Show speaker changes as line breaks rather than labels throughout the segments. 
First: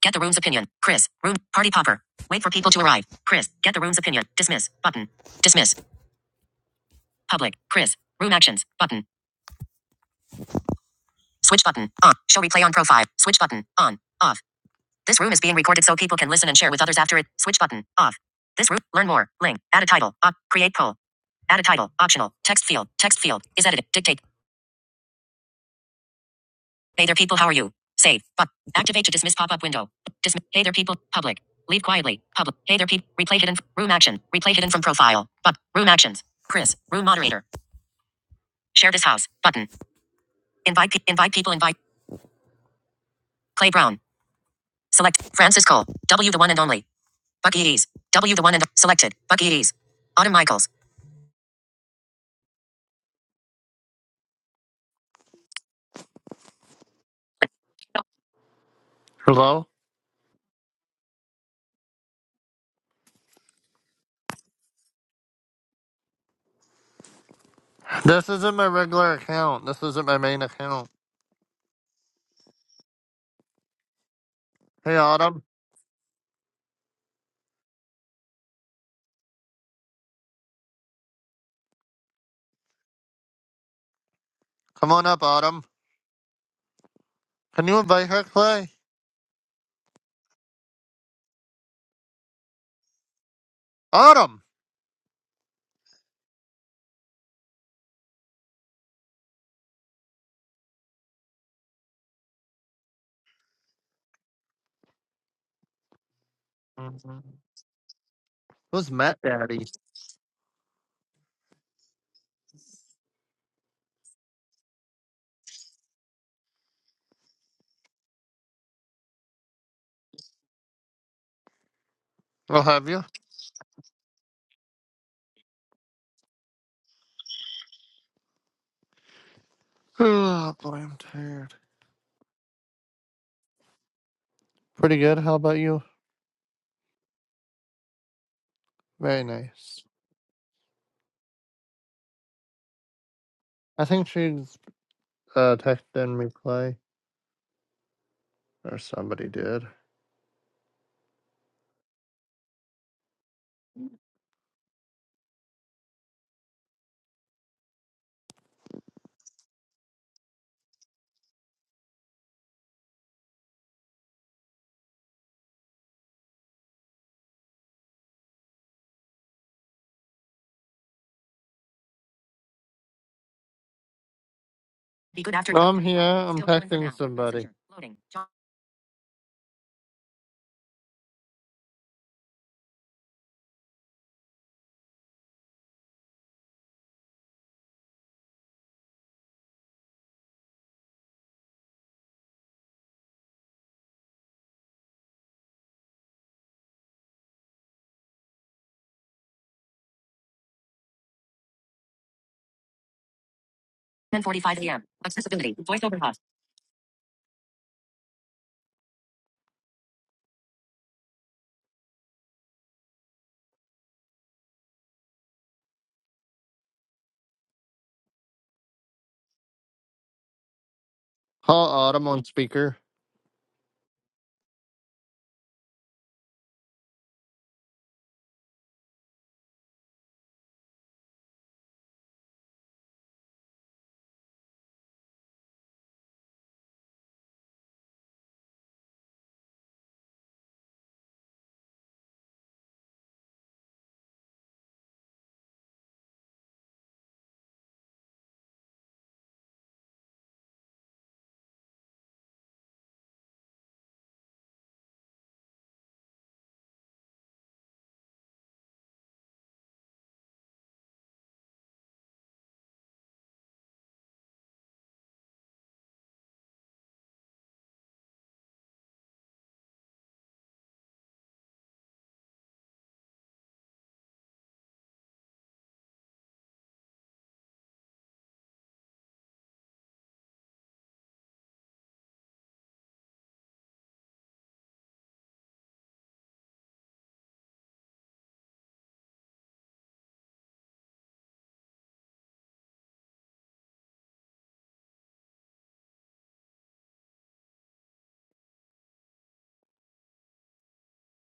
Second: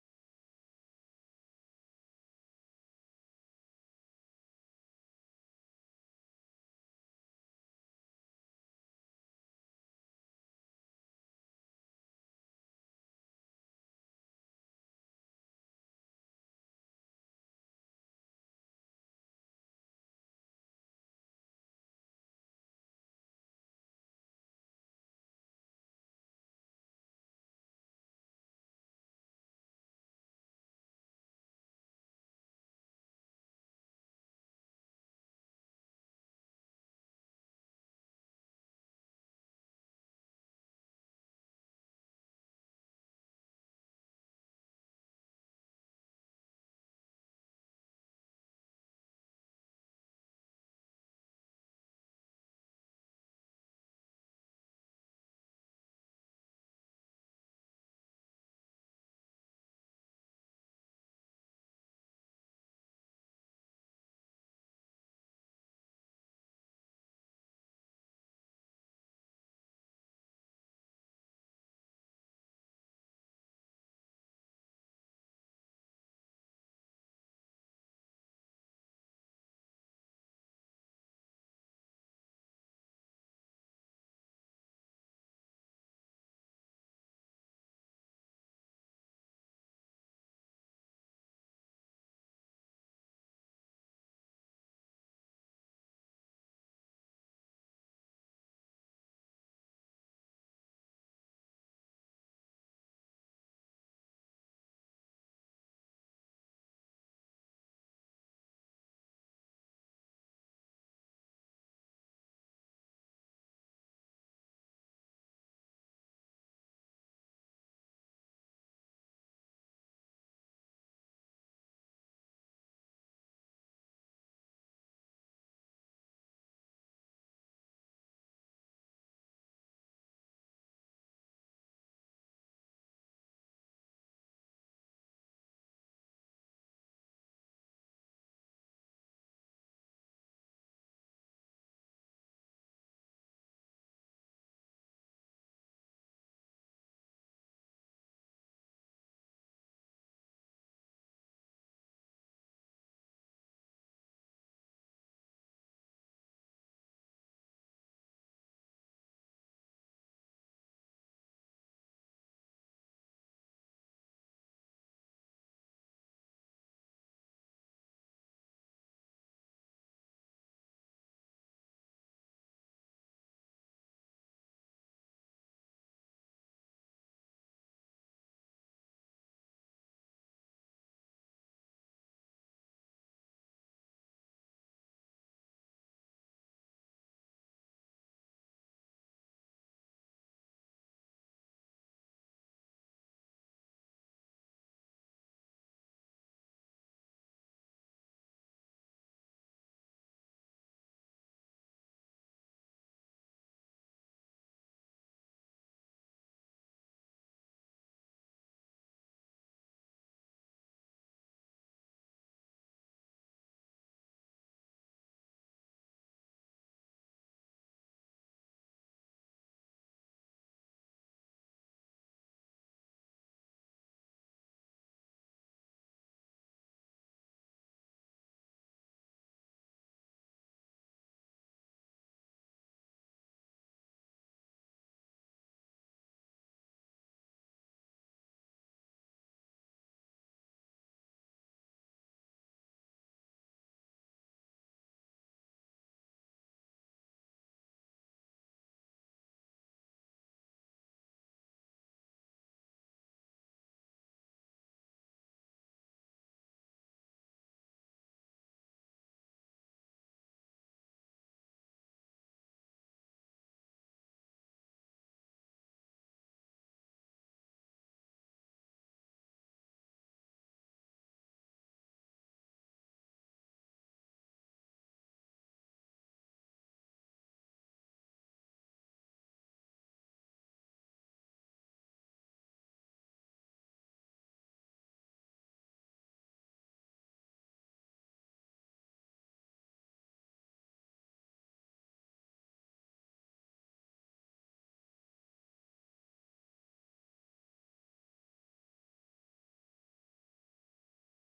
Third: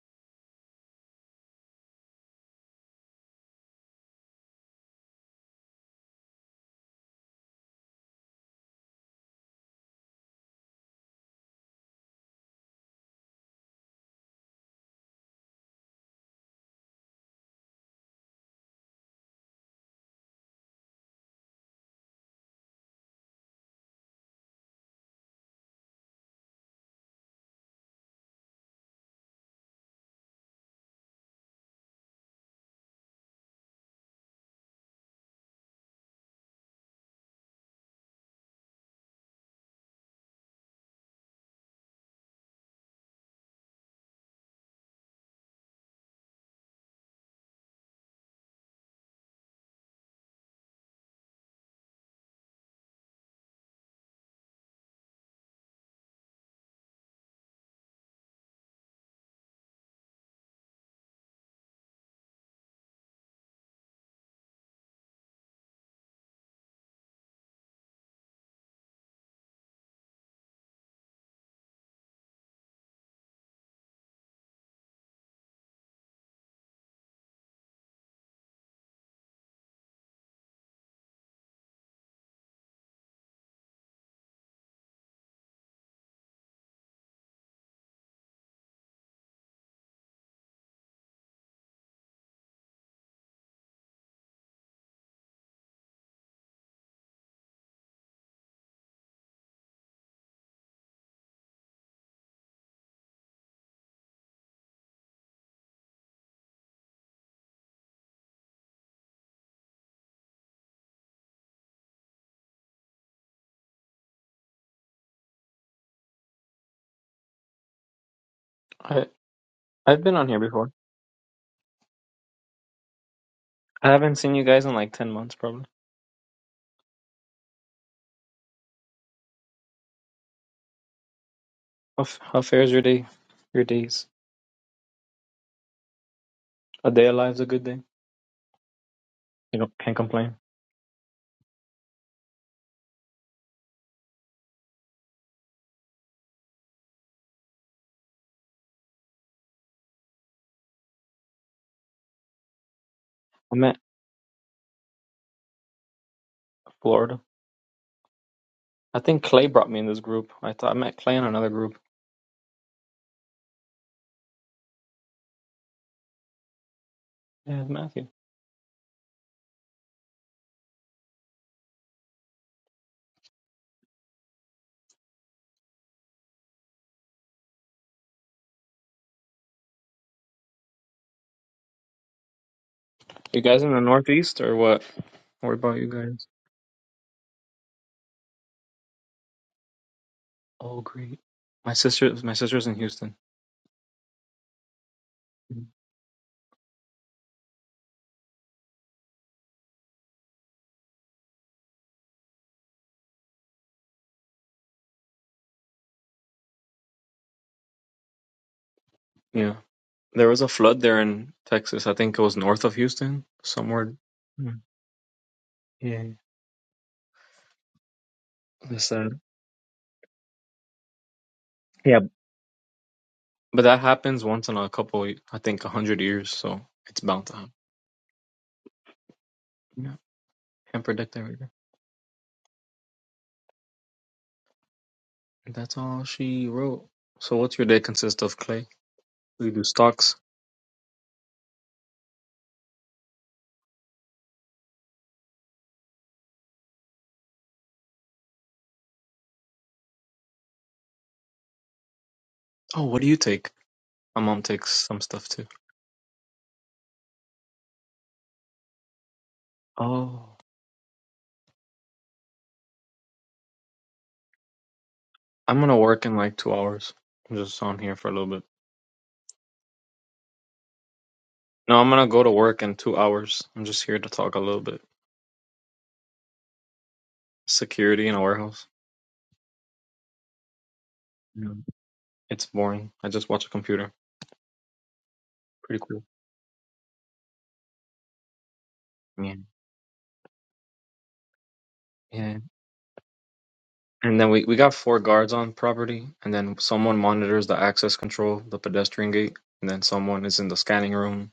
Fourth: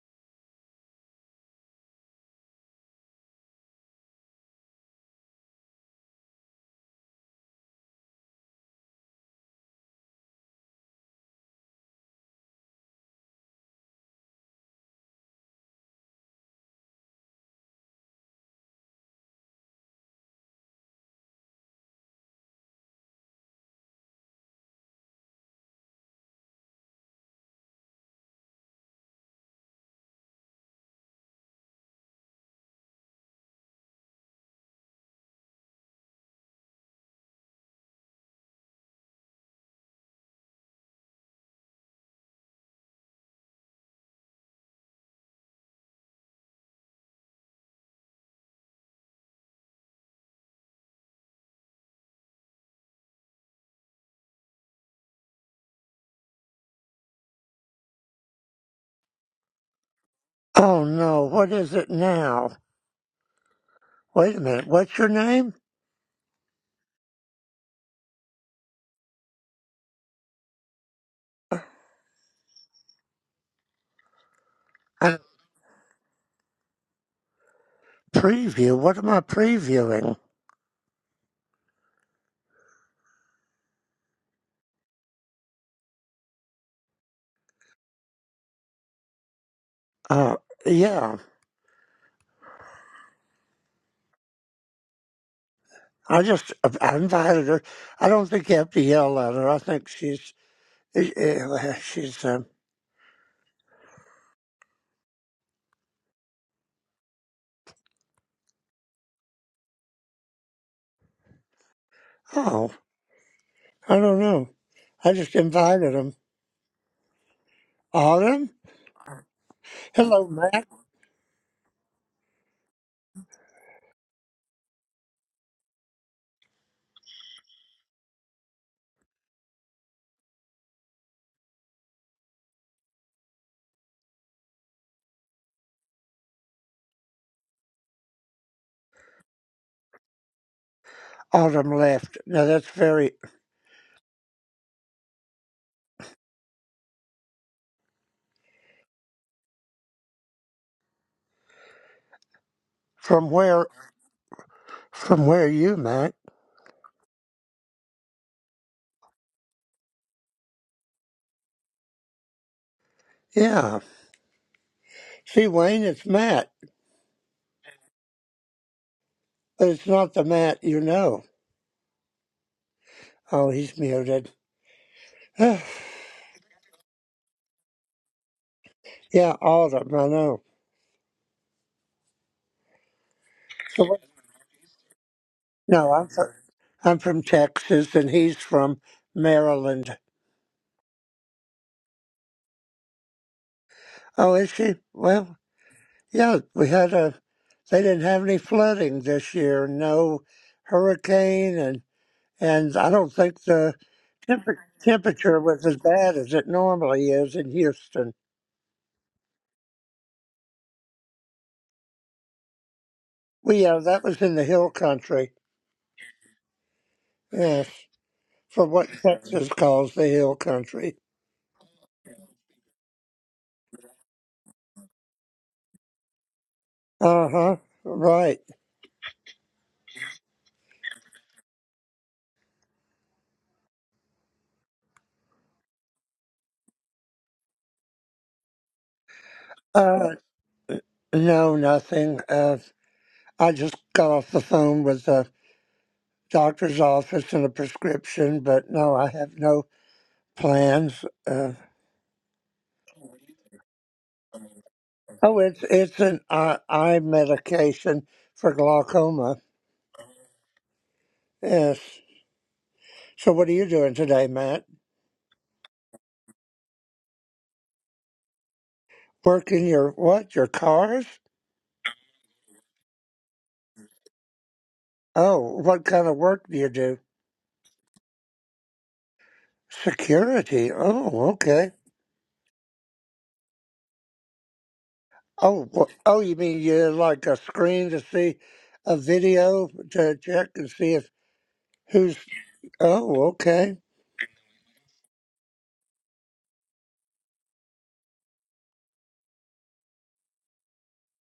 Get the room's opinion. Chris. Room. Party popper. Wait for people to arrive. Chris. Get the room's opinion. Dismiss. Button. Dismiss. Public. Chris. Room actions. Button. Switch button. On. Show replay on profile. Switch button. On. Off. This room is being recorded so people can listen and share with others after it. Switch button. Off. This room. Learn more. Link. Add a title. Op. Create poll. Add a title. Optional. Text field. Text field. Is edited. Dictate. Hey there, people. How are you? Save. But activate to dismiss pop up window. Dismiss. Hey there, people. Public. Leave quietly. Public. Hey there, people. Replay hidden. Room action. Replay hidden from profile. But room actions. Chris. Room moderator. Share this house. Button. Invite. Pe- invite people. Invite. Clay Brown. Select Francis Cole. W the one and only. Bucky Ease. W the one and selected. Bucky Ease. Autumn Michaels. Hello.
Oh no, what is it now? Wait a minute, what's your name?
This isn't my regular account. This isn't my main account. Hey,
And
Autumn.
preview, what am I previewing?
Come on up, Autumn. Can you invite her, Clay?
Uh, yeah,
Autumn.
I just, I invited her. I don't think you have to yell at her. I think she's, eh, eh, she's, um,
Who's Matt Daddy?
oh, I don't know. I just invited him. Autumn?
I I've been
Hello,
on here
Matt.
before.
Oh, have you.
I haven't seen you guys in like ten months, probably.
Oh boy, I'm tired.
How f- how fares your day? Your days?
Pretty good. How about you?
A day alive's a good day.
Very
You know,
nice.
can't complain.
Autumn left. Now that's very,
I think she's uh, texting me play, or somebody did.
from
I'm
where,
at
from where you, Matt?
Florida. I think Clay brought me in this group. I thought I met Clay in another group.
Yeah. See, Wayne, it's Matt,
Yeah, it's Matthew.
but it's not the Matt you know. Oh, he's muted.
Be good after.
yeah,
I'm here. I'm Still going for texting now. somebody. Messenger. Loading. John,
Autumn, I know.
You guys in the
So what-
Northeast or what? What about you
No, I'm
guys?
from, I'm from Texas and he's from Maryland.
Oh, great. My sister, my sister's in Houston.
Oh, is she? Well,
Mhm.
yeah, we had a, they didn't have any flooding this year, no hurricane, and, and I don't think the temper,
10:45 a.m.
temperature
Accessibility.
was as
Voice over hub.
bad as it normally is in Houston.
Yeah, there was a flood there in Texas. I think it was north of Houston,
We, yeah,
somewhere.
that was in the
Mm.
hill country.
Yeah,
Yes, for
that's
what
sad.
Texas calls the hill country.
Call Autumn on speaker.
But that happens once in a couple, I think, a hundred years, so it's bound
Uh
to happen.
huh, right.
Yeah, can't predict everything. That's all she wrote. So, what's your day consist of, Clay? We do
Uh.
stocks.
No, nothing. Uh, I just got off the phone with the doctor's office and a prescription, but no, I have no plans. Uh,
Oh, what do you take? My mom takes some stuff
oh,
too.
it's it's an eye, eye medication for glaucoma.
Oh,
Yes. So, what are you doing today, Matt?
I'm gonna work in like two hours. I'm just on here for a little bit.
Working your what? Your cars?
No, I'm gonna go to work in two hours. I'm just here to talk a little bit.
Oh, what kind of work do you do?
Security in a warehouse.
Security. Oh,
Yeah.
okay.
It's boring. I just watch a computer.
Oh,
Pretty
wh-
cool.
oh, you mean you like a screen to see a
Yeah.
video to check and see if who's
Yeah.
Oh, okay.
And then we, we got four guards on property, and then someone monitors the access control, the pedestrian gate, and then someone is in the scanning room.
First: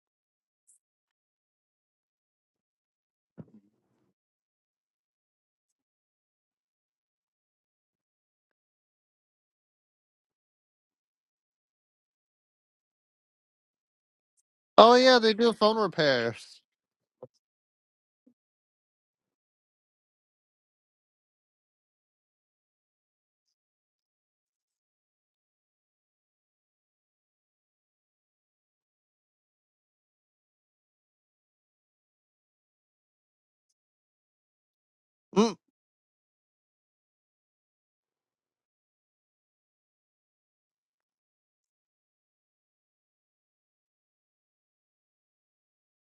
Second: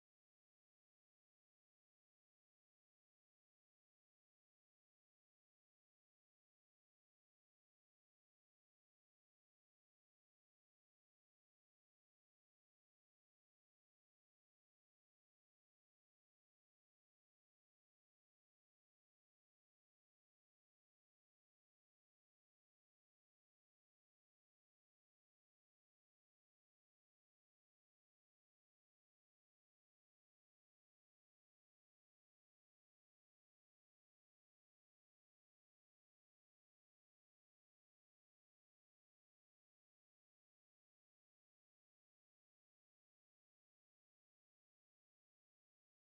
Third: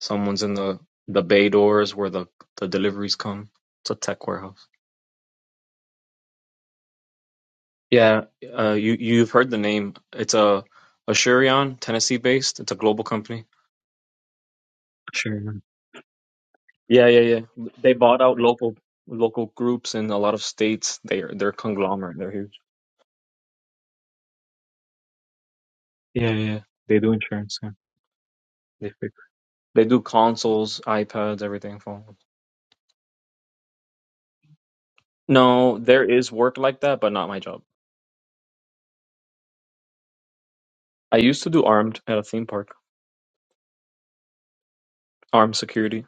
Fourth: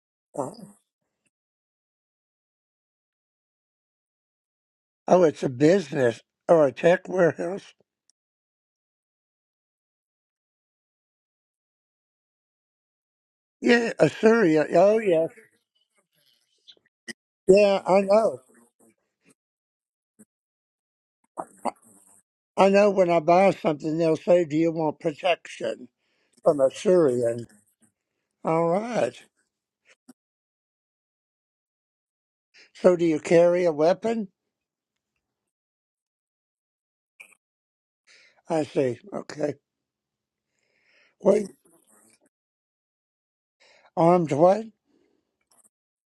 Someone's
Uh,
in the, the bay doors where the, the deliveries come. It's a tech warehouse.
Oh, it's a business or a tech warehouse.
Yeah, uh, you you've heard the name. It's a Asurion, Tennessee based. It's a global company.
Yeah, Assyria.
Oh
Oh,
yeah,
yes.
they do
Asurion.
phone repairs.
Yeah, yeah, yeah.
Yeah,
They
I
bought
know.
out local local groups in a lot of states. They're they're conglomerate. They're huge.
I know when I buy something, they'll say, Do you want protection
Yeah, yeah.
from
They do
Assyrian?
insurance. Yeah.
All
They
right.
fix. They do consoles, iPads, everything. Phone.
So, do you carry a weapon?
Mm.
No, there is work like that, but not my job.
I see. Okay.
I used
Wait,
to do armed at a theme park,
armed what?
armed security.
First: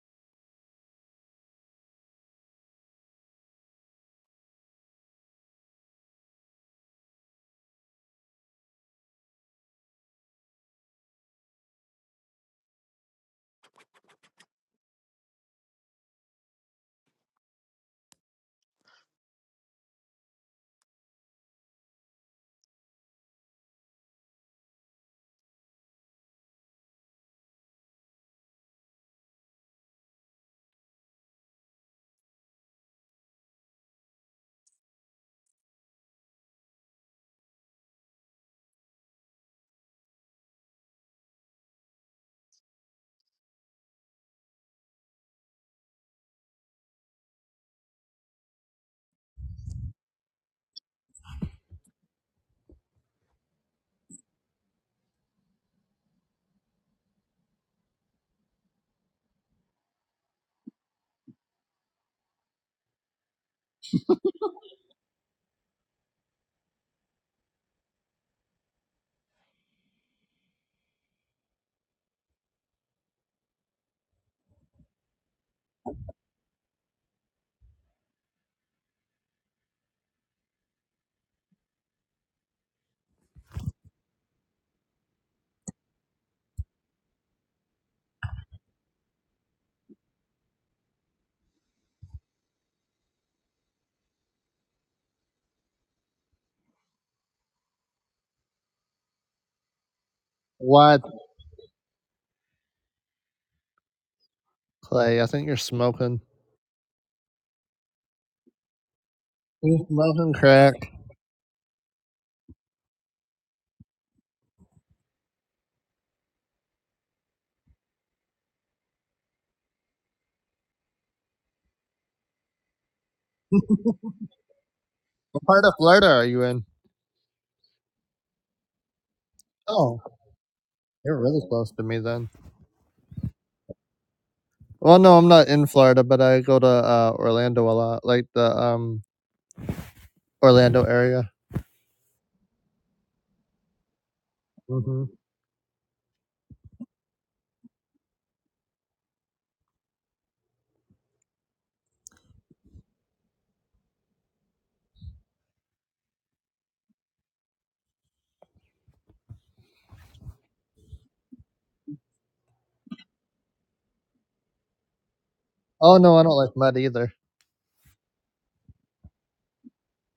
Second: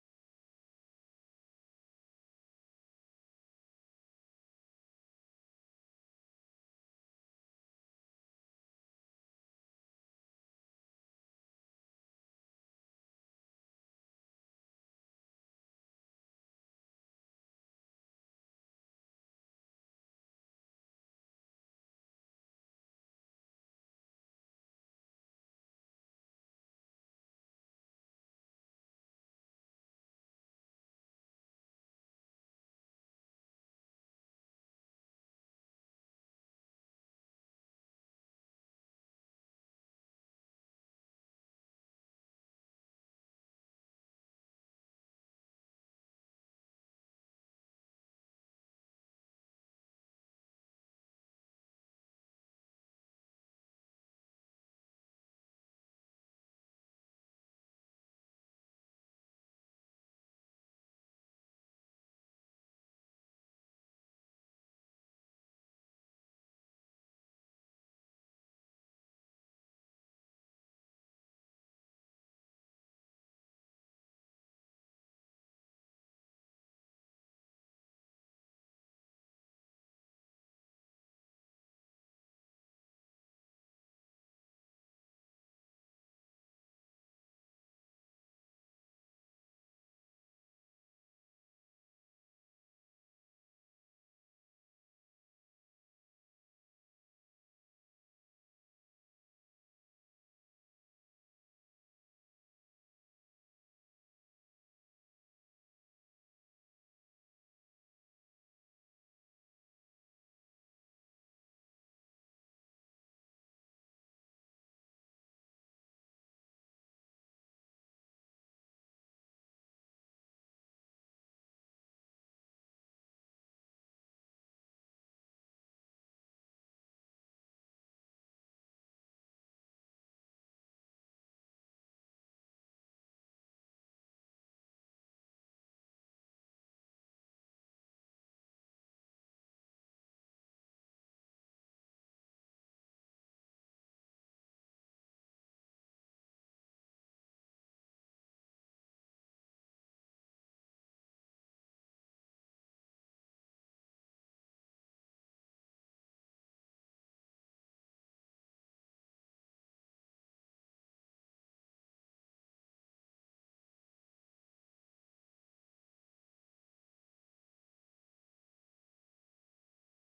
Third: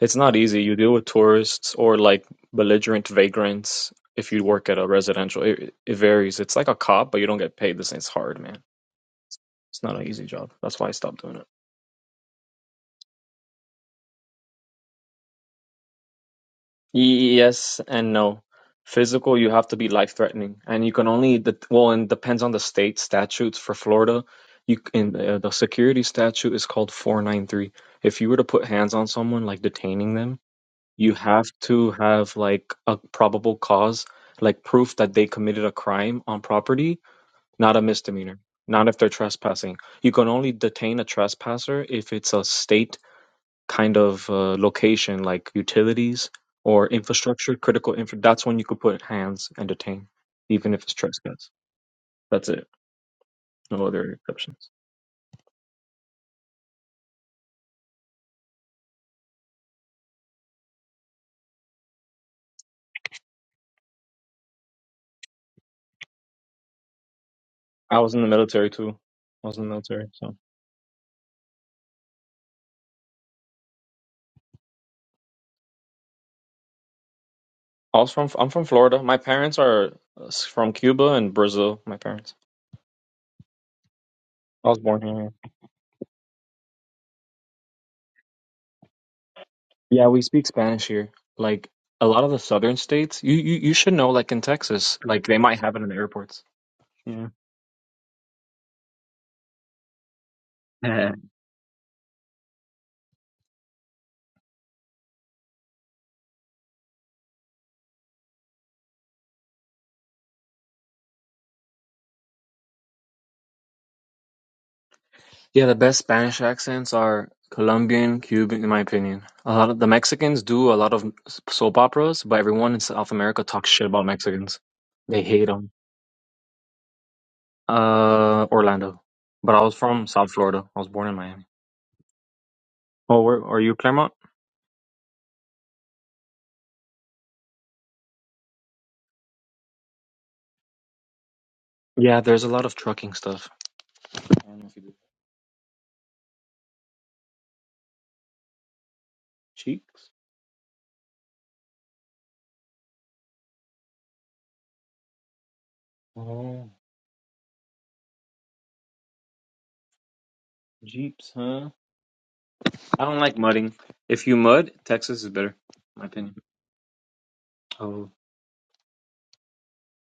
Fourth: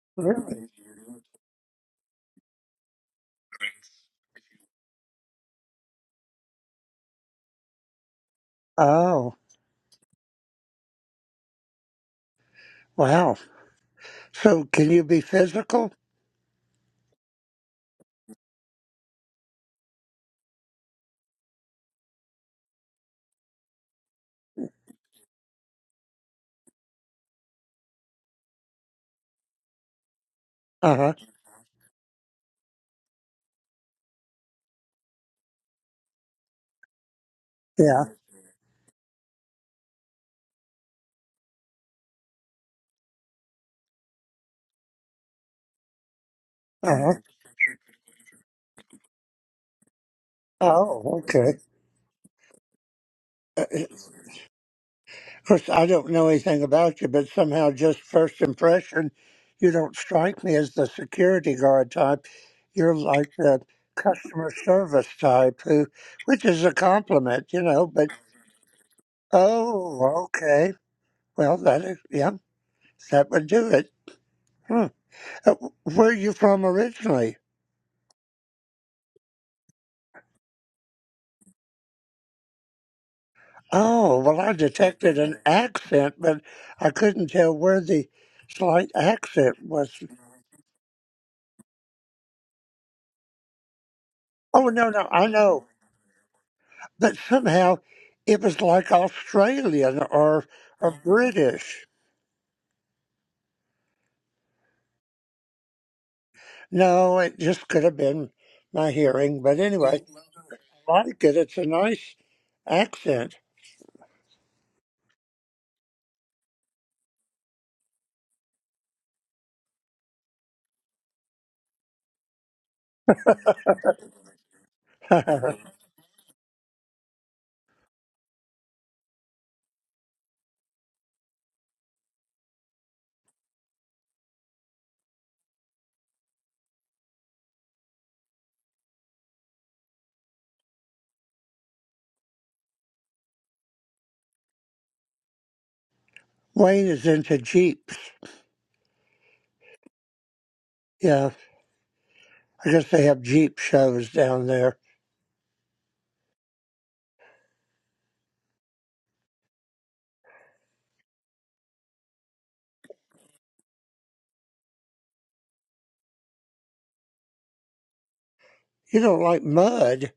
It's not easy.
Really?
You deal with tourists or like belligerent vagrants if you work at a residential. It, it varies. It's like a cop, but you don't get paid the same. It's hard, man.
Oh,
It's not an easy job. That's why I stopped doing it.
wow. So, can you be physical?
Yes and no. Physical, you have to be life threatening, and you can only the well, and depends on the state statutes. For Florida, you in uh, the security statute is called 493 if you were to put hands on someone, like detaining them,
Uh huh.
you have to have like a probable cause, like proof that they committed a crime on property, not a
Yeah.
misdemeanor, not if they're trespassing. You can only detain a trespasser if it's a state kind of uh, location, like utilities or
Uh huh.
infrastructure, critical infra. That's when you could put hands and detain, even if it's
Oh,
trespass.
okay.
That's it. No
Uh,
other exceptions.
Of course, I don't know anything about you, but somehow, just first impression, you don't strike me as the security guard type. You're like the customer service type, who, which is a compliment, you know.
I
But
was in the military too. I was in the military,
oh,
so
okay, well, that is, yeah, that would do it. Hmm. Uh, Where are you from originally?
I was from I'm from Florida. My parents are uh, s- from Cuba and Brazil. My parents.
Oh, well, I
I was born
detected
here.
an accent, but I couldn't tell where the slight accent was.
Yeah, we speak Spanish here. Like a lot of the southern states, you you, you should know. Like in
Oh no,
Texas,
no,
like
I
they might
know.
have it in the airports.
but
Yeah.
somehow it was like Australian or or
What
British.
play? I think you're smoking.
No, it just could have been my hearing, but
You
anyway,
smoking crack?
I like it. It's a nice accent.
Yeah, the best Spanish accents are Colombian, Cuban, in my opinion. A lot of the Mexicans do a lot of s- soap operas, but everyone in South America talks shit about Mexicans. They
Wayne
What
hate
part
them.
of Florida are you in?
Uh, Orlando. But I was
Oh,
from South Florida. I was born in
you're really
Miami.
close to me then.
Oh, where are you, Claremont?
Well, no, I'm not in Florida, but I go to, uh, Orlando a lot, like the, um, Orlando area.
Yeah, there's a lot of trucking stuff. I don't know if you do.
Mhm.
is into jeeps.
Cheeks?
Yeah, I guess they have jeep shows down there.
Oh, Jeeps, huh? I don't like mudding. If you mud, Texas is better,
Oh,
in my
no, I
opinion.
don't like mud either.
Oh,
You don't like mud.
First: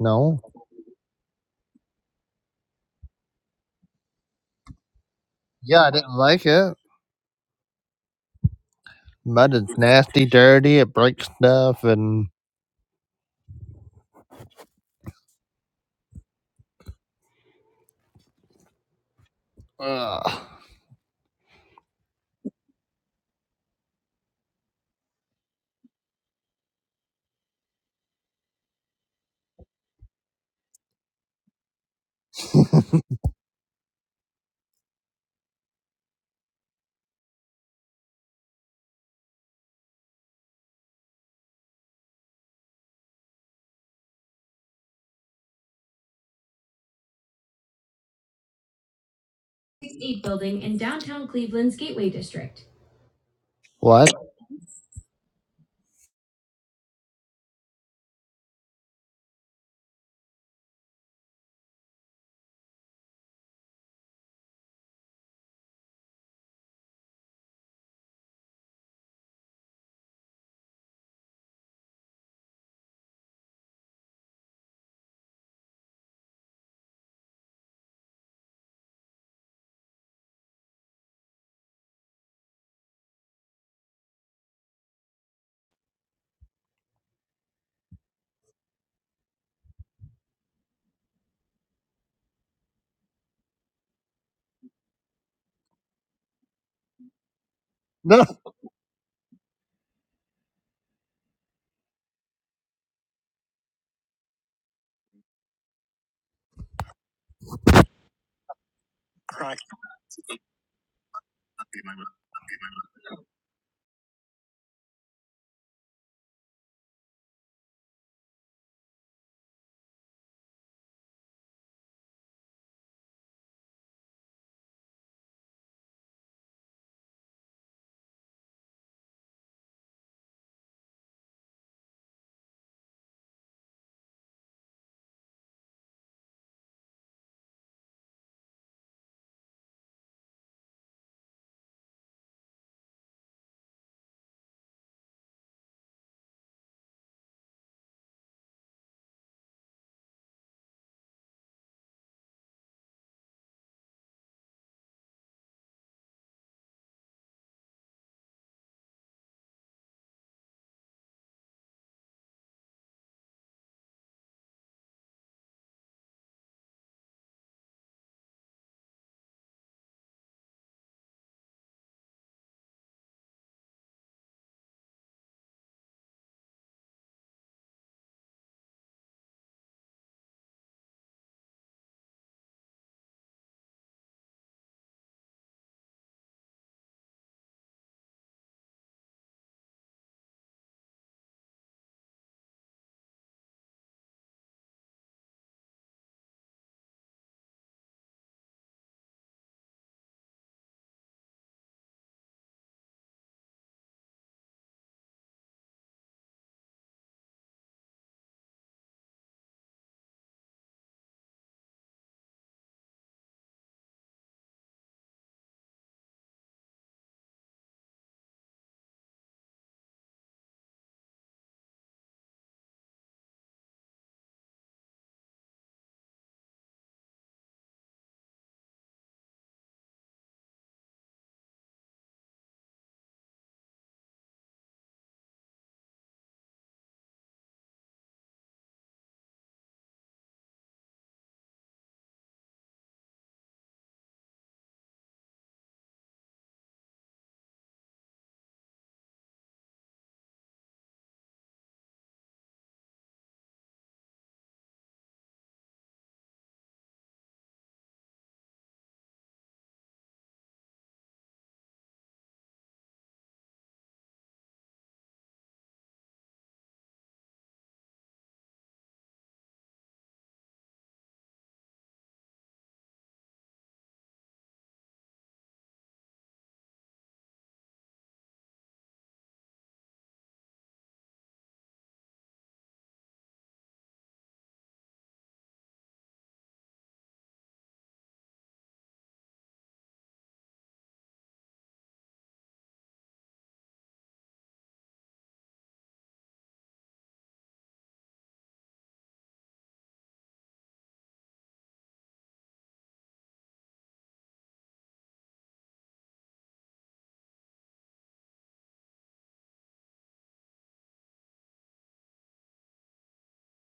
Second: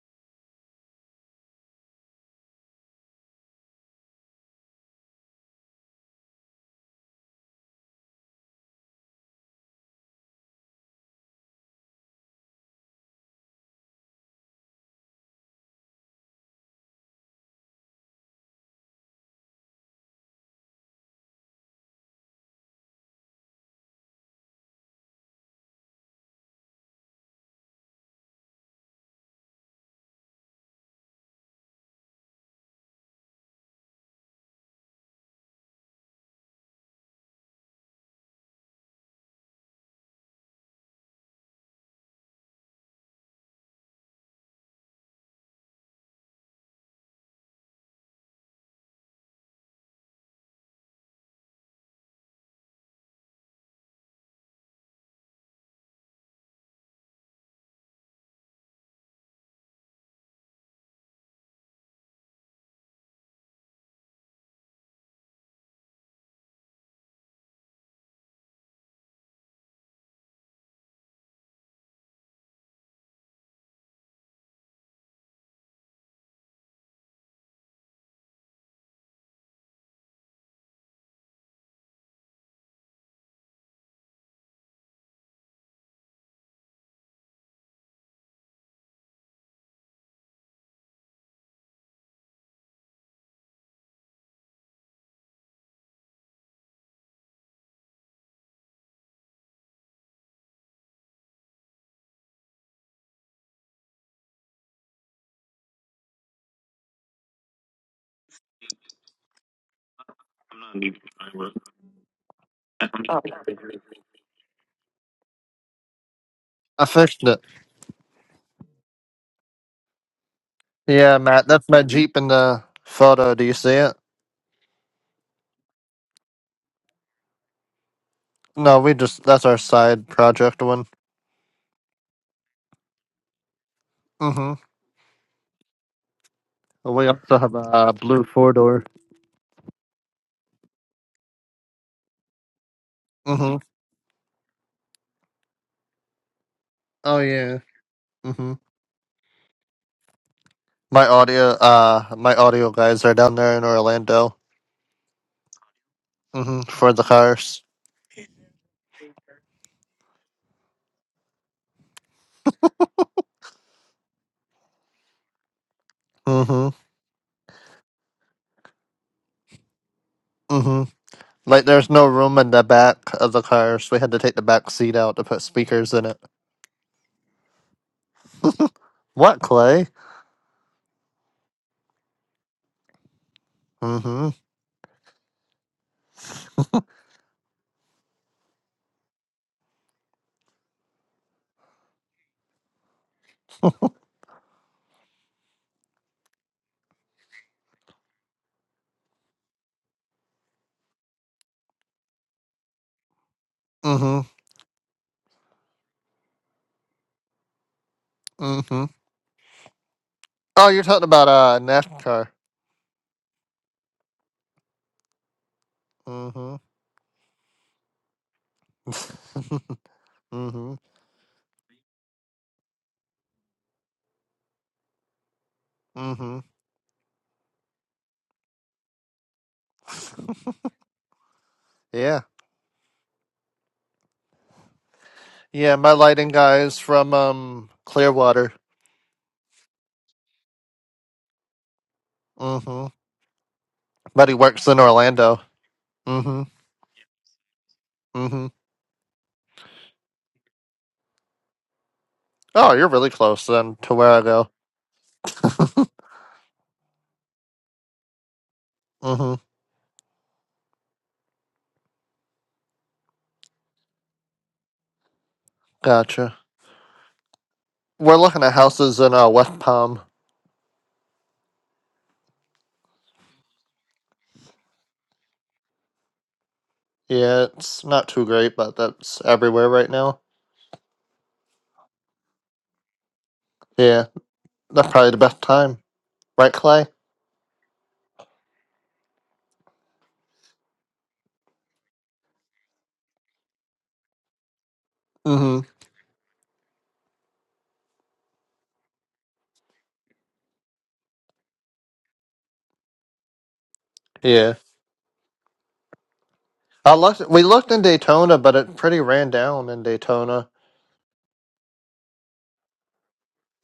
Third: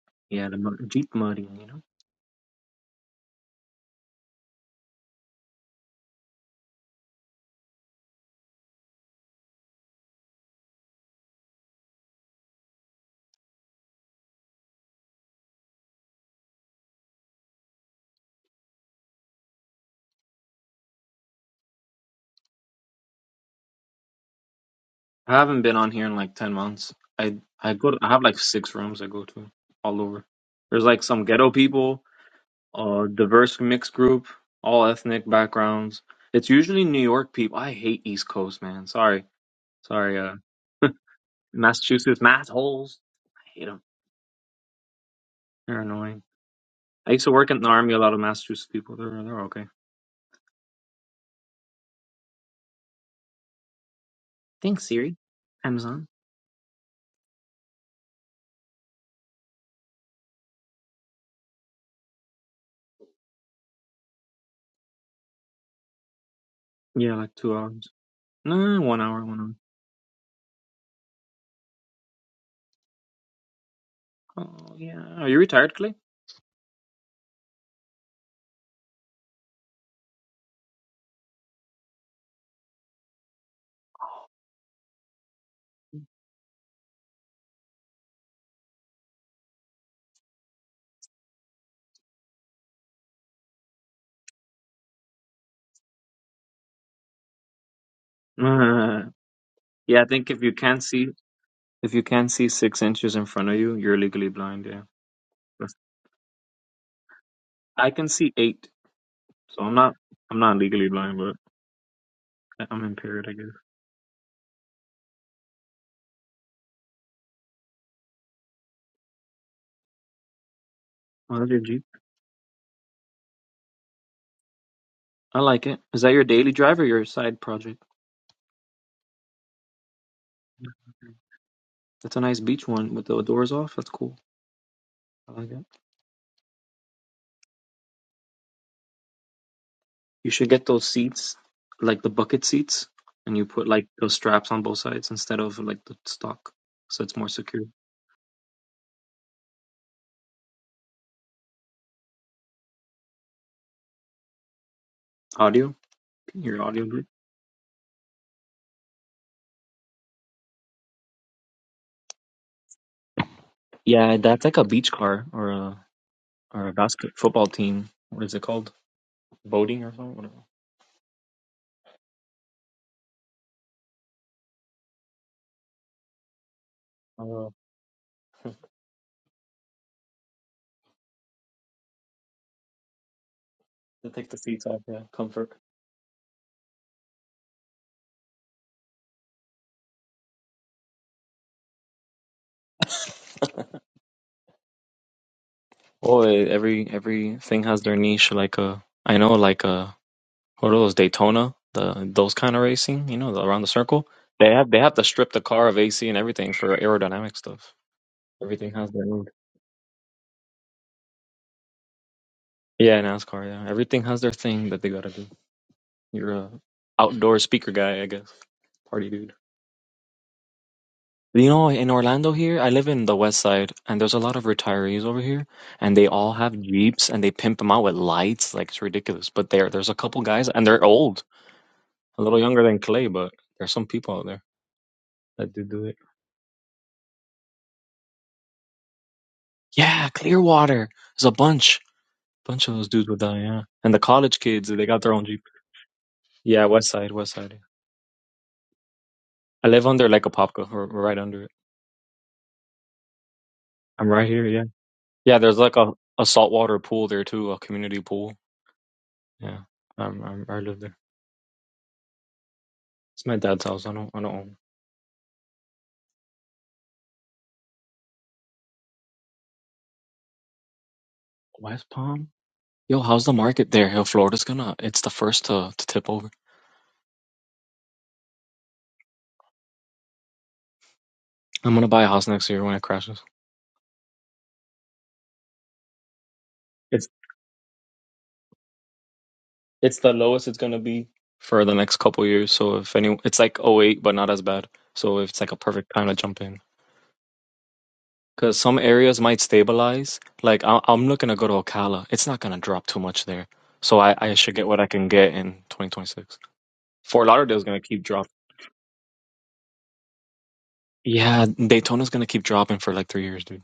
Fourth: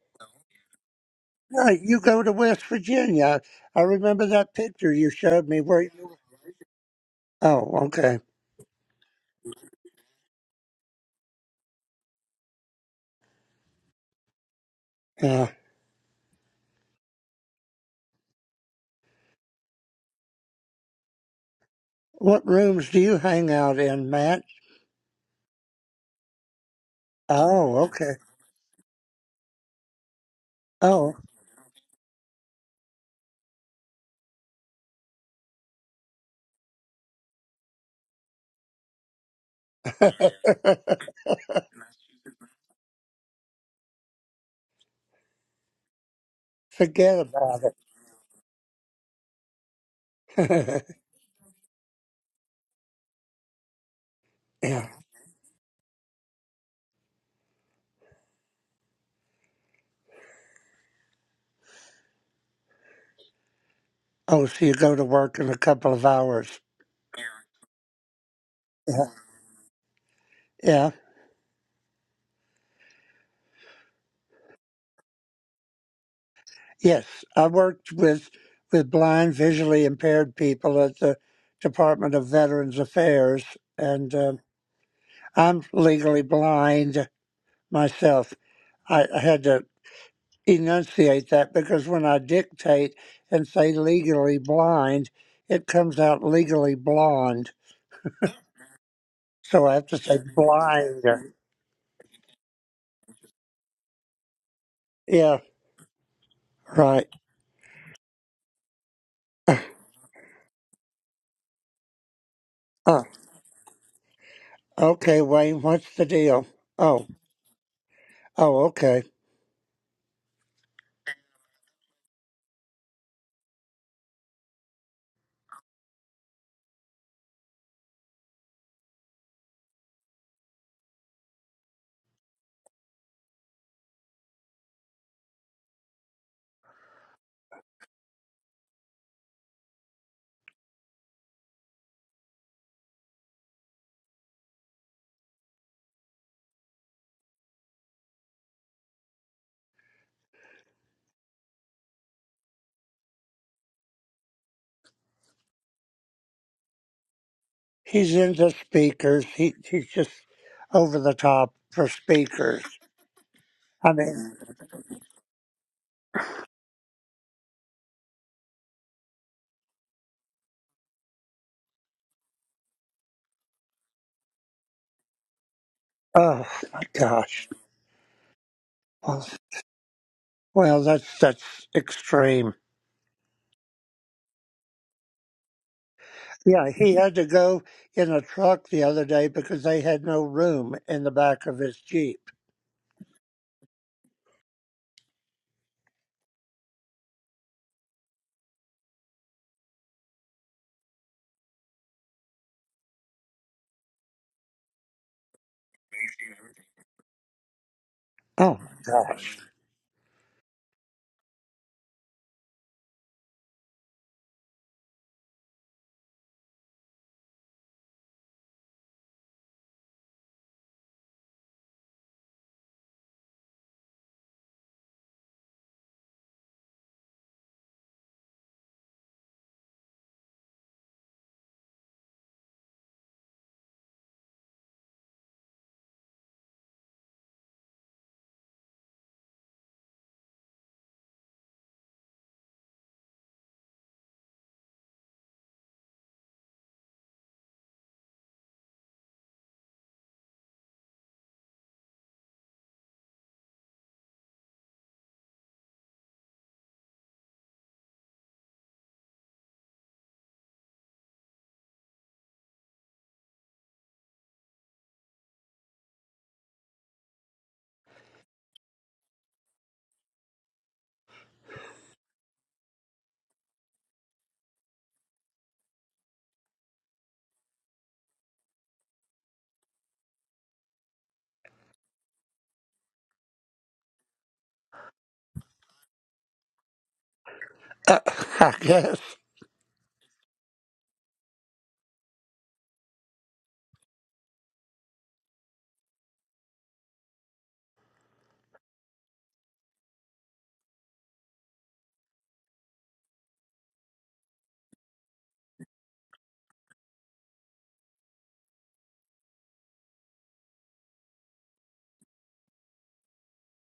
No?
yeah, the mud, deep mudding, you
right?
know.
you go to West Virginia. I remember that picture you showed me where
Yeah, I
you.
didn't like it.
Oh, okay.
Mud is nasty, dirty, it breaks stuff, and
Yeah.
ugh.
What rooms do you hang out in, Matt?
I haven't been on here in like ten months. I I
Oh,
go. To, I
okay.
have like six rooms I go to all over. There's like
Oh.
some ghetto people, uh, diverse mixed group, all ethnic backgrounds. It's usually New York people. I hate East Coast, man. Sorry, sorry. Uh, Massachusetts mass holes. I hate them. They're annoying. I
Forget
used to work in
about
the army. A lot of Massachusetts people. They're they're okay.
8 building in
it.
downtown Cleveland's Gateway District. What?
Thanks,
yeah.
Siri. Amazon.
Oh, so you go to work in a couple of hours.
Yeah, like two hours. No, one
Yeah.
hour, one
Yeah.
hour. Oh yeah. Are you retired, Clay?
Yes. I worked with with blind, visually impaired people at the Department of Veterans Affairs, and um I'm legally blind myself. I, I had to enunciate that because when I dictate and say legally blind, it comes out legally blonde.
No,
Uh,
So I have to
yeah, I
say
think if you can't
blind.
see if you can't see six inches in front of you, you're legally blind, yeah.
Yeah.
That's-
Right.
I can see eight. So I'm not I'm not legally blind, but I- I'm impaired, I guess.
Okay, Wayne, what's the deal?
I
Oh,
fixed it.
oh, okay.
Yeah,
Oh,
Matt,
that's your
that's my
Jeep.
Jeep in the photo. Do you see it?
I like it. Is that your daily drive or your side project?
No, we just that's our side project one.
That's a nice beach one with the doors off. That's cool.
Mm-hmm.
I like it.
We also have a uh, blue four door.
You should get those seats, like the bucket seats, and you
Mm-hmm.
put like those straps on both sides instead of like the stock. So it's
Oh
more
yeah.
secure.
Mm-hmm. My audio, uh, my audio guys are down there in Orlando.
Audio? Your
Mm-hmm.
audio
For
group?
the cars.
He's into speakers. He he's just over the top for speakers. I
Yeah,
mean,
that's like a beach car or a
Mm-hmm.
or a basket football team. What is it called? Boating or something? Whatever.
Mm-hmm. Like there's no room in the back of the cars. We had to take the back seat out to put speakers in it.
oh my gosh.
Oh,
Well,
What Clay?
well, that's that's extreme.
they
Mm-hmm.
take the seats off. Yeah, comfort.
Yeah, he had to go in a truck the other day because they had no room in the back of his jeep.
Oh, every everything has their niche. Like a, I know, like a what are those Daytona? The those kind of racing, you know, the, around the circle.
Mm-hmm.
They have they have to strip the car of AC and everything for aerodynamic stuff.
Oh
Everything
my
Mm-hmm.
has their own.
gosh.
Oh, you're talking about uh NASCAR.
Yeah, NASCAR. Yeah, everything has their thing that they gotta do. You're a
Mm-hmm.
outdoor speaker guy, I guess. Party dude.
Mm-hmm.
You know, in Orlando here, I live in the west side, and there's a lot of retirees over here, and they all
Mm-hmm.
have Jeeps and they pimp them out with lights. Like it's ridiculous. But there, there's a couple guys, and they're old, a
Yeah.
little younger than Clay, but there's some people out there that do
Yeah,
do
my
it.
lighting guy is from um Clearwater.
Yeah, Clearwater. There's a bunch, bunch of
Mm-hmm.
those dudes with that. Yeah, and the
But he
college
works
kids,
in
they got their own
Orlando.
Jeep.
Mm-hmm.
Yeah, west side, west side. yeah.
Mm-hmm.
I live under like a popka, or or right under it.
Oh, you're really close then to
I'm
where I
right here.
go.
Yeah, yeah. There's like a a saltwater pool there too, a community pool.
Mm-hmm.
Yeah, I'm, I'm I live there. It's my dad's house. I don't I don't own
Gotcha. We're looking at houses in uh West Palm.
West Palm. Yo, how's the market there? Yo, Florida's gonna it's the first to to tip over.
Yeah, it's not too great, but that's everywhere right now.
I'm gonna buy a house next year when it crashes.
Yeah. That's probably the best time. Right, Clay?
It's
Uh, I guess.
it's the lowest it's gonna be for the next couple years. So if any it's like oh 08, but not as bad. So if it's like a
Mm-hmm.
perfect time to jump in. Because some areas might stabilize. Like I I'm looking to go to Ocala. It's not gonna drop too much there. So I, I should
Yeah.
get what I can get in 2026.
I
Fort
looked we
Lauderdale's
looked
gonna
in
keep dropping.
Daytona, but it pretty ran down in Daytona.
Yeah, Daytona's gonna keep dropping for like three years, dude.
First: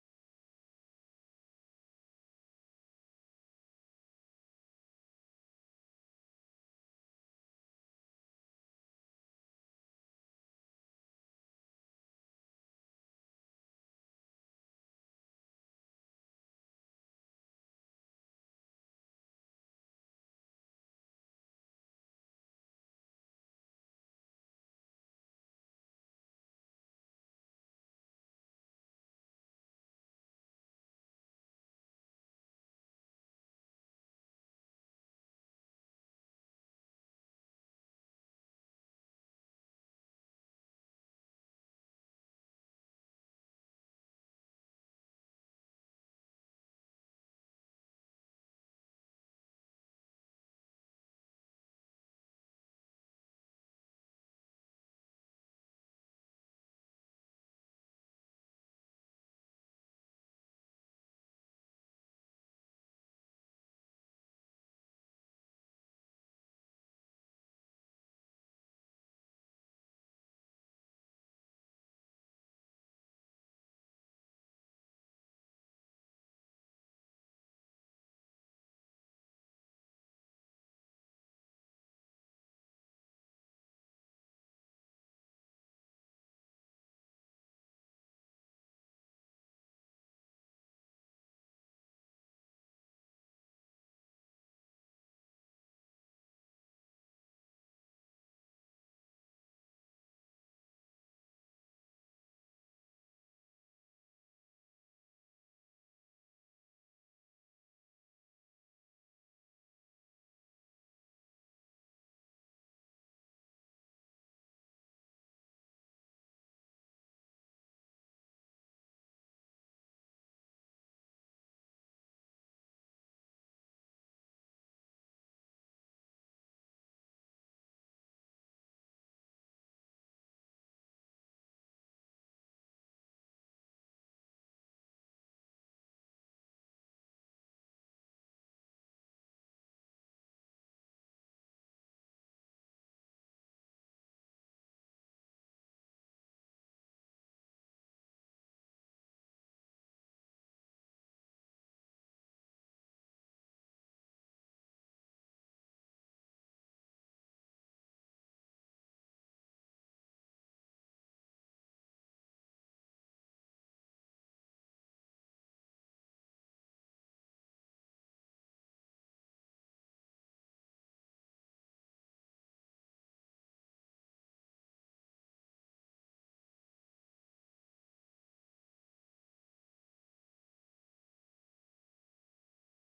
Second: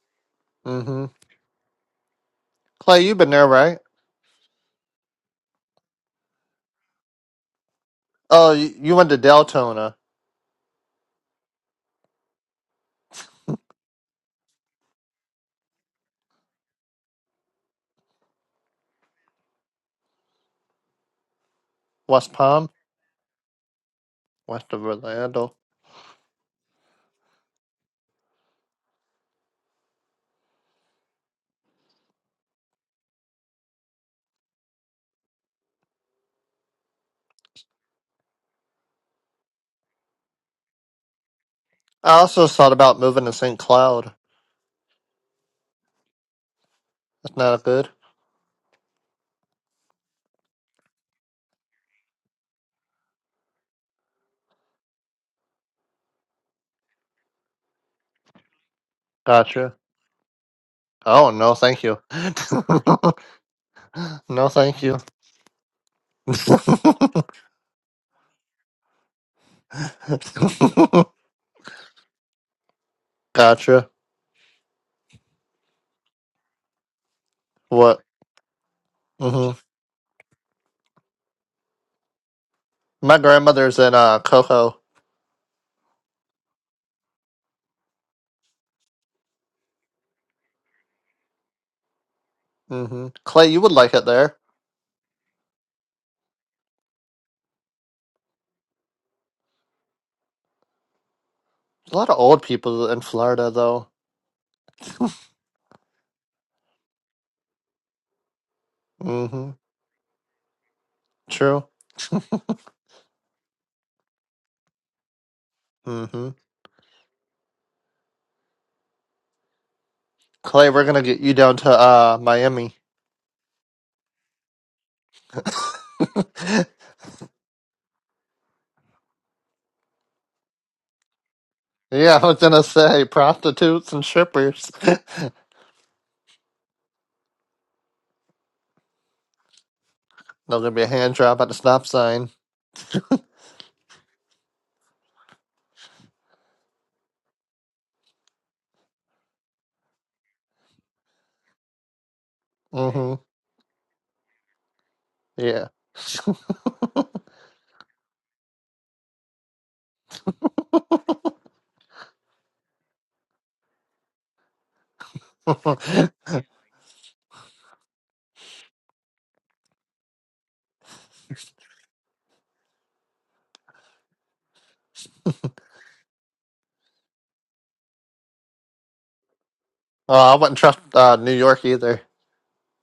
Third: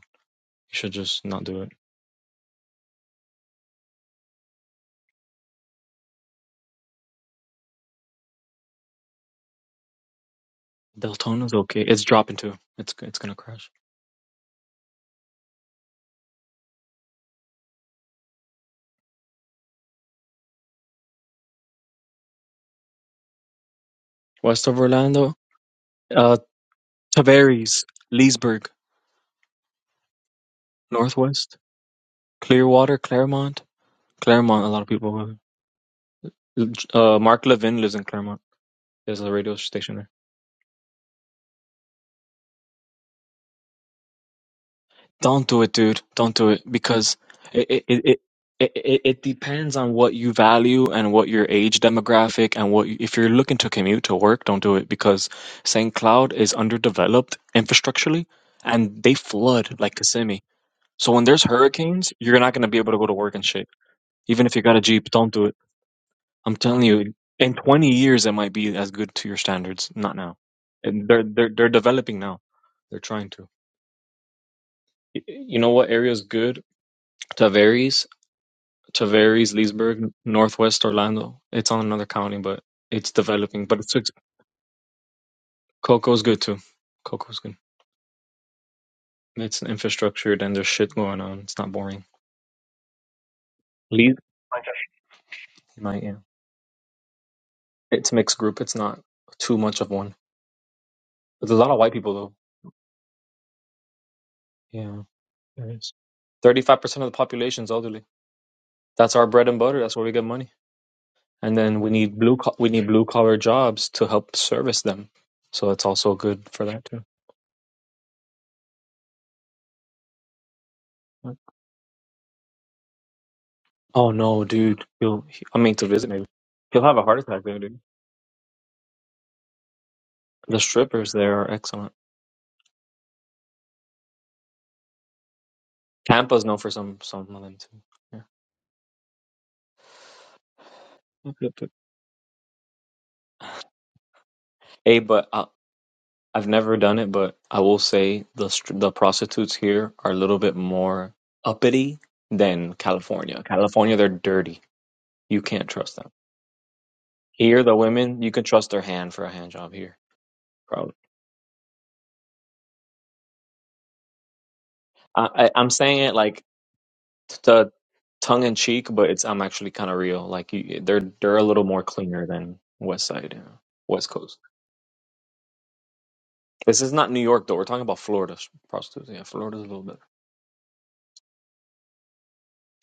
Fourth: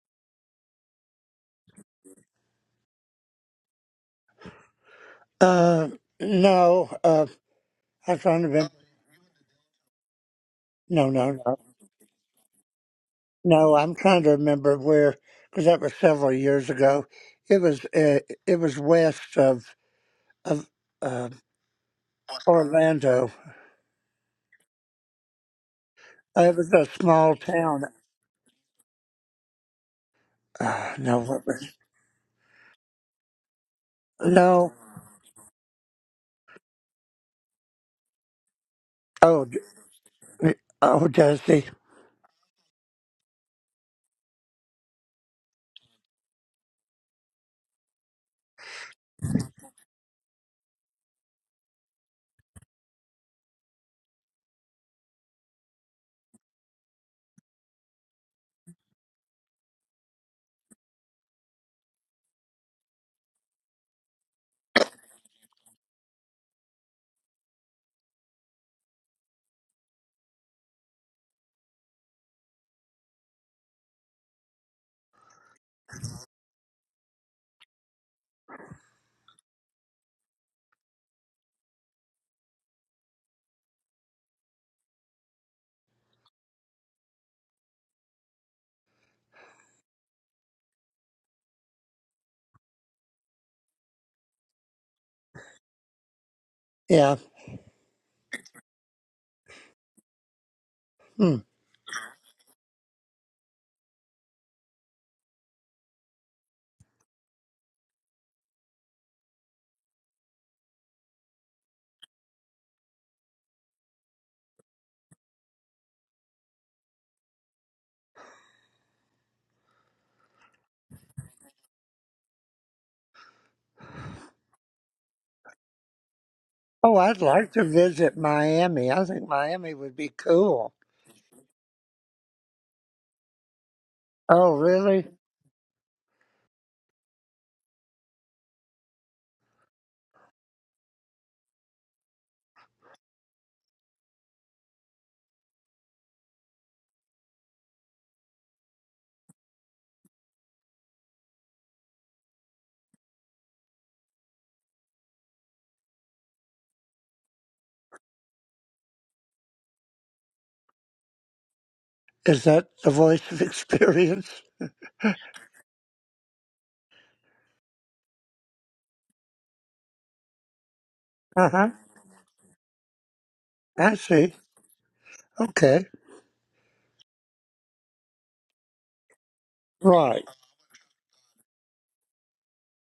You should
Mm-hmm.
just not do it.
Clay, you've been there, right?
Uh, no. Uh, I found
Oh,
him.
you, you went to Deltona,
No,
Deltona's
no, no.
okay. It's dropping too. It's it's gonna crash.
No, I'm trying to remember where, because that was several years ago. It was uh, it was west of of uh,
West Palm,
Orlando.
West
west
of
of
Orlando,
Orlando.
uh,
It was a small
Tavares,
town.
Leesburg,
Uh, no, what
Northwest,
was
Clearwater, Claremont, Claremont. A
no?
lot of people. Uh, Mark Levin lives in Claremont. There's a
Oh,
radio station there.
d- oh, Dusty.
I also thought about moving to St. Cloud.
Don't do it, dude. Don't do it because
That's not
it it
good.
it. it it, it it depends on what you value and what your age demographic and what if you're looking to commute to work don't do it because St. Cloud is underdeveloped infrastructurally and they
Gotcha.
flood like Kissimmee So when
Oh,
there's
no, thank you.
hurricanes, you're not going to be able to go to work and shit. Even
no,
if you got a
thank you.
Jeep, don't do it. I'm telling you, in 20 years, it might be as good to your standards. Not now. And they're they're they're developing now. They're trying to.
gotcha.
Y- You know what area is good?
What?
Tavares,
hmm
Tavares, Leesburg, Northwest Orlando. It's on another county, but it's
My
developing.
grandmother's
But
in
it's it's-
uh, Coco.
Coco's good too. Coco's good. It's infrastructure. Then there's shit going on. It's not boring.
hmm Clay, you would like it
Lees,
there.
you might yeah.
Yeah.
It's mixed group. It's not too much of one.
Hmm.
there's a lot of
There's
white
a lot
people
of
though.
old people in Florida, though.
Yeah, there is. Thirty-five percent of the population is elderly. That's our bread
hmm
and butter. That's where we get money. And
True.
then we need blue co- we need blue collar jobs to help service them. So it's also
hmm
good for that too.
Clay, we're going to get you down to uh, Miami.
Oh no, dude! He'll he, I mean to visit maybe. He'll
Oh,
have a heart
I'd
attack
like
there,
to
dude.
visit Miami. I think Miami would be
The
cool.
strippers there are excellent.
Yeah, I was gonna say prostitutes and
Oh,
strippers.
really?
Tampa's known for some some of them too. Yeah.
They'll to be a hand
Yep,
job at the
yep, yep.
stop sign.
Hey, but uh, I've never done it, but I will say the str- the prostitutes here are a little bit more uppity than
Mm-hmm.
California. California, they're dirty. You
Yeah.
can't trust them. Here, the women, you can trust their hand for a hand job here. Probably.
Is that the voice of experience?
I, I, I'm saying
oh,
it like t- to tongue in cheek, but it's I'm actually kind of real. Like you, they're they're a
Uh
little
huh.
more cleaner than West Side, you know,
I
West
see.
Coast.
Okay.
This is not New York though. We're talking about Florida s- prostitutes. Yeah, Florida's a little bit.
Right.
I wouldn't trust uh, New York either.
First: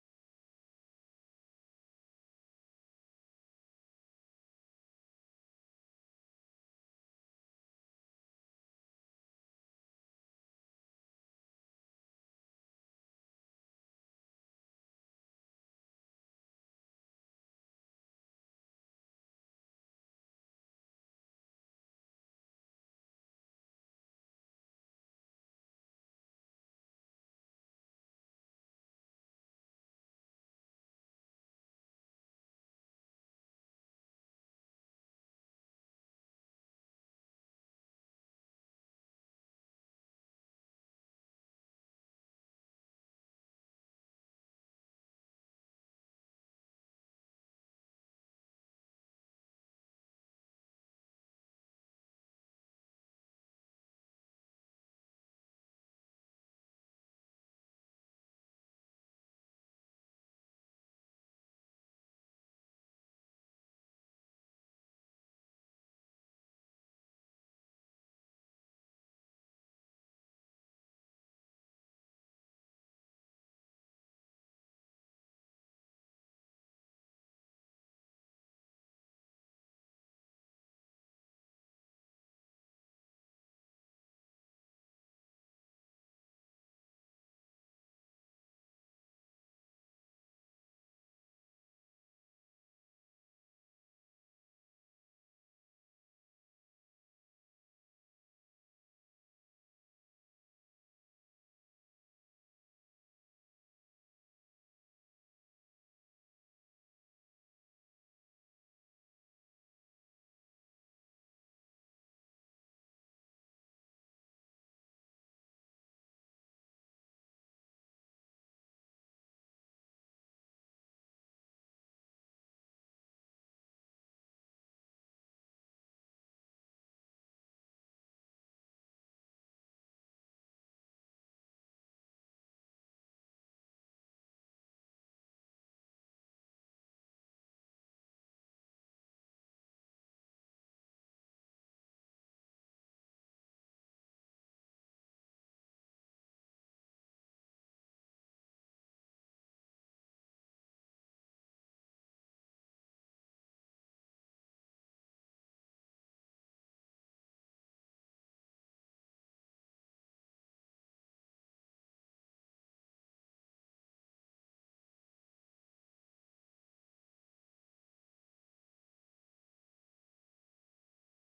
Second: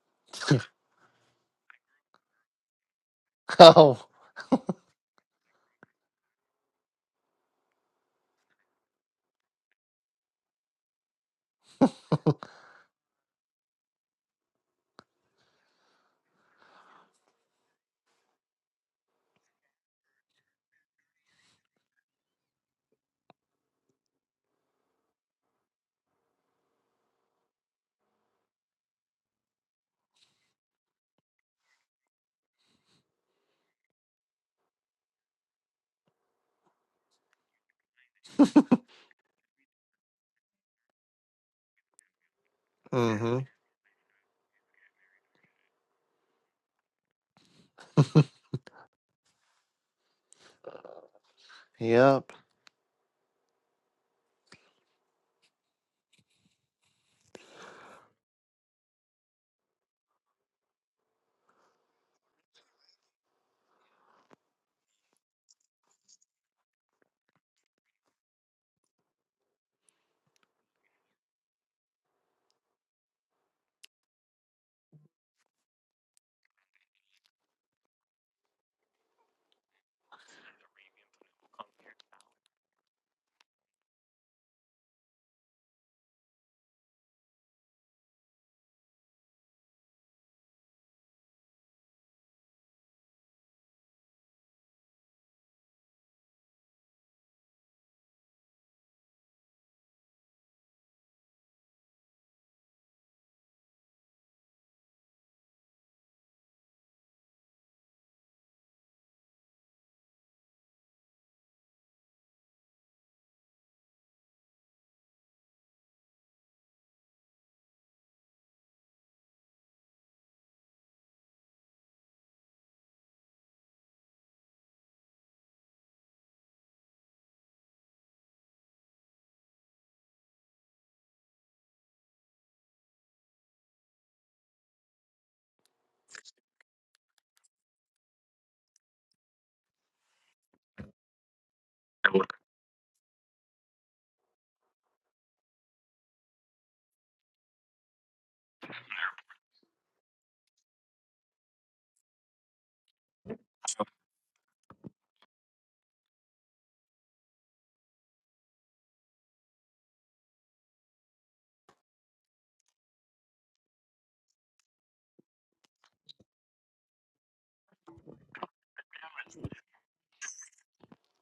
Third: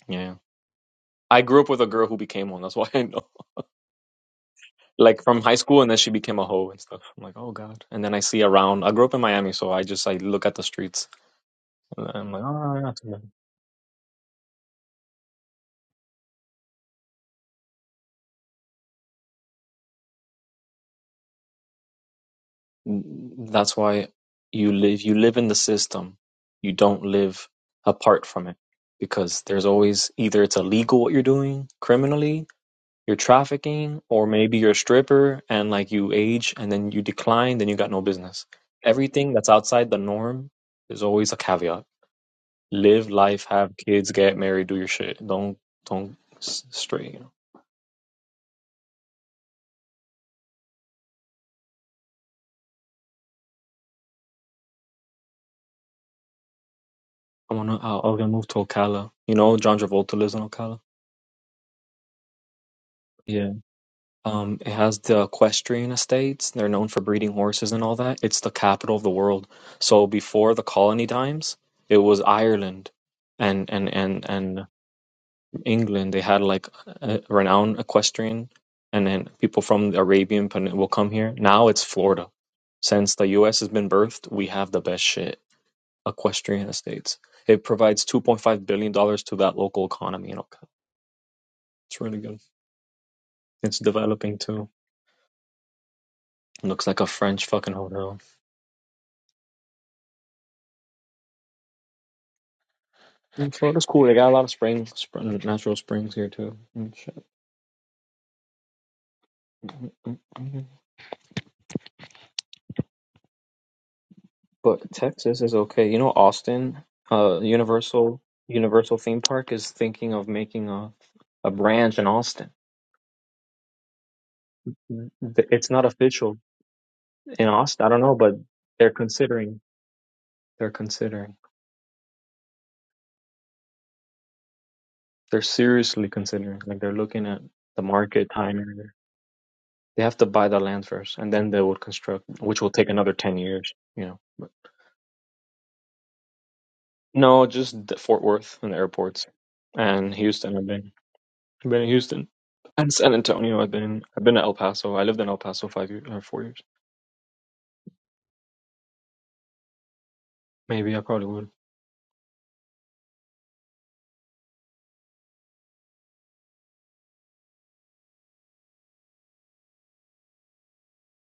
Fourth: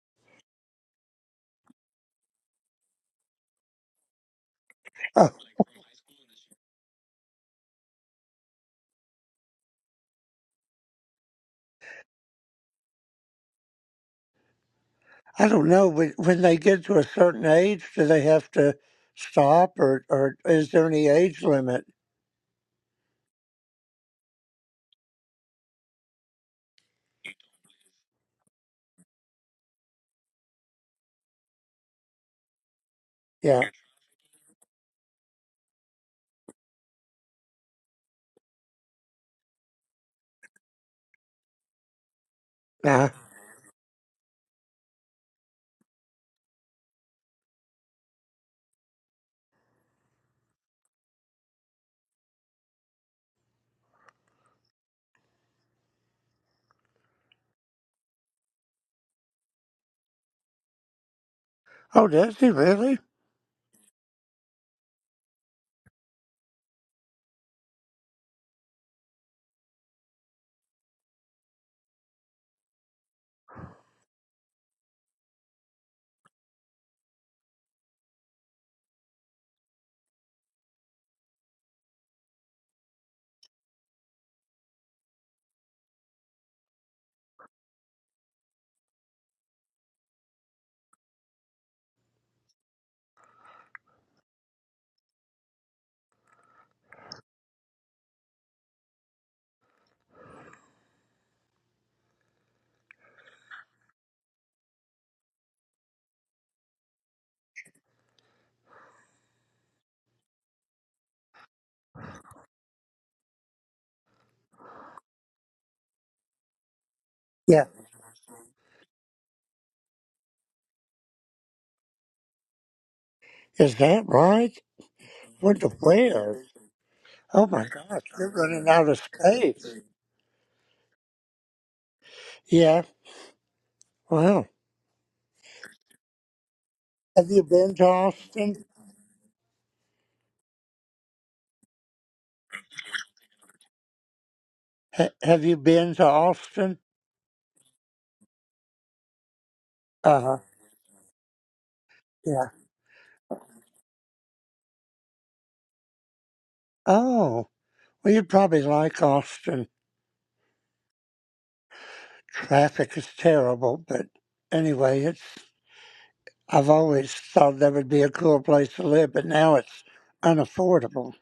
Yeah. I grew up with a girl who became one. That's why I know.
Oh.
like from high school and then she became a hoe and stuff. I'm like, oh god. And then I see around. I grew up in Miami, so I just I look at the streets. And I'm like, oh, yeah, that's bad."
I don't know, but when they get to a certain age, do they have to stop or, or is there any age limit?
that's why you live. You live in the system. You don't live apart from it because there's always either it's illegal what you're doing criminally, you're
Yeah.
trafficking, or maybe you're a stripper and like you age and then you decline, then you got no business. Everything that's outside the norm is always a caveat. live
Nah.
Mm-hmm.
life, have kids, get married, do your shit. Don't don't s- stray. You know?
Yep.
I wanna uh, I- I'm gonna move to Ocala. You know, John Travolta lives in Ocala.
Oh, does he really?
Yeah. Um, it has the equestrian estates. They're known for breeding horses and all that. It's the capital of the world. So before the colony times, it was Ireland and and and and England. They had like a renowned equestrian, and then people from the Arabian Peninsula will come here. Now it's Florida. Since the U.S. has been birthed, we have the best shit equestrian estates. It provides two point five billion dollars to that local economy You know, It's really good. It's developing too. It Looks like a French fucking hotel. And Florida's cool. They got a lot of springs, spring, natural springs here too. But Texas is okay. You know, Austin, uh,
Yeah.
Universal Universal theme park is thinking of making a a branch in Austin.
Is that right? What the
It's not official
where? Oh
in
my
Austin. I
gosh,
don't know,
they're
but
running out
they're
of
considering.
space.
They're considering.
Yeah. Wow.
They're seriously considering, like they're looking
Have
at
you been
the
to
market
Austin?
timing. They have to buy the land first, and then they will construct, which will take another ten years. You know, But-
Ha- have you been to Austin?
no, just the Fort Worth and the airports, and
Uh huh.
Houston. I've been, I've been in Houston
Yeah.
and San Antonio. I've been, I've been to El Paso. I lived in El Paso five years or four years.
Oh, well, you'd probably like Austin.
Maybe I probably would.
Traffic is terrible, but anyway, it's I've always thought that would be a cool place to live, but now it's unaffordable.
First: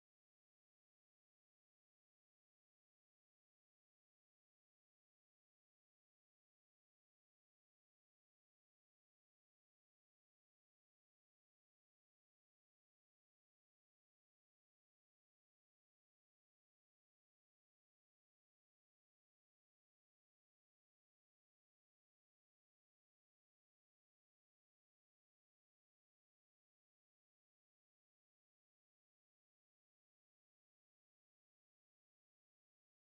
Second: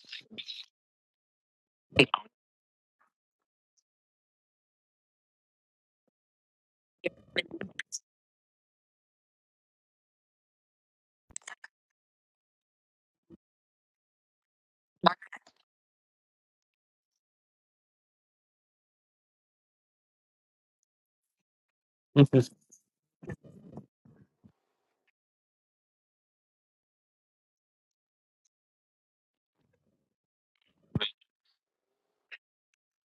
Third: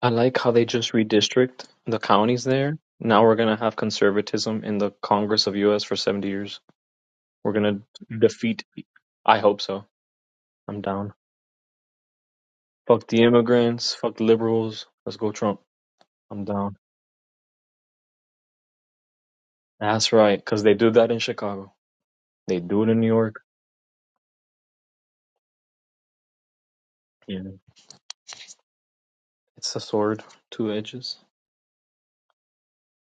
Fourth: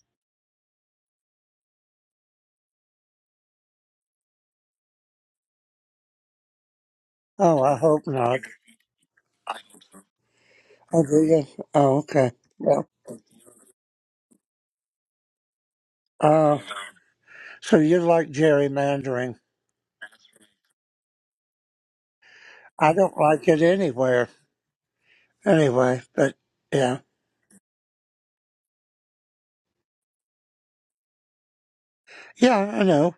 I like how they just redistrict the counties there. Now we're gonna have conservatism in the Congress of U.S. for seventy years. We're
Oh, I
gonna
hope not.
defeat. I hope so. I'm
Oh,
down.
do you? Oh, okay. Well,
Fuck the immigrants. Fuck the liberals. Let's go Trump. I'm
uh,
down.
so you like gerrymandering.
That's right, because they do that in Chicago. They do it
I
in New
don't
York.
like it anywhere anyway, but yeah.
Yeah. It's a sword, two edges.
Yeah, I know.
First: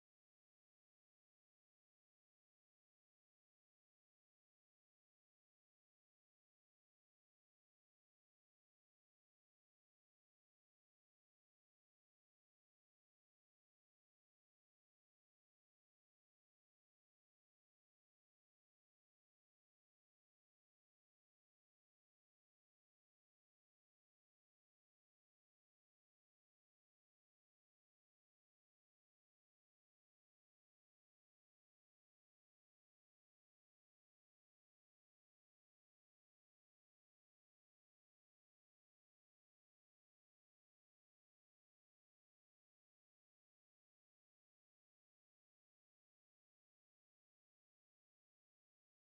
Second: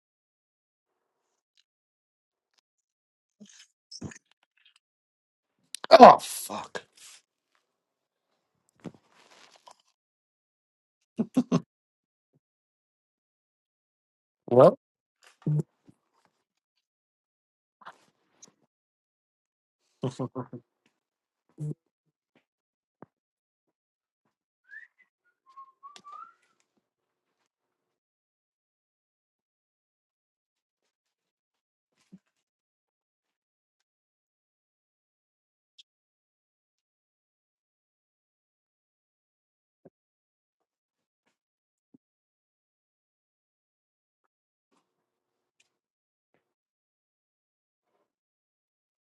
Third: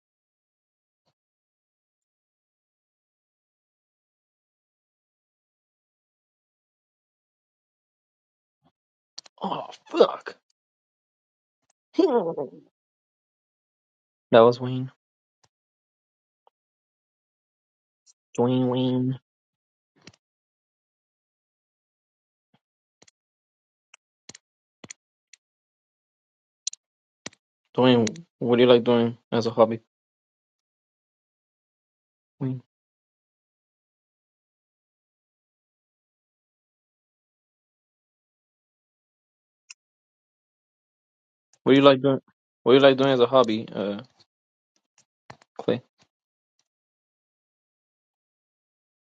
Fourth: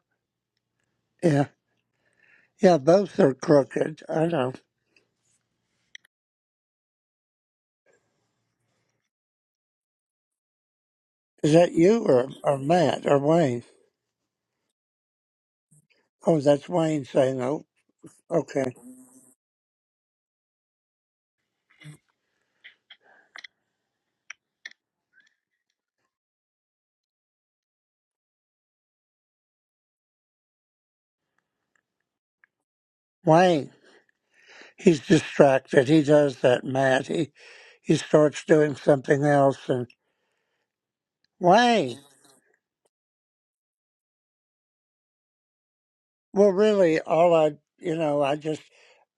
Yeah. Yeah, both are crooked. I know.
oh fuck.
Oh, fuck.
Is that you or,
that
or Matt or Wayne?
was
What?
Wayne.
Oh, that's Wayne saying, oh,
Dwayne
okay.
Wayne. Dwayne, what do you like doing as a hobby? Wayne.
Wayne, he's distracted. He does that, Matt. He, he starts doing something else
What do you
Why?
like doing? What do you like doing as a hobby, uh, Clay?
Well, really, all I, you know, I just,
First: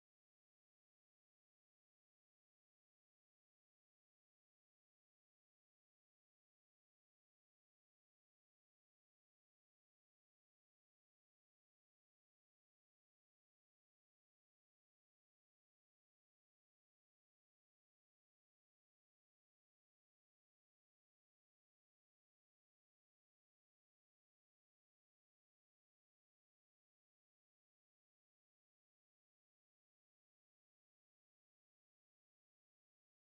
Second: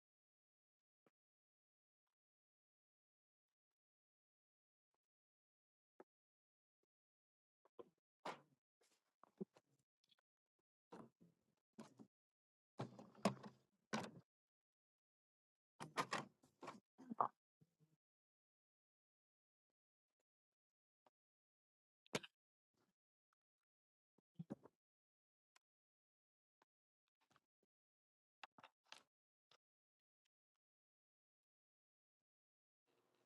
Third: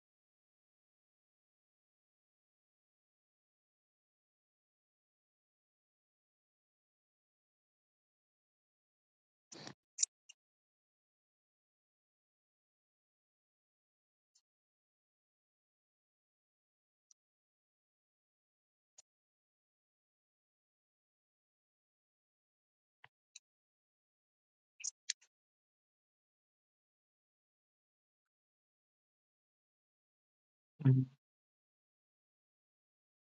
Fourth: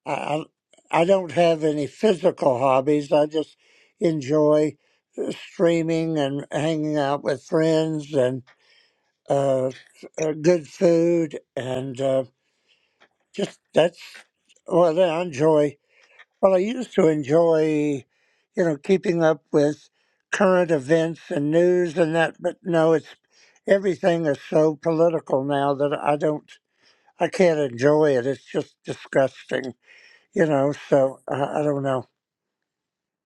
I, I I don't have any physical hobbies. I just enjoy uh, streaming and hanging out with friends and uh, uh, good food and uh, just that's well, I enjoy. Well, I used to enjoy, you know, keeping up with current events and news and that, but no, it's everything is so political now that I don't. I can't enjoy it. It's just disgusting, you know.
Mhm.
So I, I don't know.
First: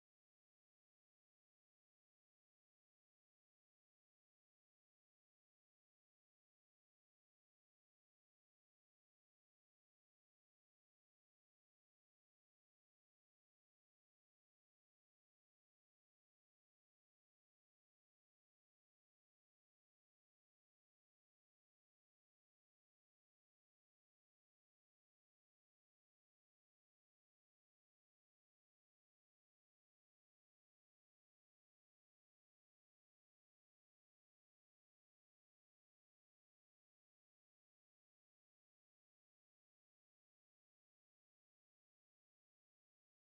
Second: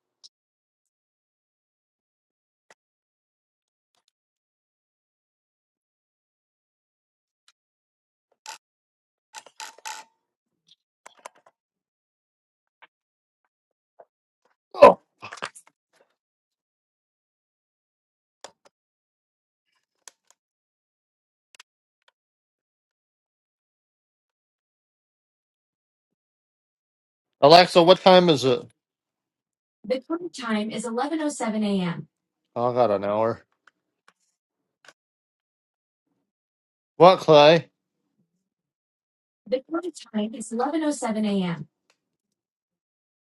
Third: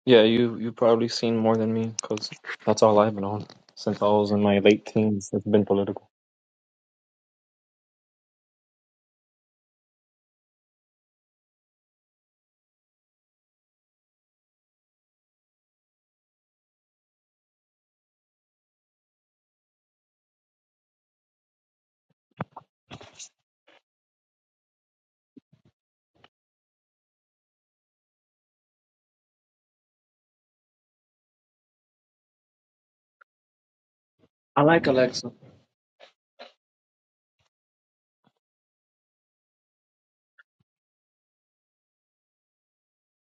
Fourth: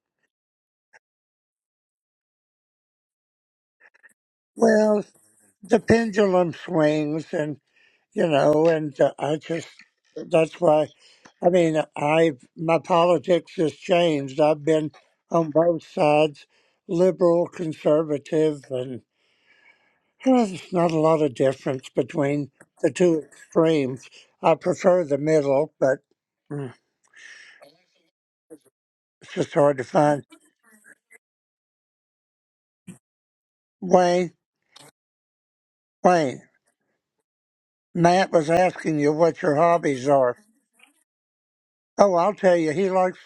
Yeah, you you probably seen more than me, because that's all I've been on since I was in my late
Well,
teens. It's been
the
political.
pendulum swings, and you know, and uh, I just that's why. I mean, I my politics has changed. I've been
Oh.
on both sides, liberal, conservative, and huh, there's not a lot of difference between the two extremes. I prefer the middle, but mm,
Alexa, what time is it?
it's just hard to find.
Oh, I got an hour.
Wayne,
I like Alexa.
Wayne.
What, Clay?
Matt was asking you what your hobbies are. Oh, I'll tell you, he likes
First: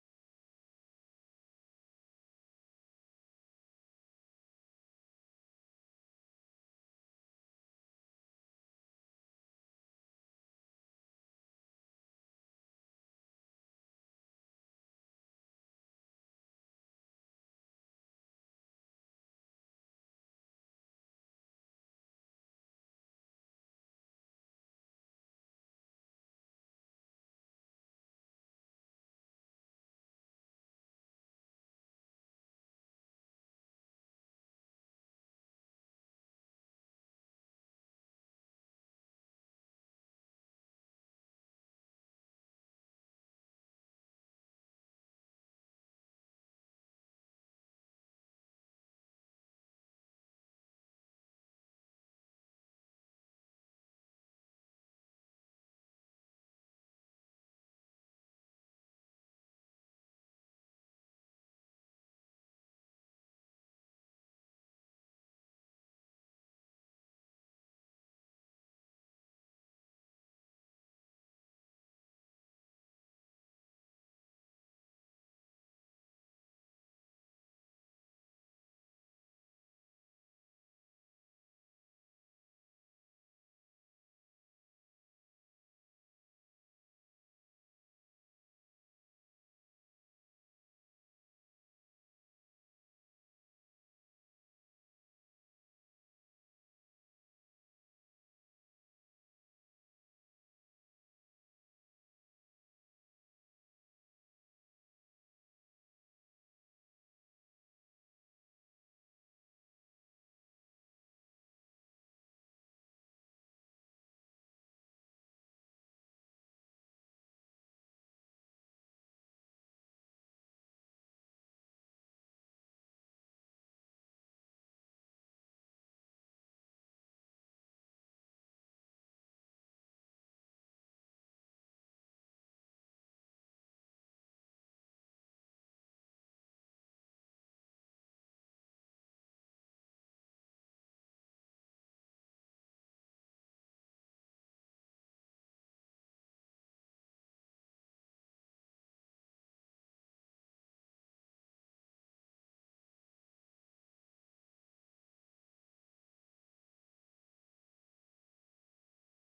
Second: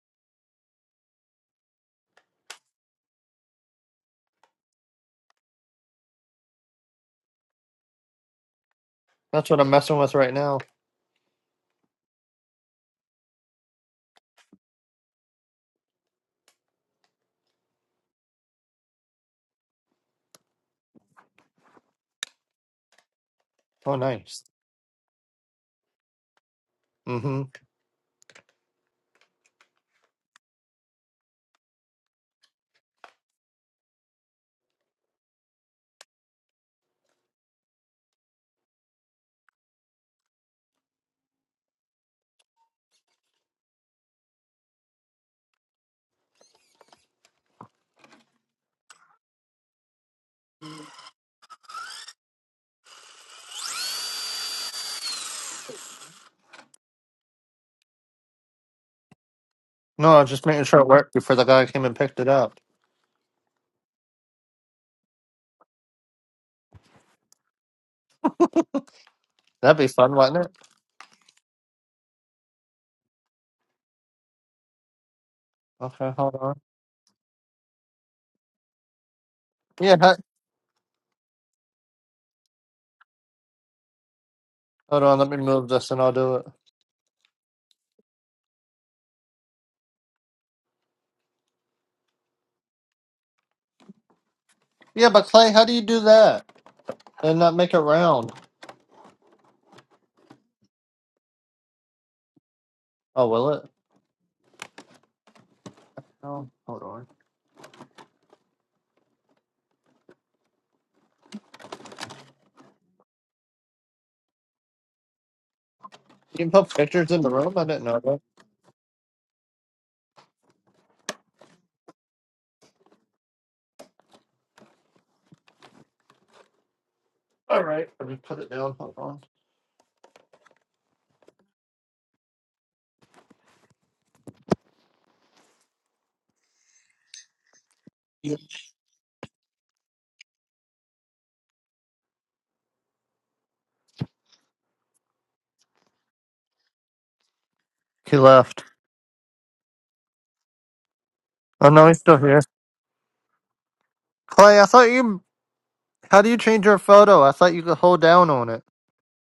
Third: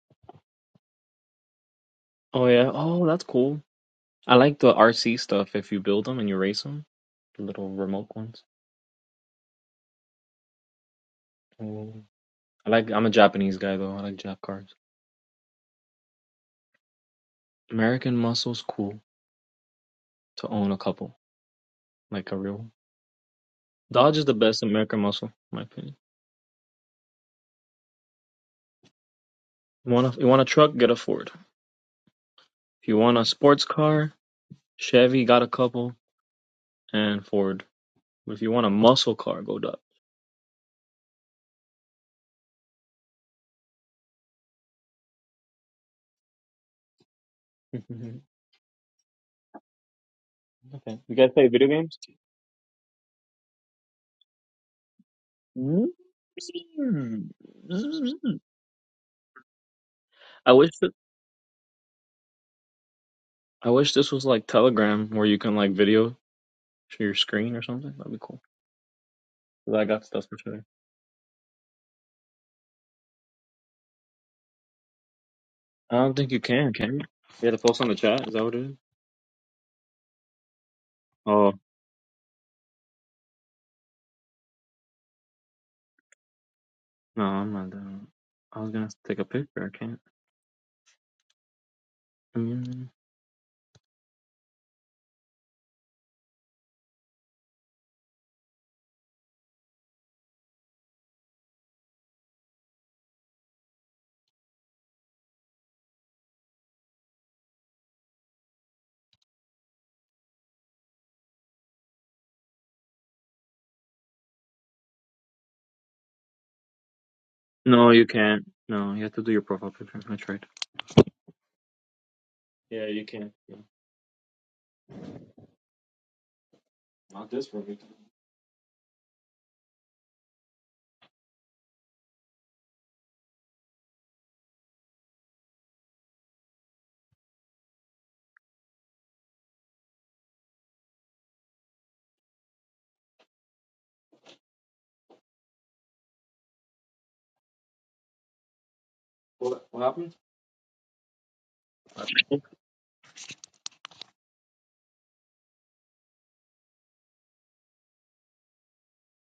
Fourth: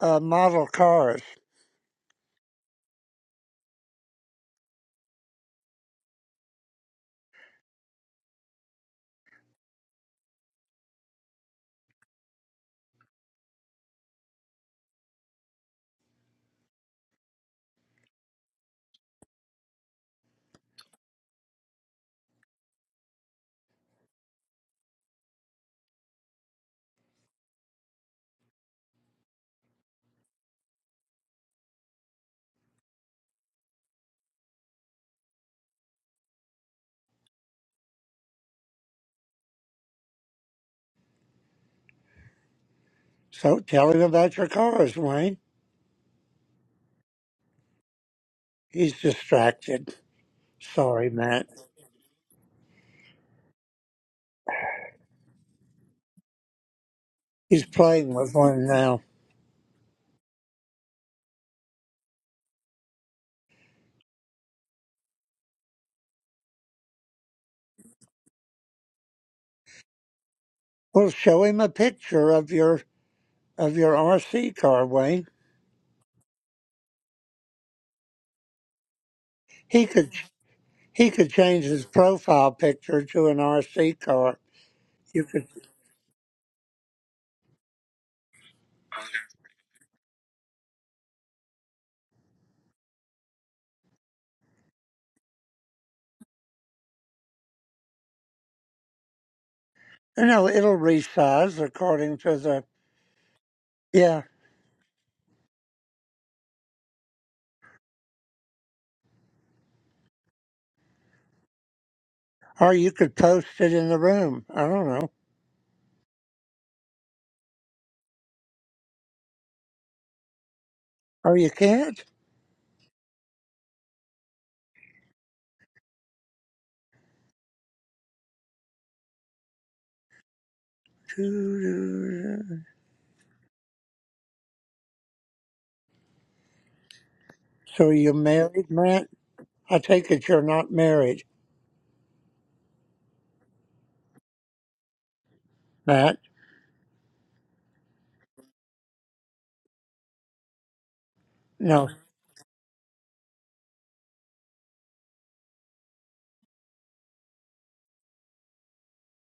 uh, model cars.
Oh, yeah. Oh, that's cool. I like the RC stuff. If you build them and you race them, the little remote ones.
That's what I'm messing with right now.
Mm. I like. I'm a Japanese guy though. I like Jap cars. American Muscle's cool to own a couple, like a real. one.
Oh,
Dodge is the
nice.
best American Muscle, in my opinion.
Mm-hmm.
You want a, you want a truck? Get a Ford. If you want a sports car, Chevy got a couple and Ford. If you want a muscle car, go Dodge.
So tell him about your cars, Wayne.
Mhm.
He's distracted.
okay.
Sorry,
You guys play
Matt.
video games?
He's playing with one now.
No, I was just
I
making
wish
sure it
that
worked before the guy came and picked it up.
I wish this was like Telegram where you can like video share your screen or something? That'd be cool. 'Cause
That'd
I
be
got
fun,
stuff to
wouldn't it?
share.
Well, show him a picture of your of your RC car, Wayne.
I
Okay,
don't think
hold
you
on.
can. Can you? You have to post on the chat. Is that what it is?
He
Yeah,
could
hi-
he could
Oh
change his profile picture to an RC car.
hold on.
You
Let me
could
move this and I'll do it.
no, I'm not doing. it. I was gonna take a picture. I can't. Mm.
Yeah, but Clay, how do you do that and not make it round?
no, it'll resize according to the
Oh, will it?
yeah.
Oh, hold on.
Or you could post it in the room. I don't know.
You can put pictures in the room. I didn't
No,
know
you
that.
can't. No, you have to do your profile picture. I tried.
Or you can't.
Yeah, you can. Yeah. Not this
All
one. you can.
right, I just put it down. Hold on.
So you're married, Matt? I take it you're not married, Matt.
He left.
What? What happened?
Oh no,
No.
he's still here. Clay, I thought you. How do you change your photo? I thought you could hold down on it.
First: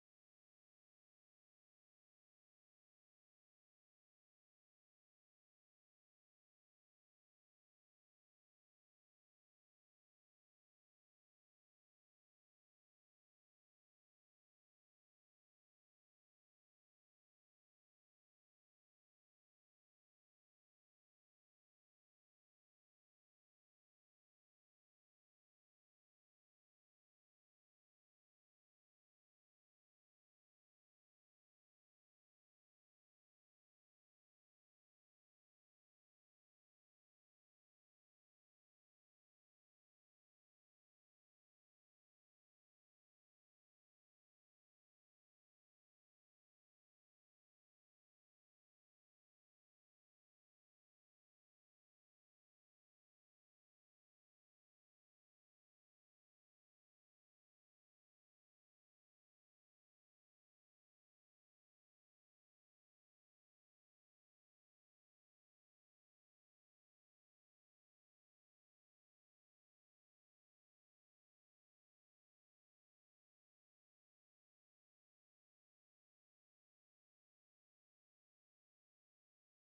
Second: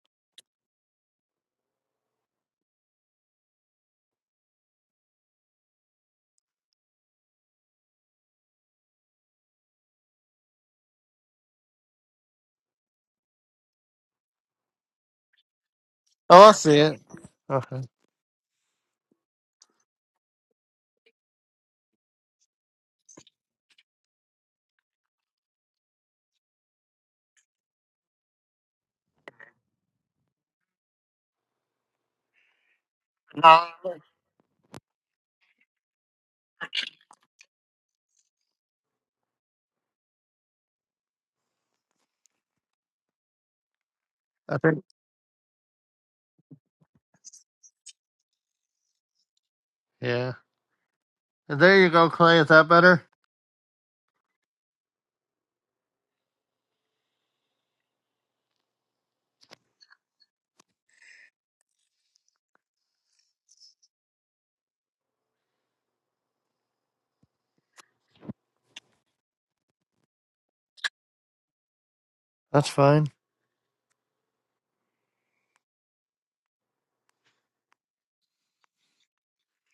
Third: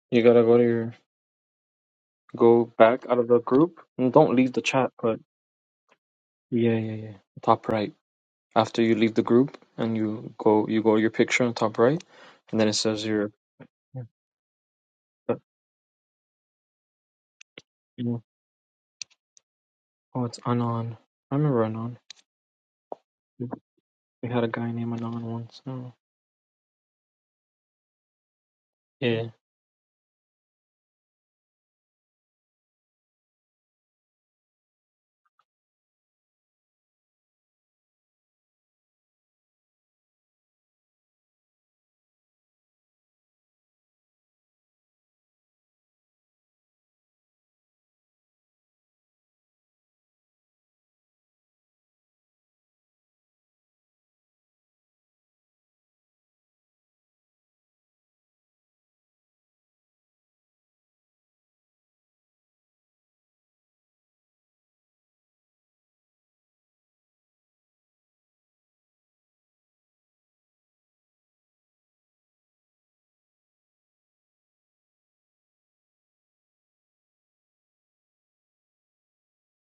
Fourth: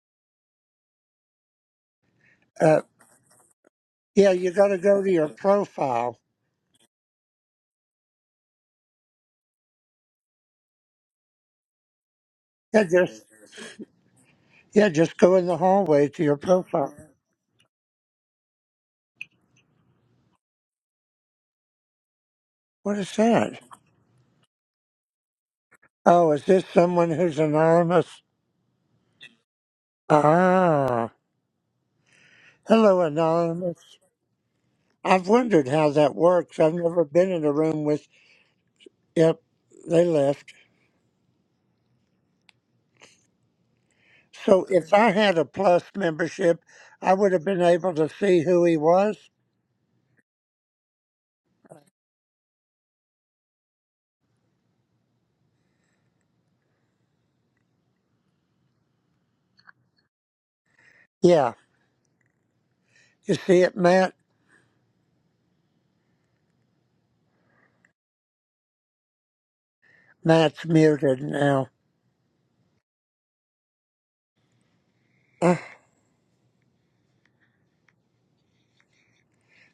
You gotta go to your go
Uh,
back out of the group. And
yeah,
don't
you
leave the
got to
chat.
go to
But
your profile.
yeah, yeah, yeah. Top right. After you leave the group and you go, you go to your picture on top right, and then it
Yeah,
says
just
your.
yeah, just go in the hallway to your
Oh, I see
profile.
it. Okay.
Yeah. Oh, it's Anon. I remember Anon.
What is that?
We had a guy named Anon once. Oh.
Oh, is this someone who's anonymous?
Yeah.
Ah, hello,
No,
anonymous.
I
I've wondered how that works. I've never been in a room with. Yep, they left. So
think.
if I had a plus membership, I would have been able to see who he was.
Yeah. There you go, Clay. Is that better?
Yeah. You see it, Matt? Matt's muted now.
That's fine.
Uh,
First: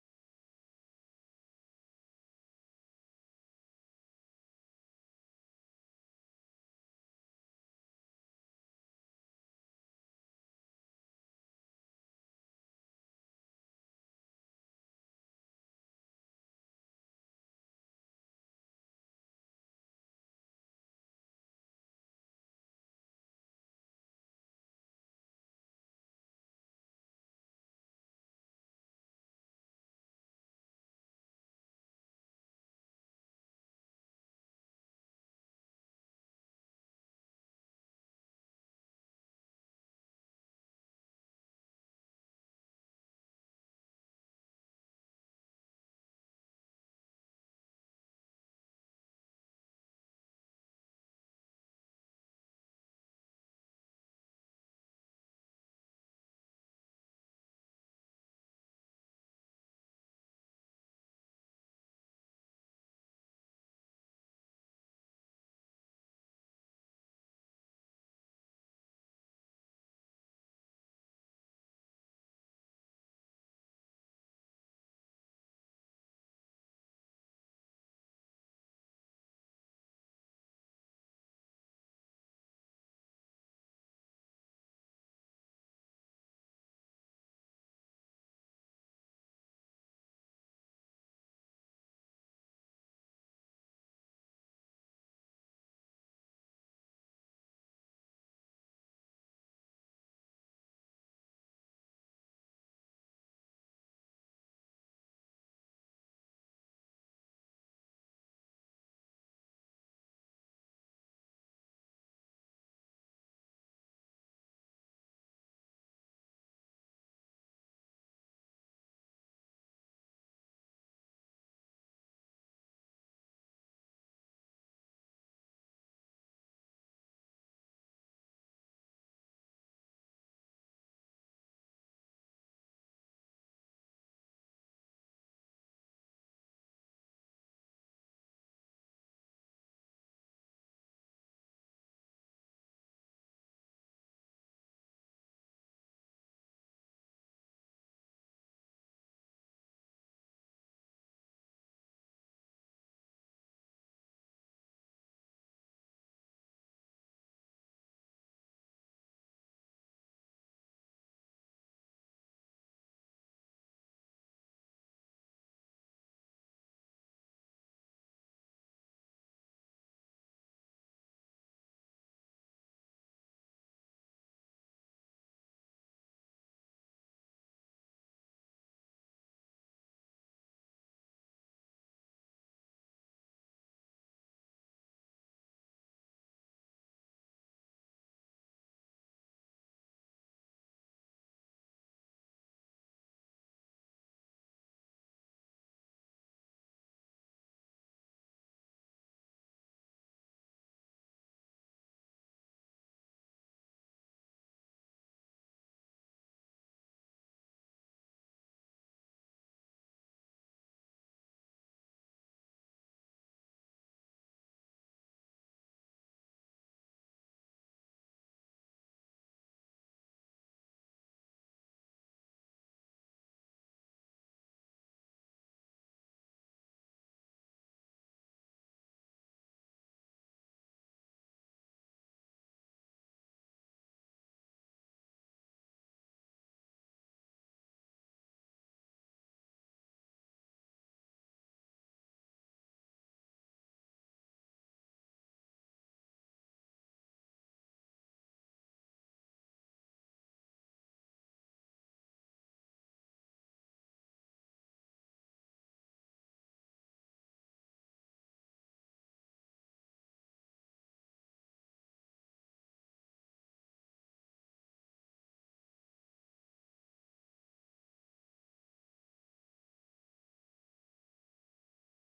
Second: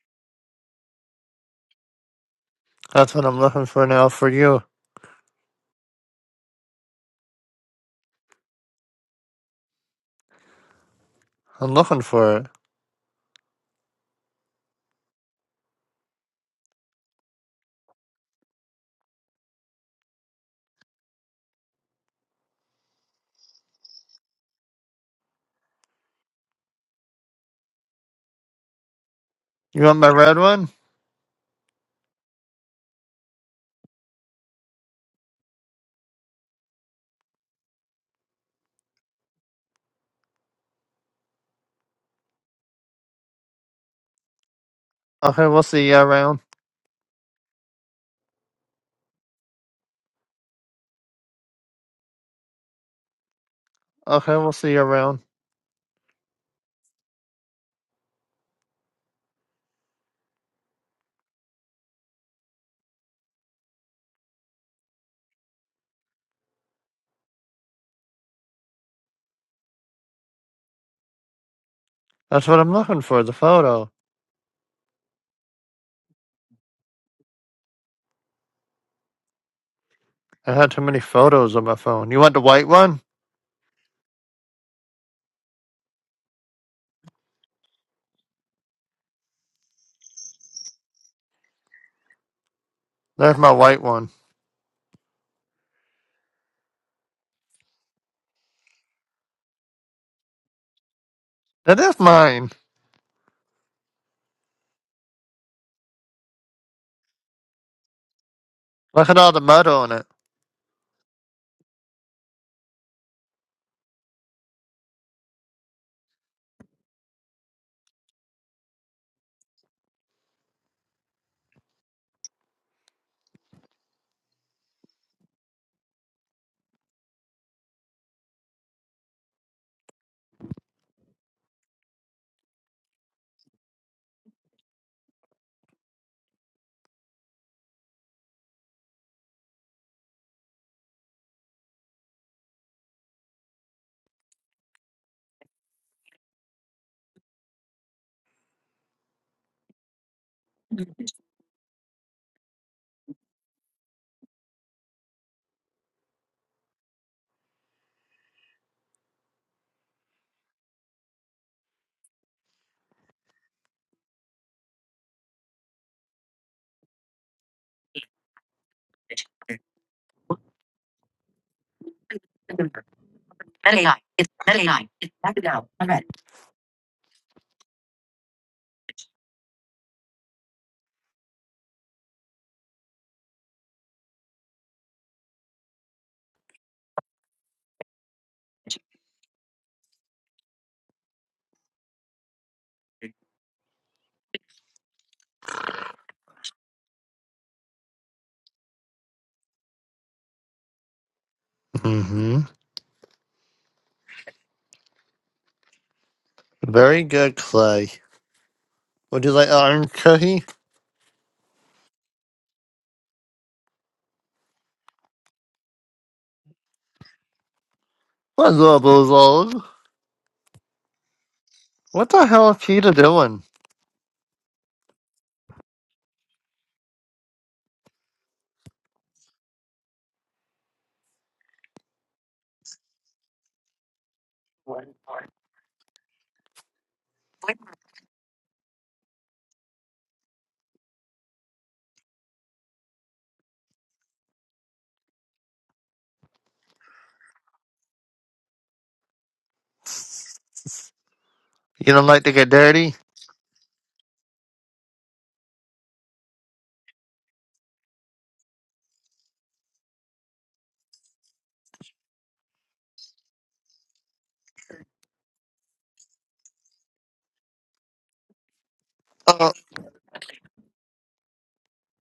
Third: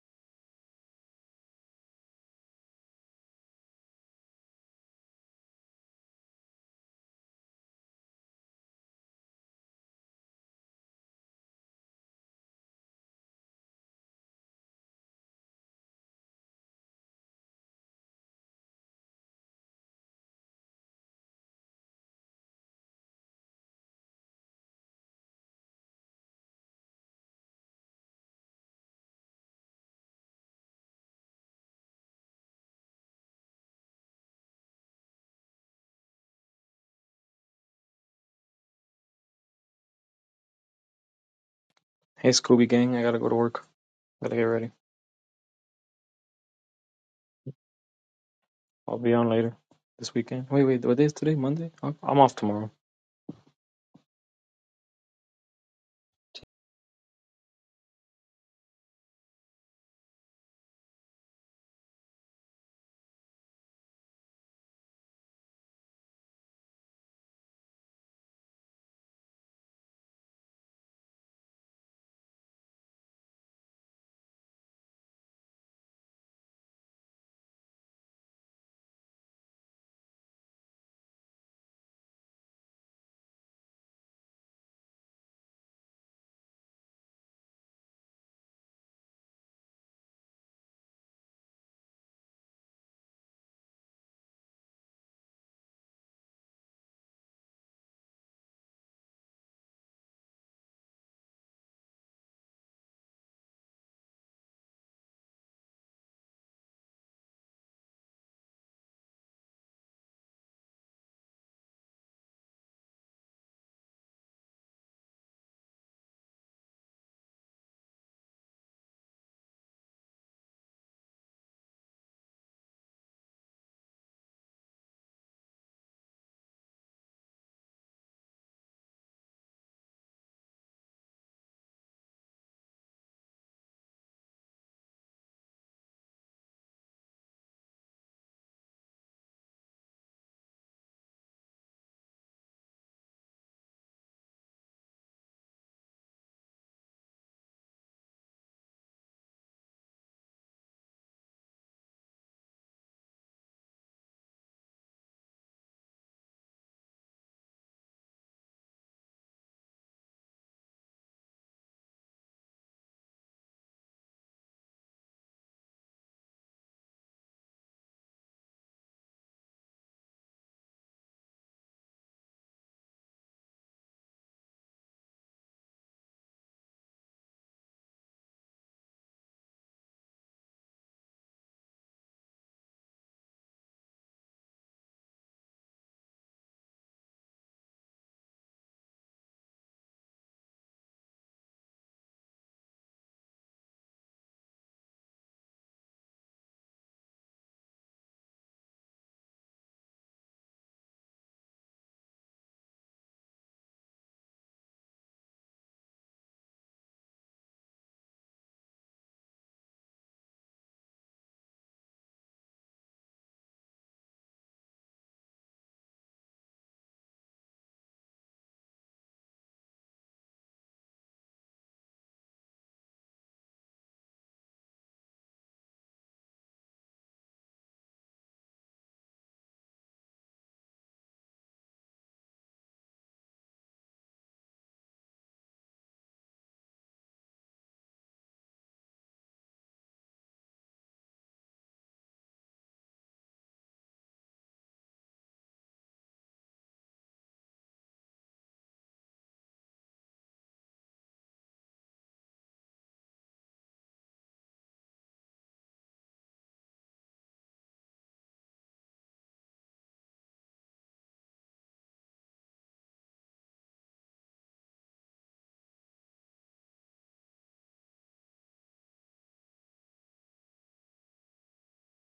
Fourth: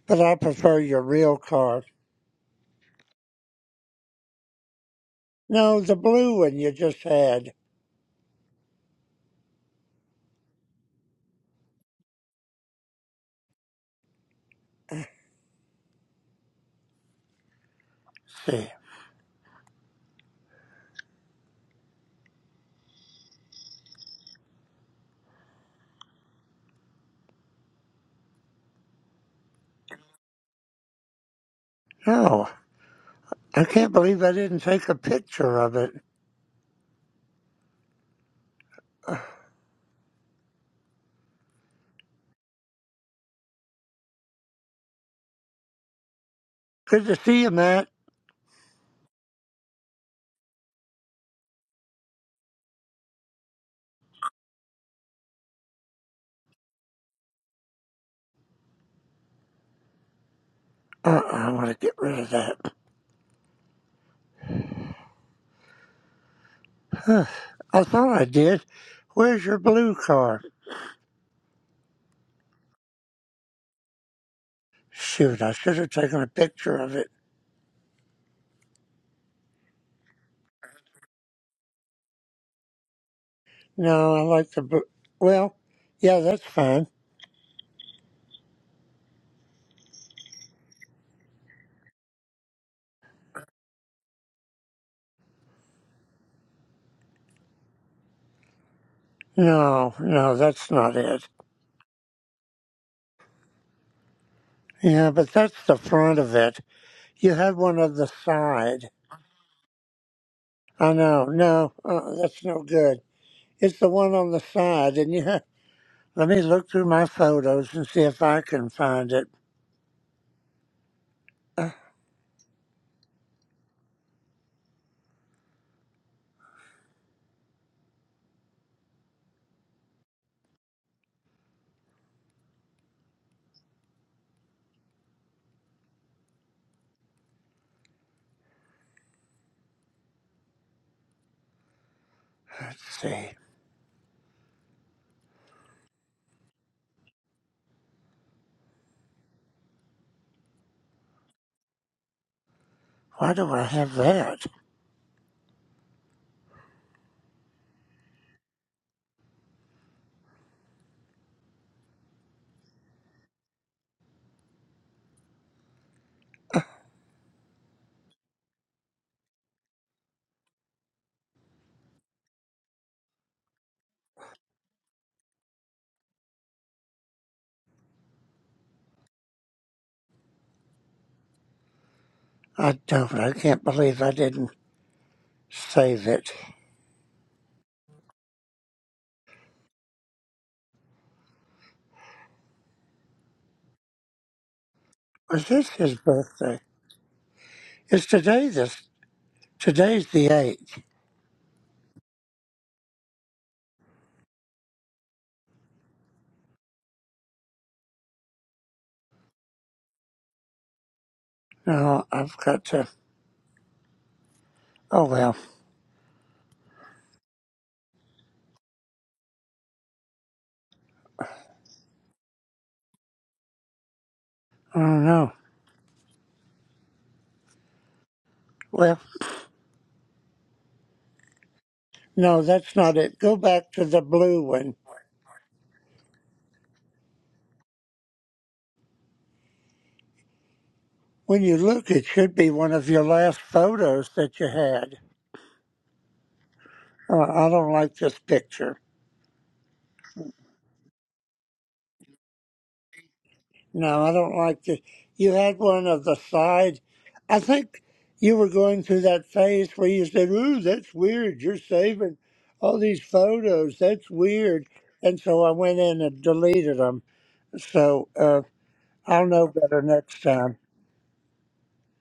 but I prefer your real card.
That's what I'm looking for now for you.
No, the blue one you just had.
I'm looking for it.
See.
You want my red one?
Oh, I can't believe I didn't take a picture of it. Uh,
Hey, Scooby Gang. I gotta go to work. Gotta get ready.
Okay, we'll see you around.
Good to see you, Matt.
I'll be on later this weekend. Wait, wait. What day is today? Monday? I'm I'm off tomorrow.
Okay, we'll see you around.
Uh, I want to get rid of that. I thought I did. Where's your blue card?
That's what I'm looking for, the photo.
Shoot, I should have taken a picture of it.
I had too many photos on my phone. You want the white one?
No, I like the blue. Well, yeah, that's fine.
There's my white one.
No, no, that's not it.
That is mine.
Yeah, but that's the front of it. You had one on the side.
Look at all the mud on it.
I know. No, uh, that's no good. It's the one on the side, and you have. Let me look through my photos and see if I can find it. Uh, let's see. Why do I have that? I don't. I can't believe I didn't save it. Was this his birthday? It's today. This today's the eighth.
mm hmm Very good, Clay. Would you like orange cookie?
No, I've got to. Oh well.
What's all those old? What the hell is Cheetah doing?
I don't know. Well, no, that's not it. Go back to the blue one. When you look, it should be one of your last photos that you had. Uh, I don't like this picture.
You don't like to get dirty?
No, I don't like the. You had one of the side. I think you were going through that phase where you said, "Ooh, that's weird. You're saving all these photos. That's weird." And so I went in and deleted them. So uh, I'll know
Oh,
better next time.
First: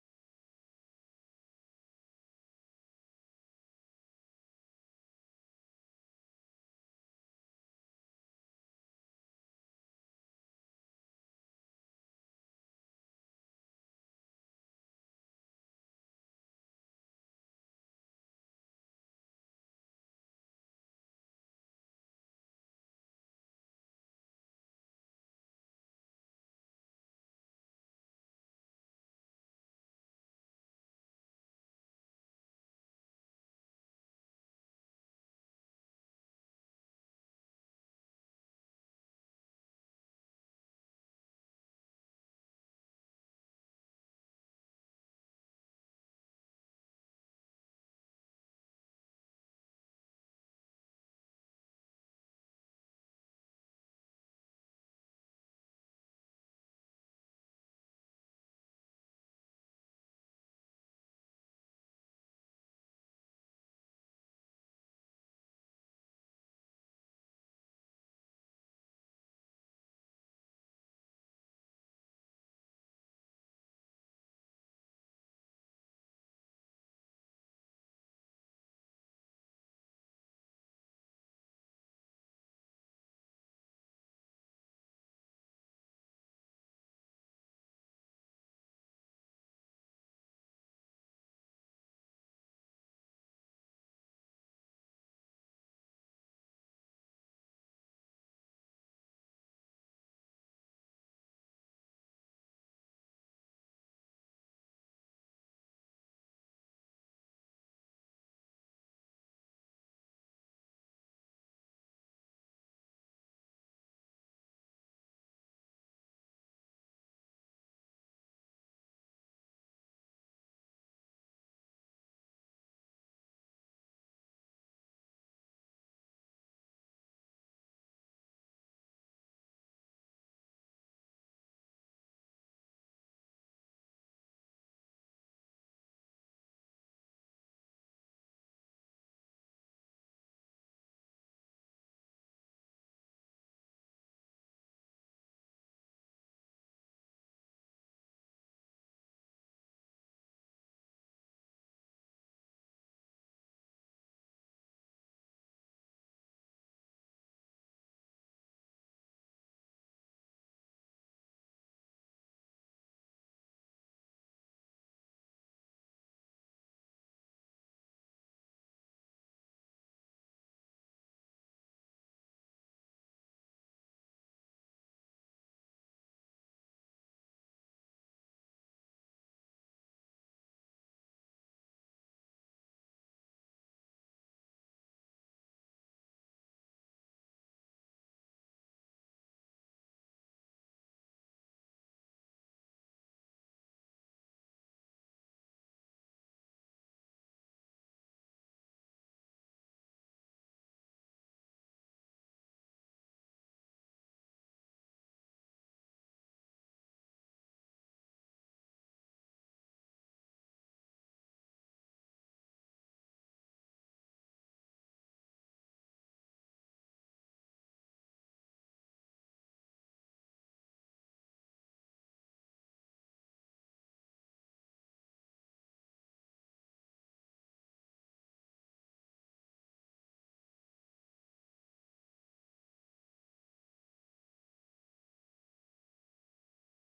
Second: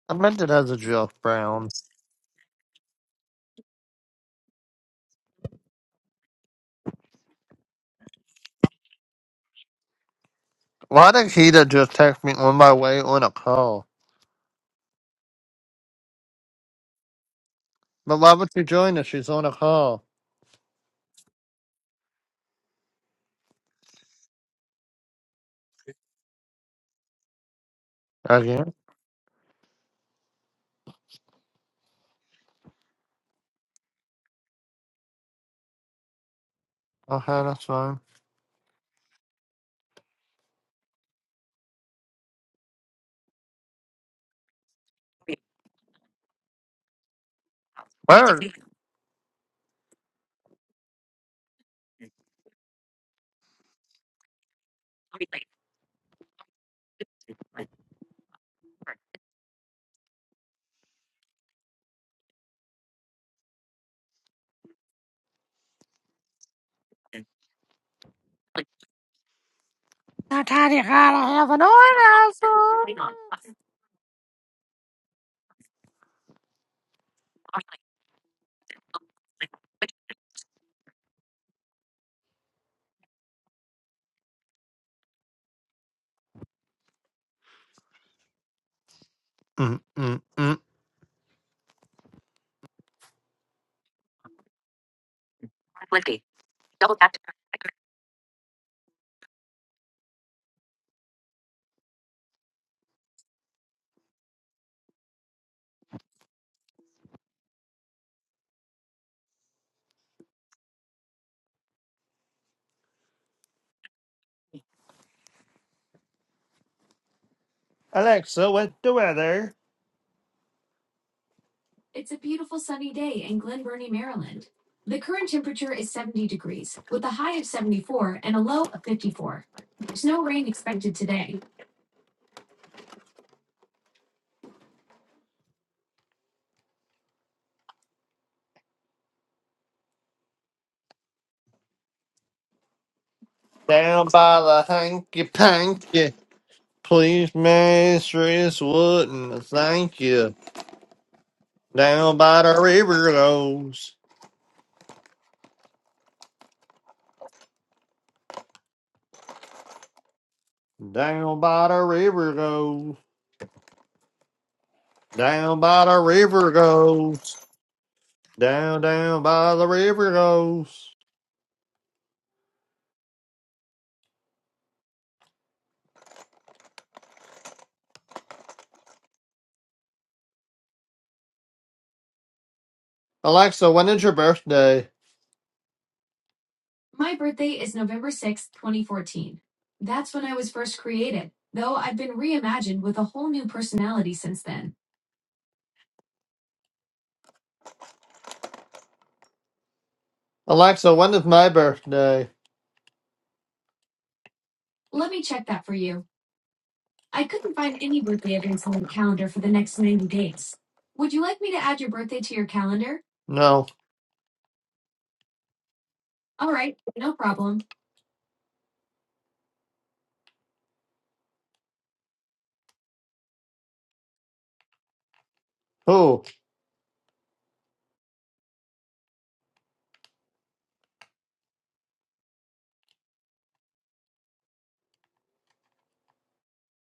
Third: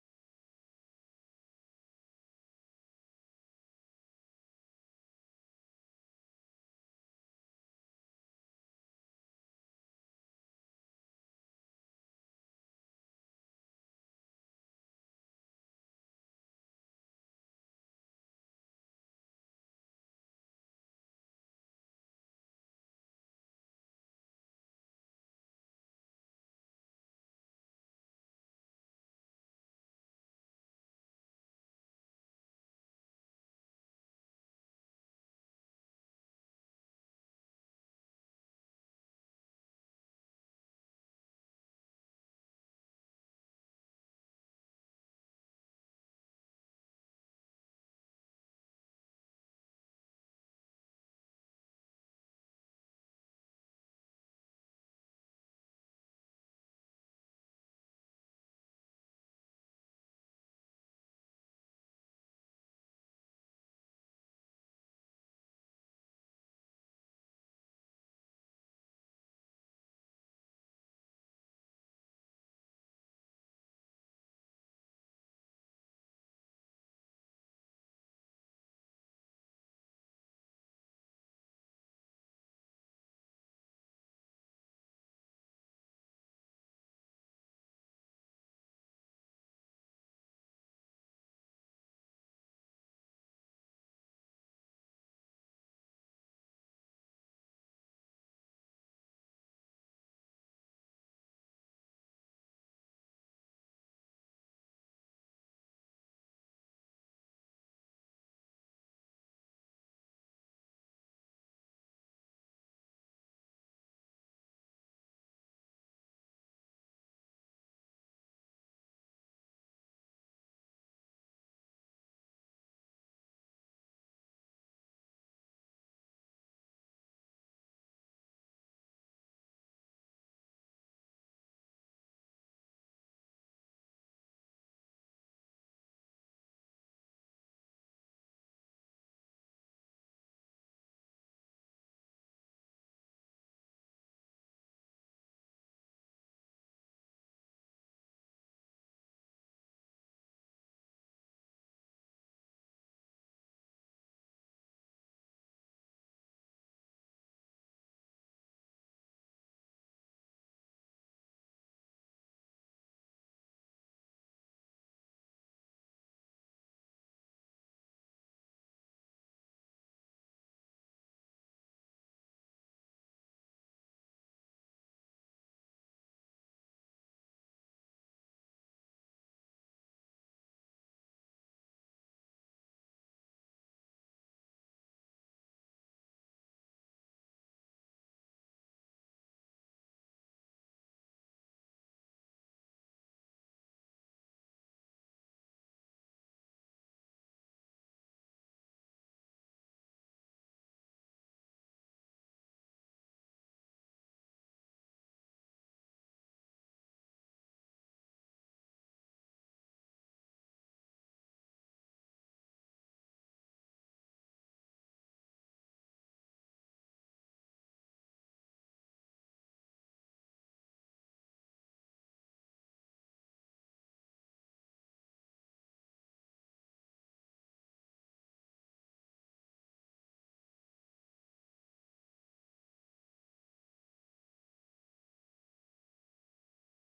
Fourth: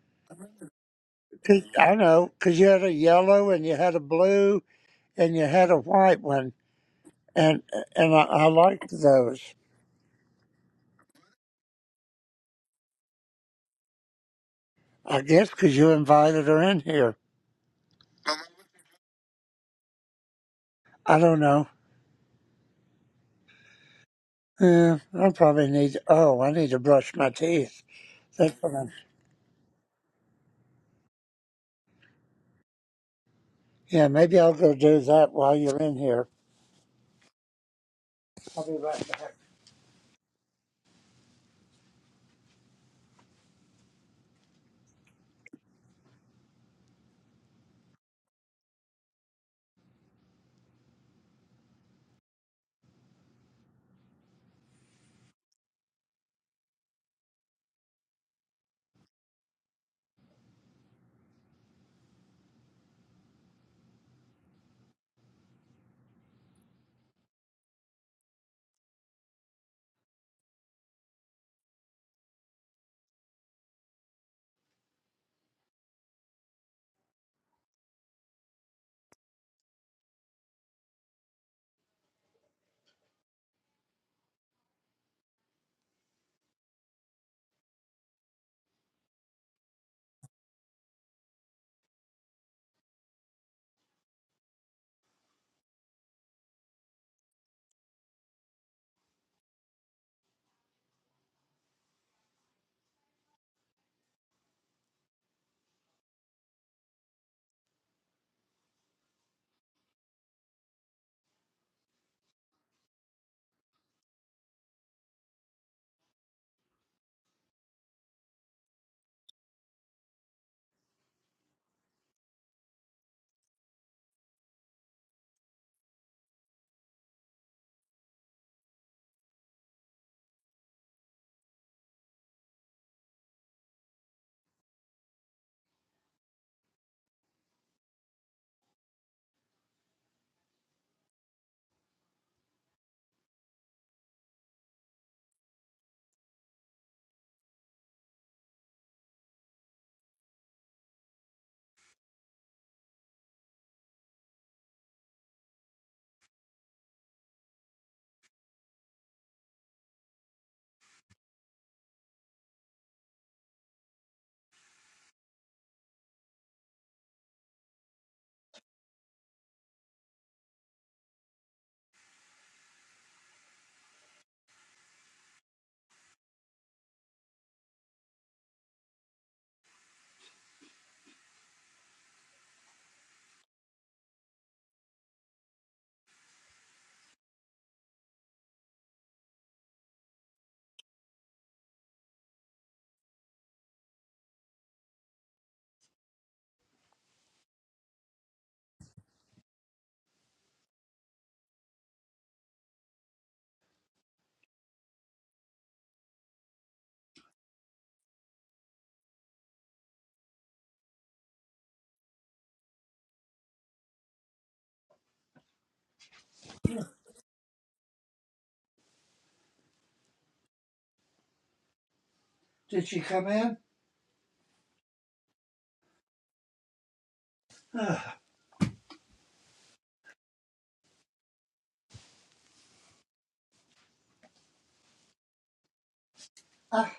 I meant it as a joke,
'Cause-
Brown.
I know because you had a yellow and you had a blue and you had a white one, and and I, I liked those.
Why did Cheetah just text me on my way on a call?
I guess 'cause you invited her in here.
But why would she join us? She's on a call.
I don't know. Yeah, I probably need. Oh, I need to brush my teeth. That's
Again?
what I'm. Yeah, maybe I'll go do that while you're in here.
Okay, that's fine.
I'll be right back.
Now, Tiny gotta have an orgasm. Mm, mm, mm. Down by the hanky panky. Please, mistress, wouldn't thank you. Down by the river goes. Down by the river goes. Down by the river goes. Down, down by the river goes. Alexa, when is your birthday? Alexa, when is my birthday? No.
Did she come in?
Who?
Ah, ah,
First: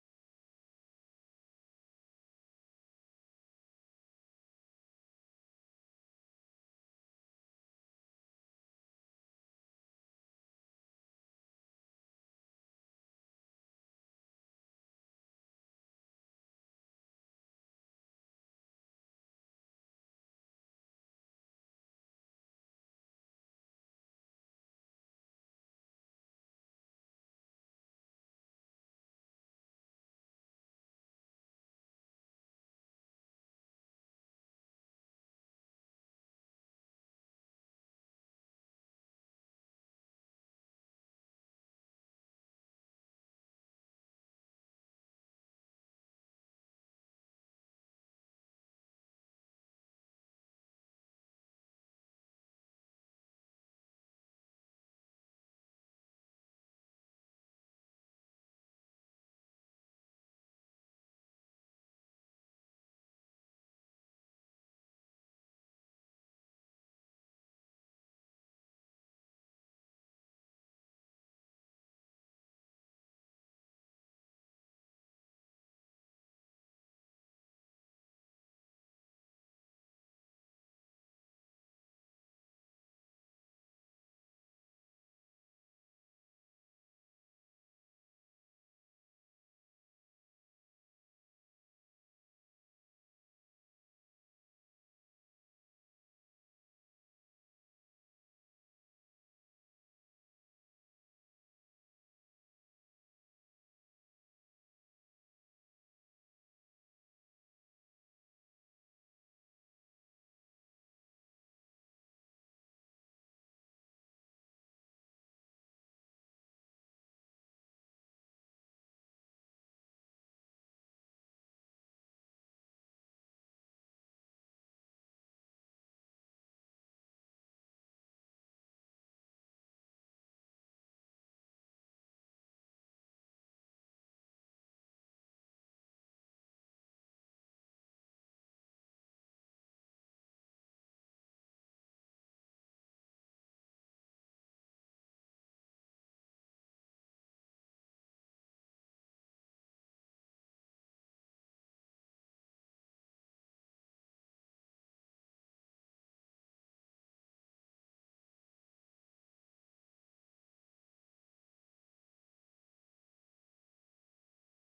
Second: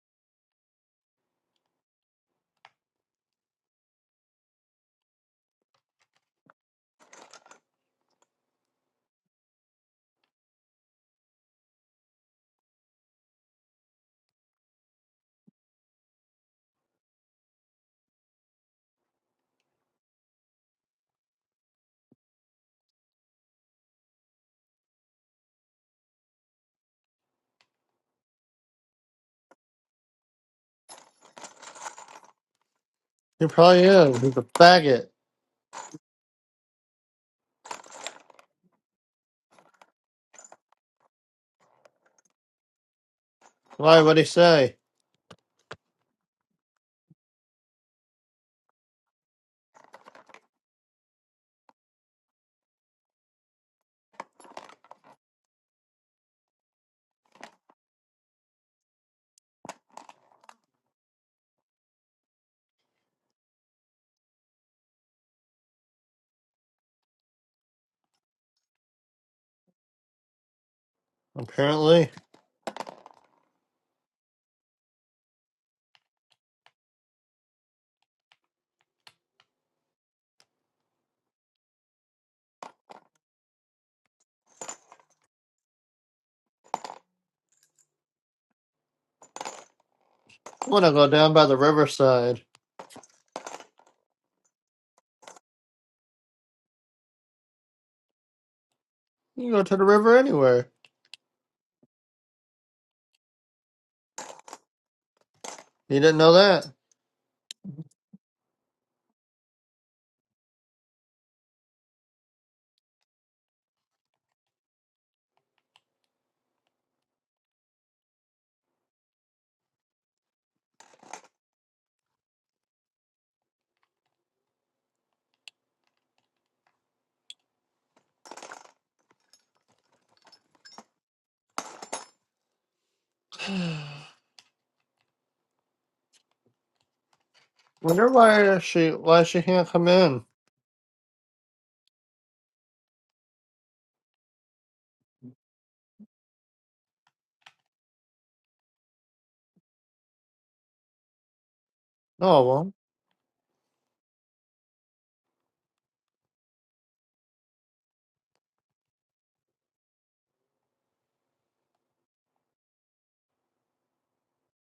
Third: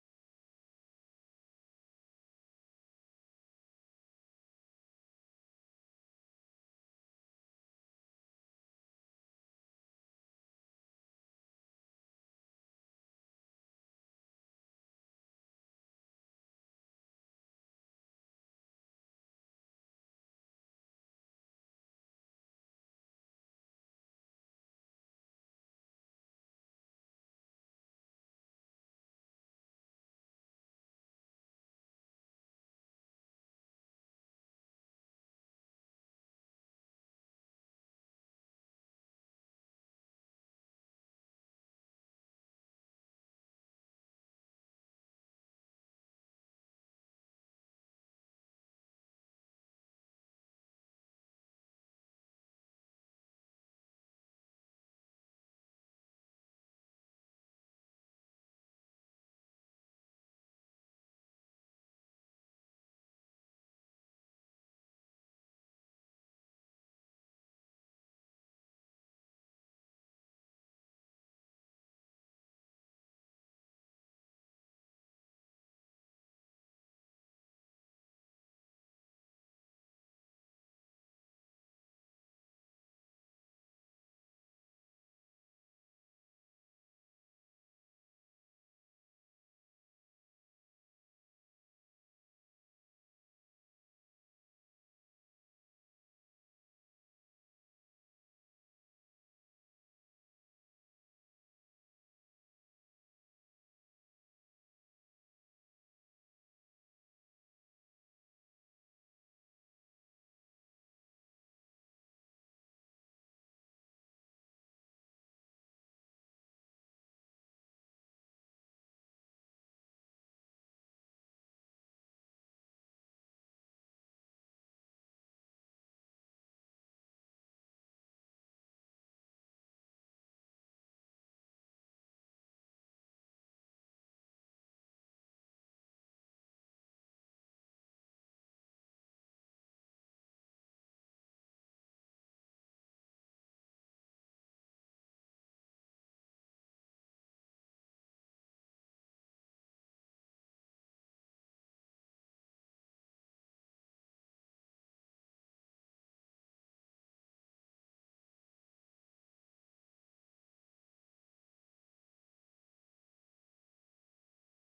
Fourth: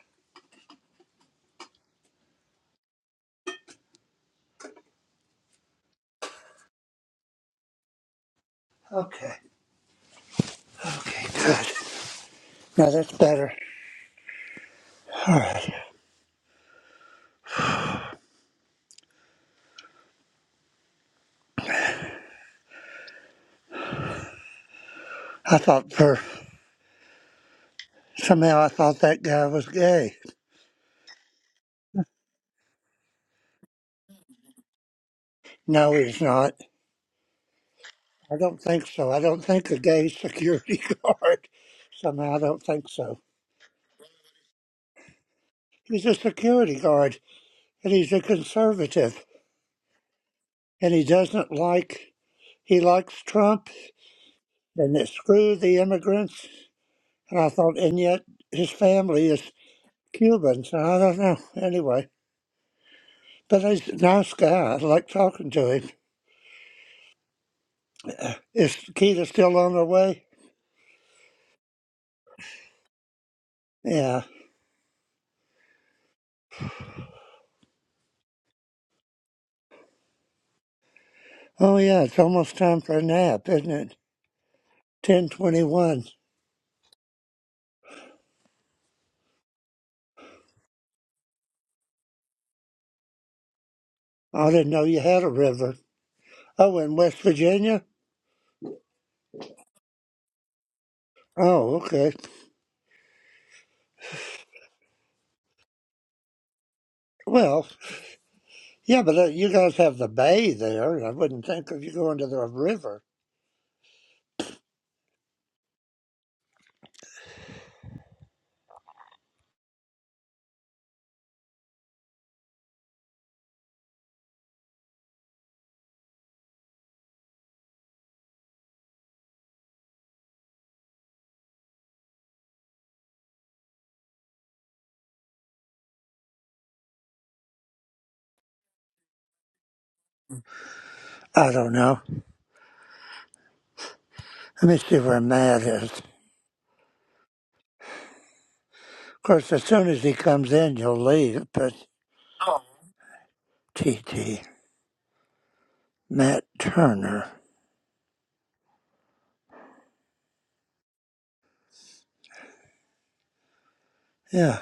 okay. Okay, good. Now that's better. All right. I thought for somehow I thought that guy was gay.
He probably is. He's a faggot.
No, he's not. I don't think so. I don't think a gay security guard. Somehow I don't think so.
Why would he say?
He's a security guard and he's a conservative. and he doesn't like he likes Trump and that screw the immigrants. And I thought, and yet his family is Cuban, so I don't know. Anyway, but he's a nice guy. I like talking to him. Uh, Is Keita still on her way?
Apparently,
Yeah. Oh yeah, it's almost time for a nap, isn't it? Ten twenty-one.
I want to go down by the riverside.
I didn't know you had a river. Oh, in West Virginia.
You can go to the river anywhere.
Oh, okay.
You didn't know that.
Well, yeah, but uh, you guys have the bay there. I wouldn't think of you going to the river.
Wonder why she why she can't come in.
I don't know. Let me see where Matt is. Of course, as soon as he comes in, you'll leave. But
No, well,
TT, Matt Turner. Yeah.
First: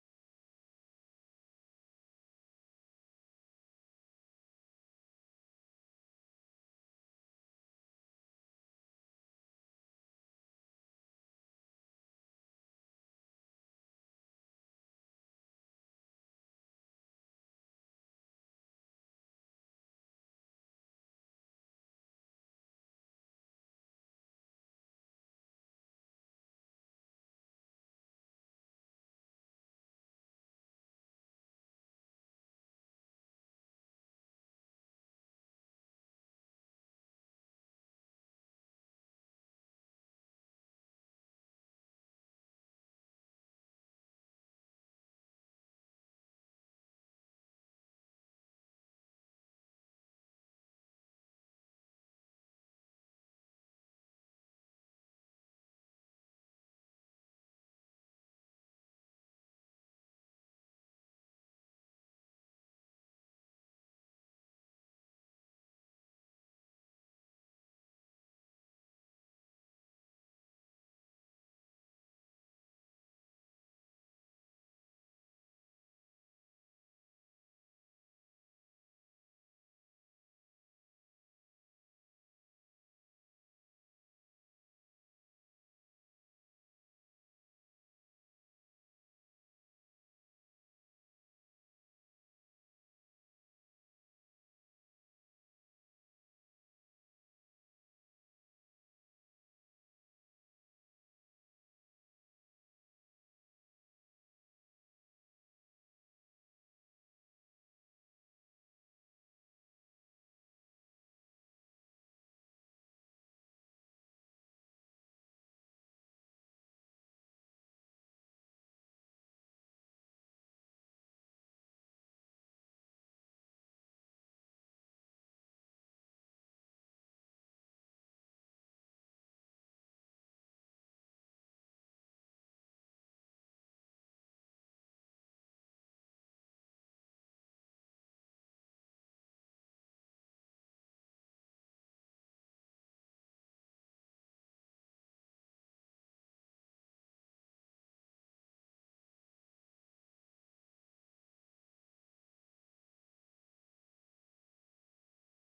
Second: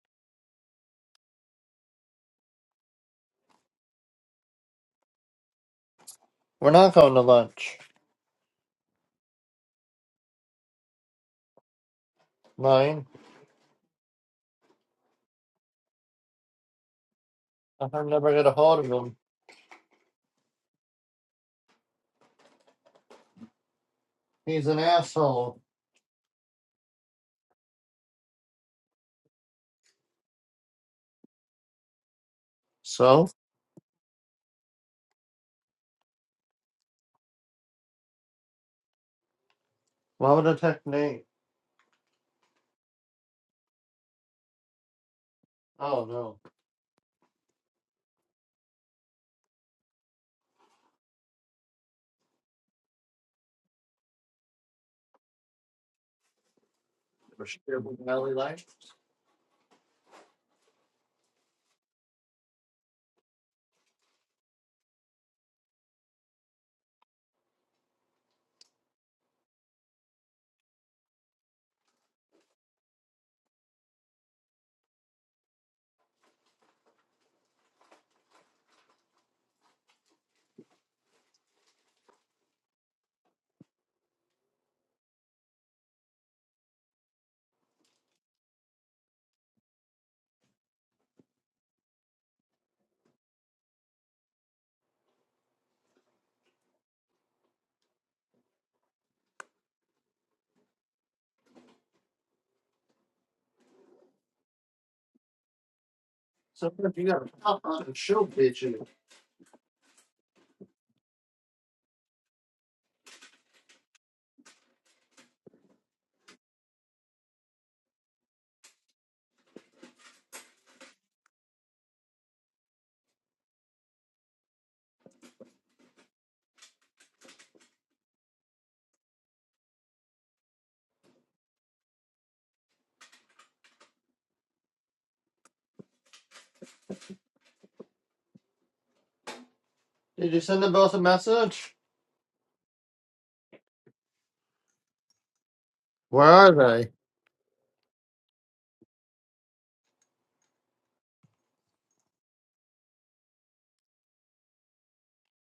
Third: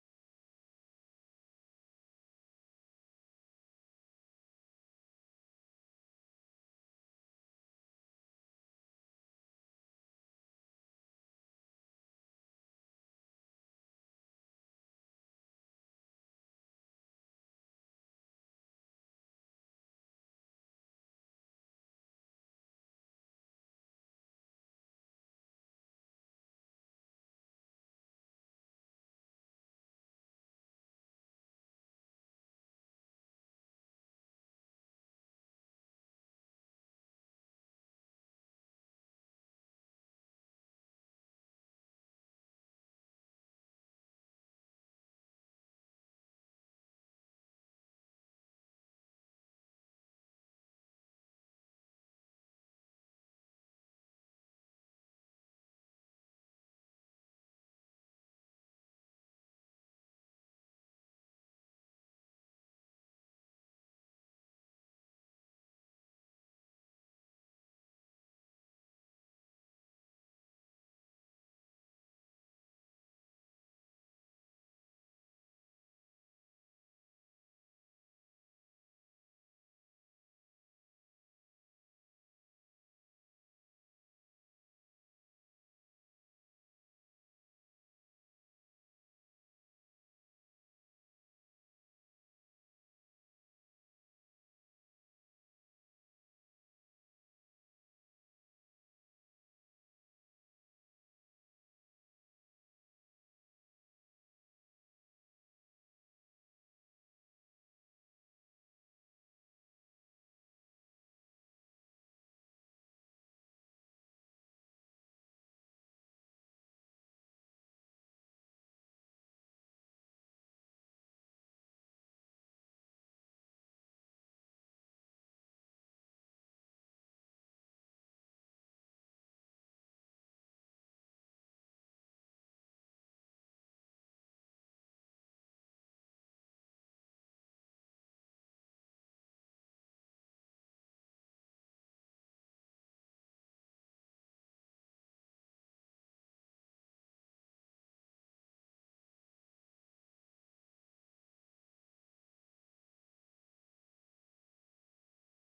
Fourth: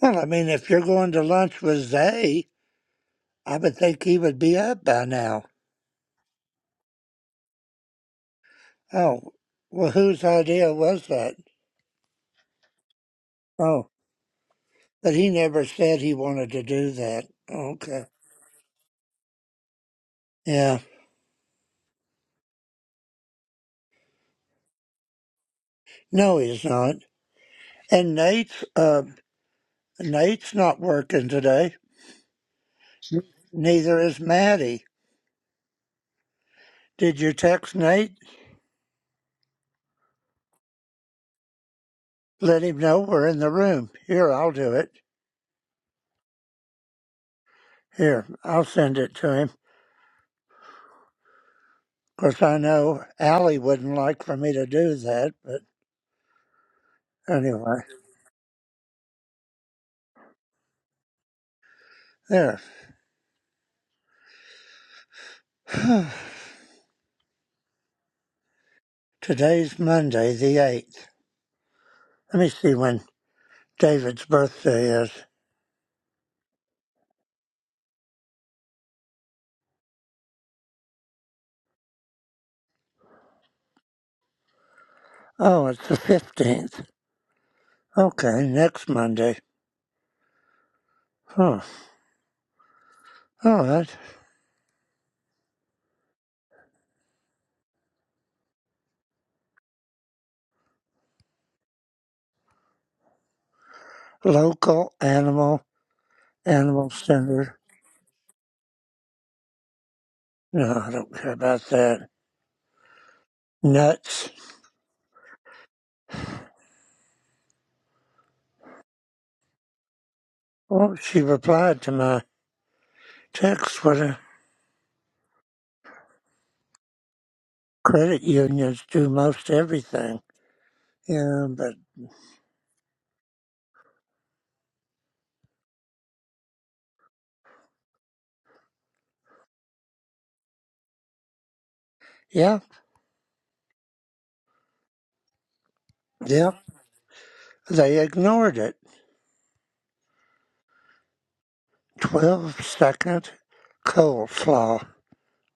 Well, I mean, if you're going to lunch with Zay, I would think he would be up by now.
we're not going to lunch.
Oh, well, whose idea was that?
Mine.
Oh, but he never said he wanted to do that.
i
Okay.
can never get a hold of him.
Yeah.
He's an asshole.
No, he's not. And Nate's, uh, Nate's not working today.
So
Neither is Maddie. Did you text Nate?
why would I text Nate?
let him know we're in the room. Here, I'll do it.
Oh no.
Here, I'll send it to him. Of course, I know Allie wouldn't like for me to do that, but
For
anyway,
sure, Valley Life.
there. Today's Monday, the 8th. Let me see when David's birthday is. Oh, it's the 15th. Okay, next Monday. Huh. All right. Local animal, animal
Sometimes you gotta
center.
pop on and show bitches.
No, I don't care about that. Nuts. Well, she replied to my text. What? credit unions do most everything. Yeah, but
Did you send them both a message?
yeah,
Where
yeah,
are they?
they ignored it. 12 second coleslaw.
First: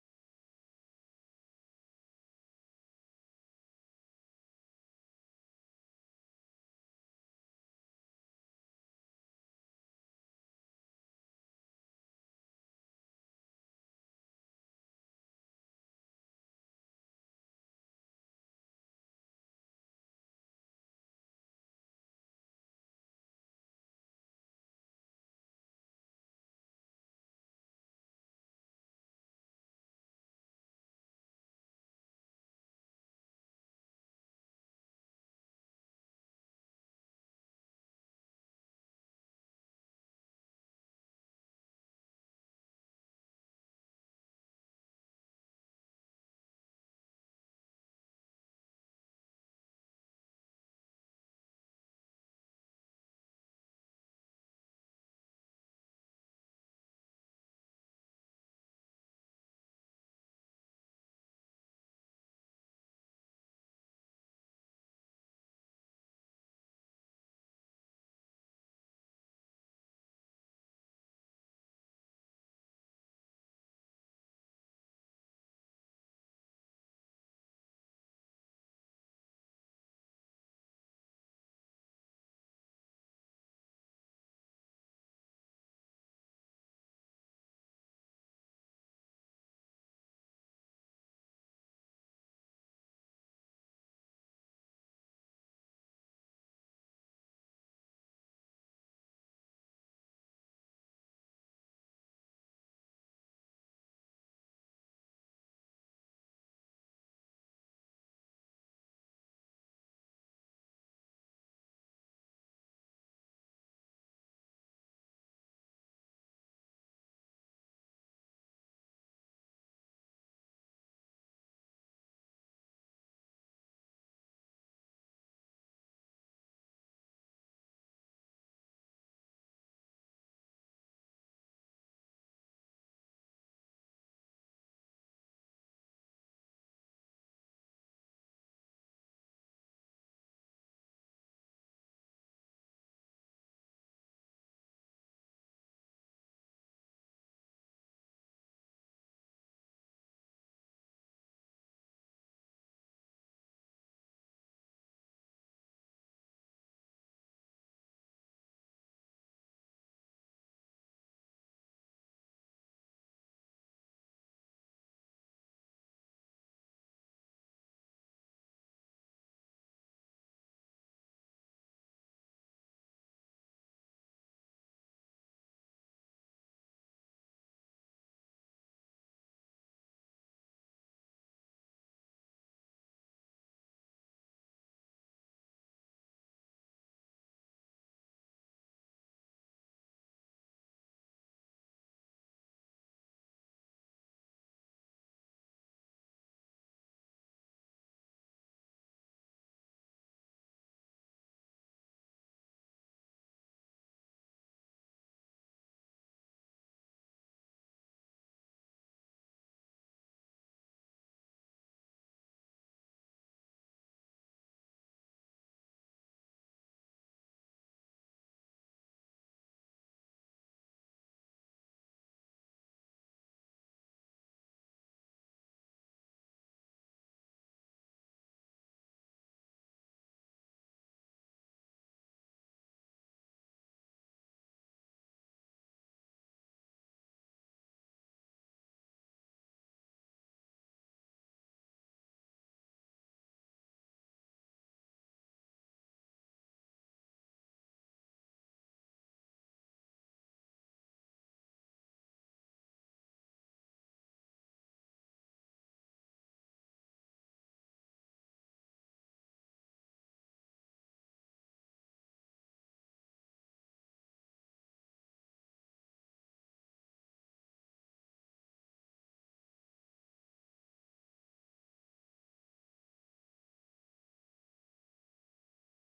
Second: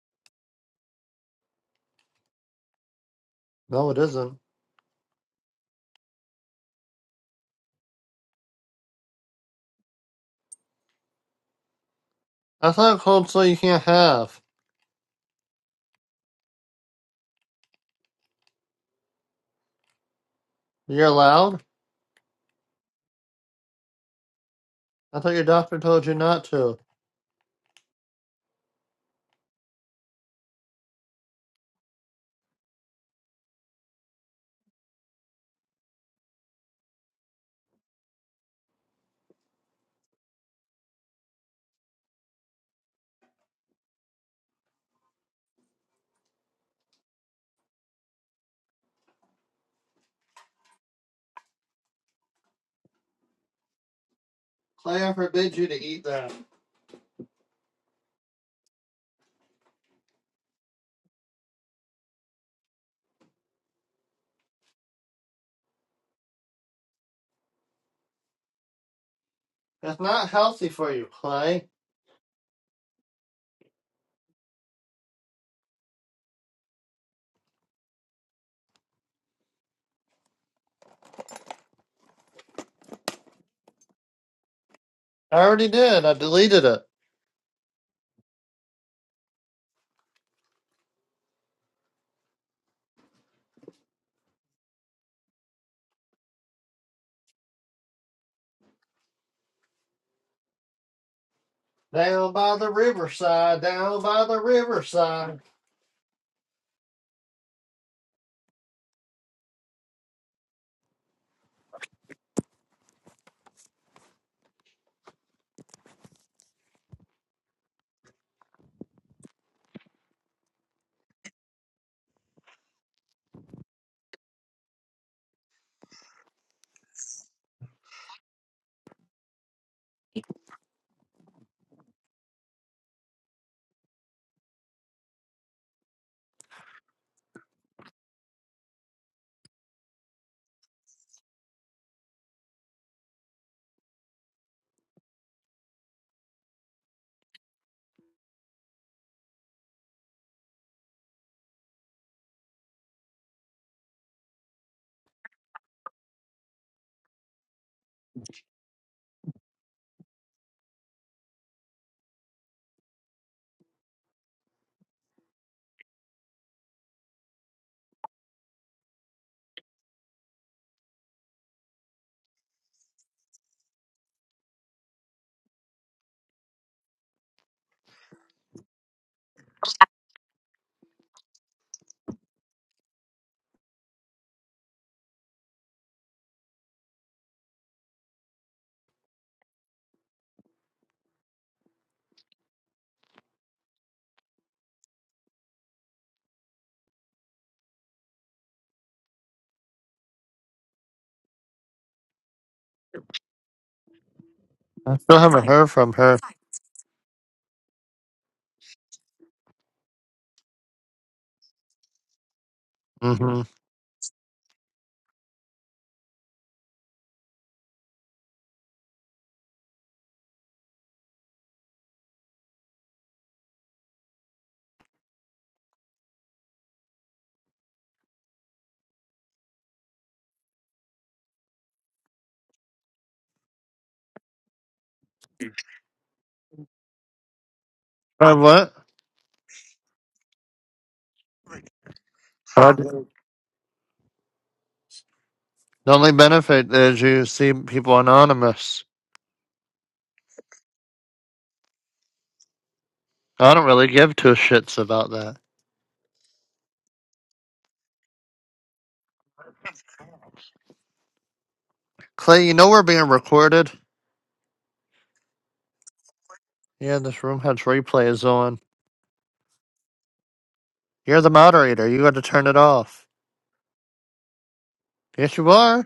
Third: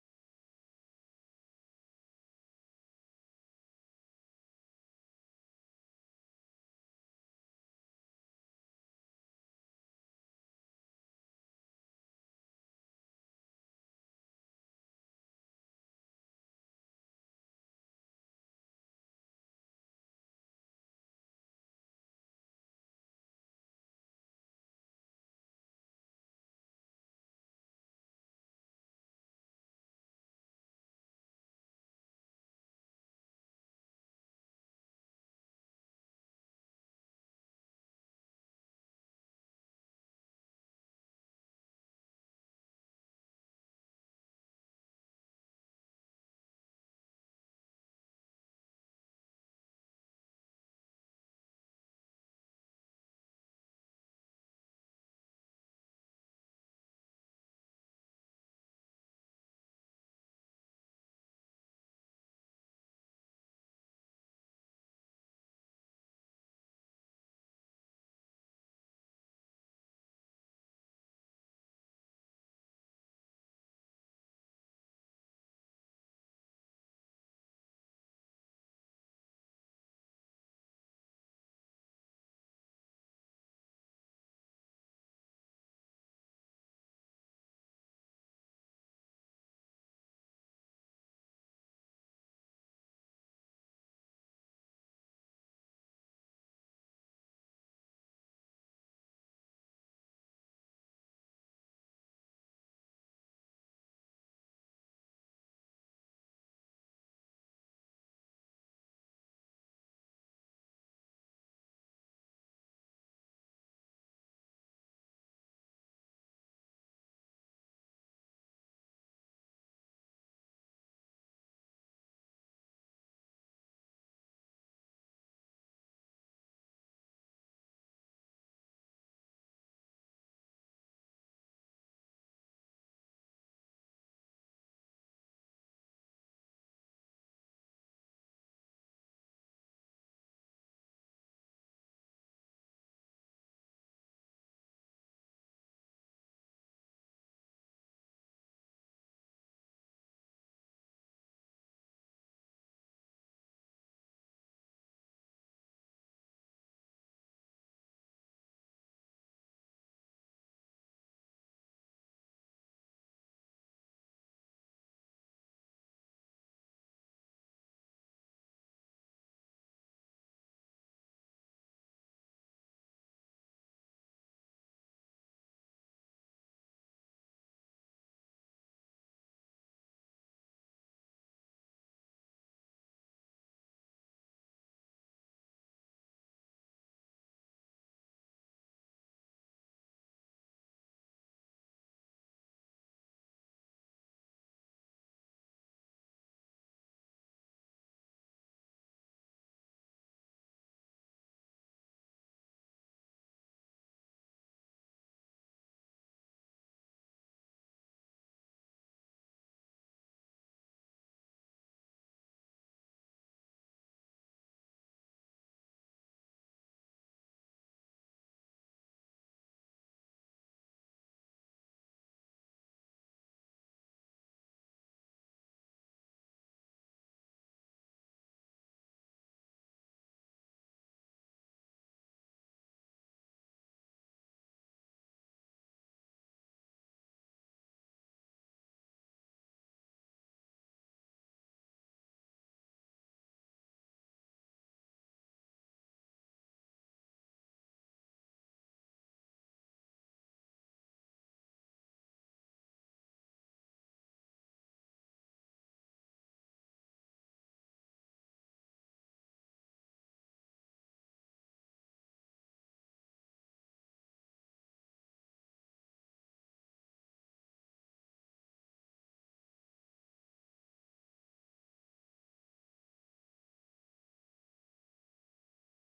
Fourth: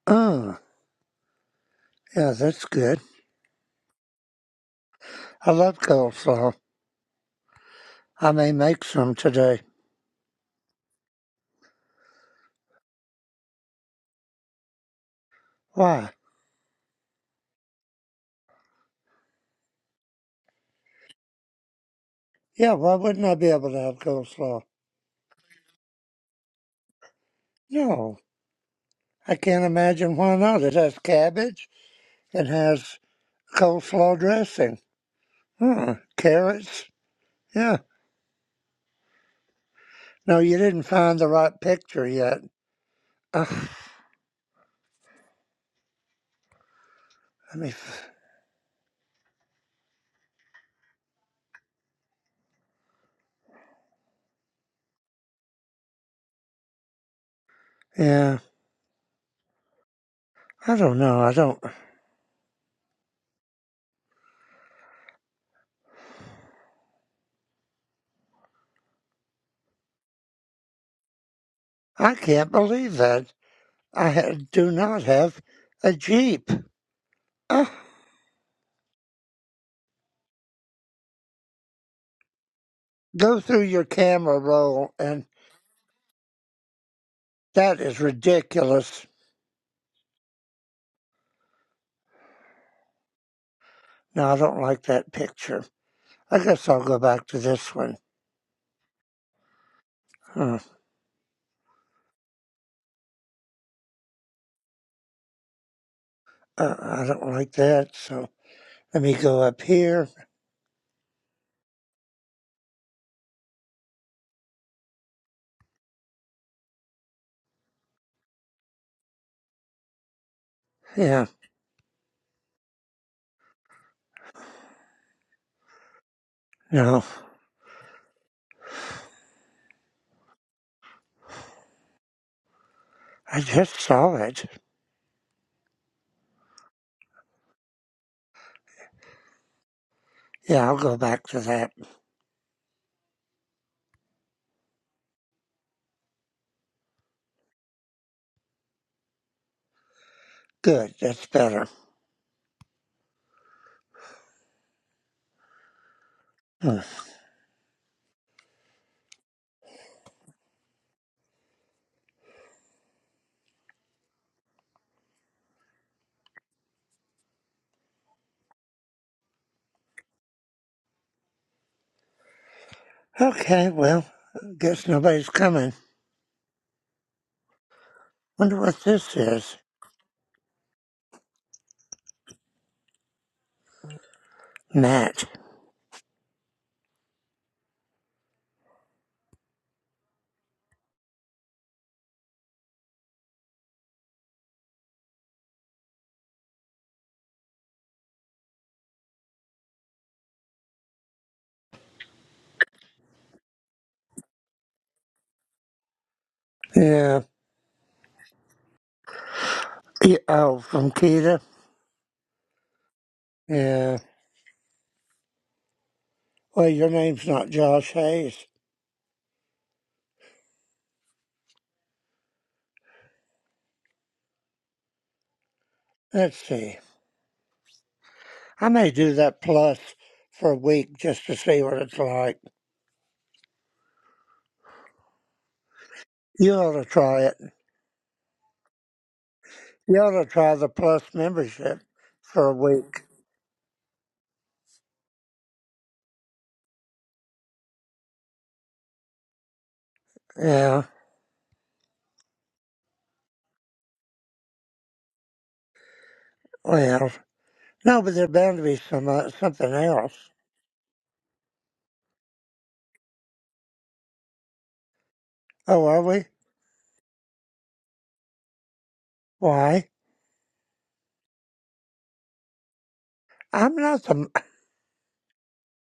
Mm, yeah, that's good.
No, it isn't.
I love coleslaw. I may make some today.
I thought cold so you can't have.
Why?
You're allowed.
Yeah, why wouldn't I be able to have coleslaw?
I thought your doctor told you not to.
No, I can't imagine why not. It has cabbage, it has coleslaw dressing, Hmm, carrots. Yeah. No, you didn't find the right picture yet. Ugh, let me. f-
Clay, I forbid you to eat that.
Yeah. I don't know. I don't.
That's not healthy for you, Clay.
I can't believe that. I ha- do not have a Jeep. Ah, go through your camera roll, and
I already did. I deleted it.
that is ridiculous. No, I don't like that picture. I guess I'll go back to this one. Huh.
Down by the riverside, down by the riverside.
Uh, I don't like that, so let me go up here. Yeah, no, I just saw it. Yeah, I'll go back to that. Good, that's better. Hmm. Okay, well, guess nobody's coming. Wonder what this is. Matt.
I still haven't heard from her.
Yeah. yeah. Oh, from Keita?
Mm-hmm.
Yeah. Well, your name's not Josh Hayes. Let's see. I may do that plus for a week just to see what it's like. You ought to try it.
Uh, what?
You ought to try the plus membership for a week.
The only benefit is you see people anonymous.
Yeah.
I don't really give two shits about that.
Well, no, but there's bound to be some uh, something else.
Clay, you know we're being recorded?
Oh, are we?
Yeah, this room has replays on.
Why?
You're the moderator. You got to turn it off.
I'm not the.
Yes, you are.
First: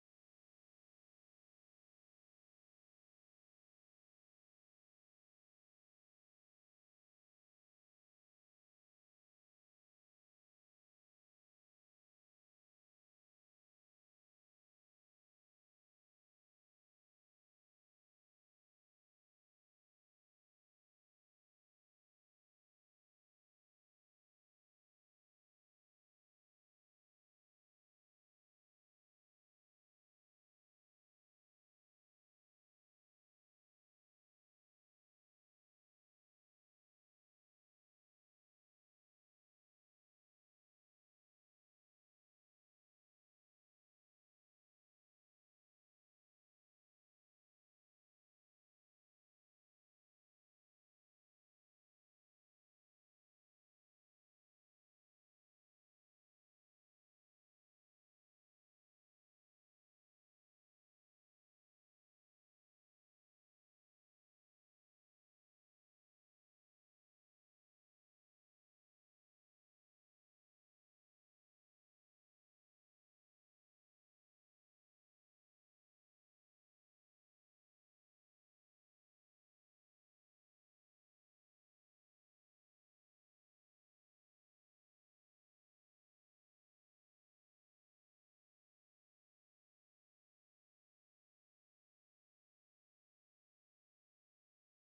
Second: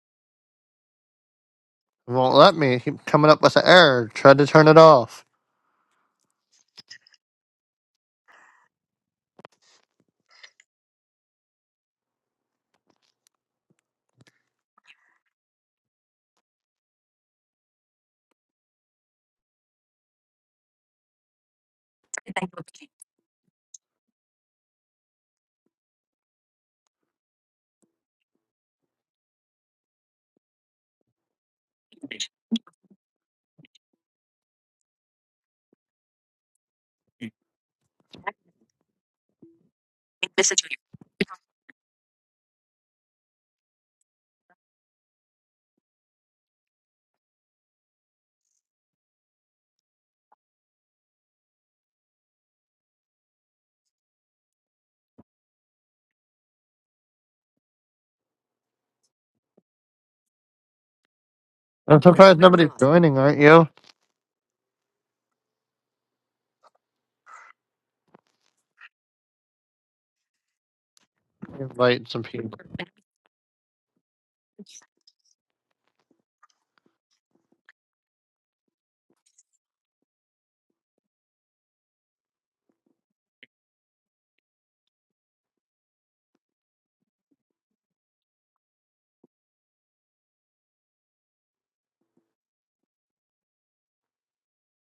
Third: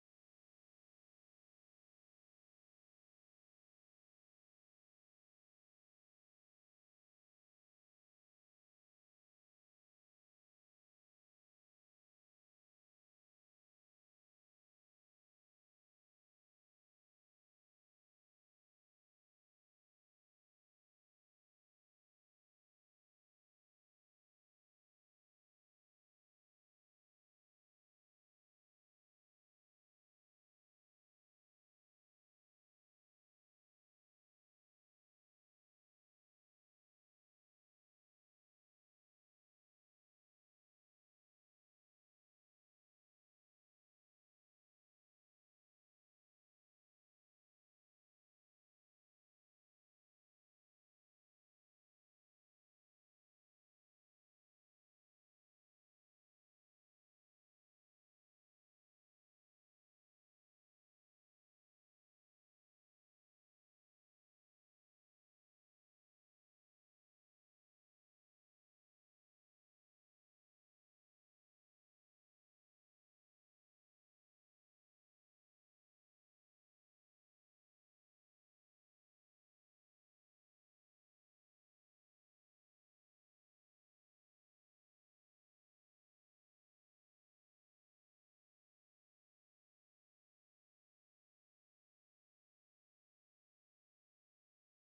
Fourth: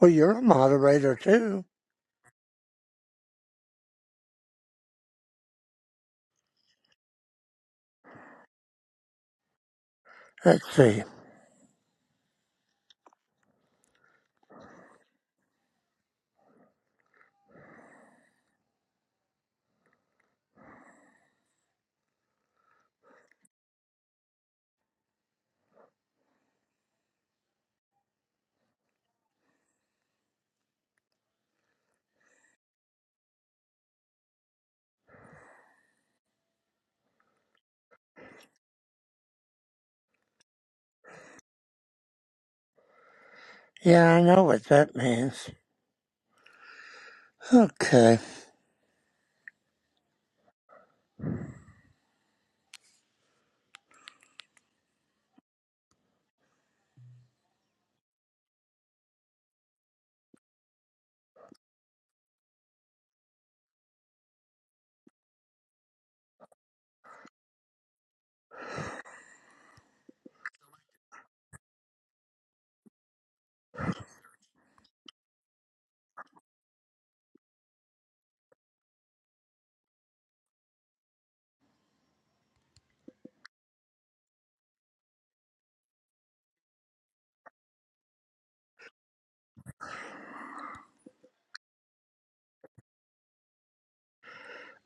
Well, you're a moderator too.
It won't let me. Keep coming up with an error. Tried to turn it off.
Let's see. Yeah, I know what that means. Okay.
That's you're joining, aren't you? Invite some people.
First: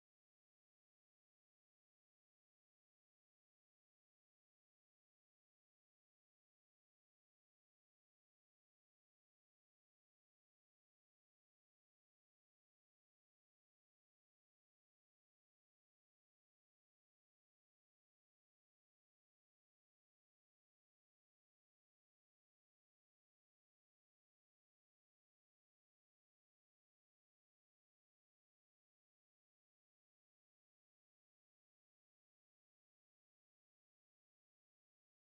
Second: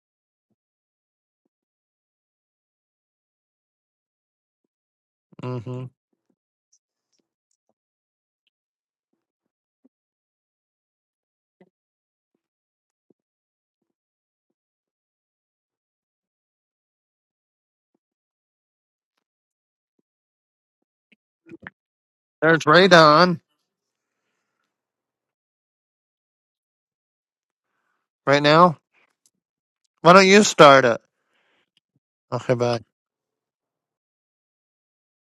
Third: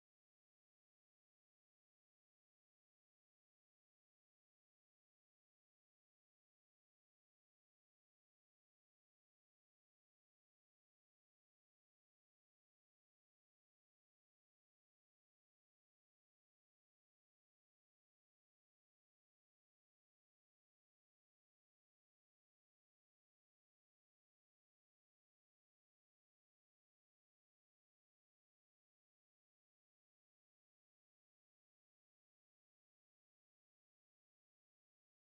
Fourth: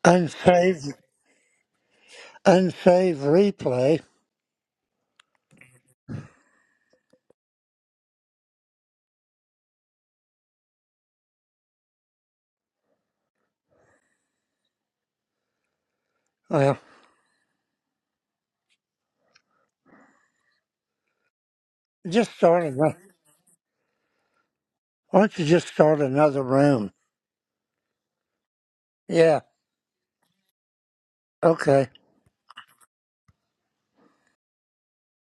Unsaved unsave replay.
hmm
Well, just
There's
start another.
Radon
Why don't you just start another room?
right now.
Yeah.
Why don't you start it?
Okay.
Okay, bye.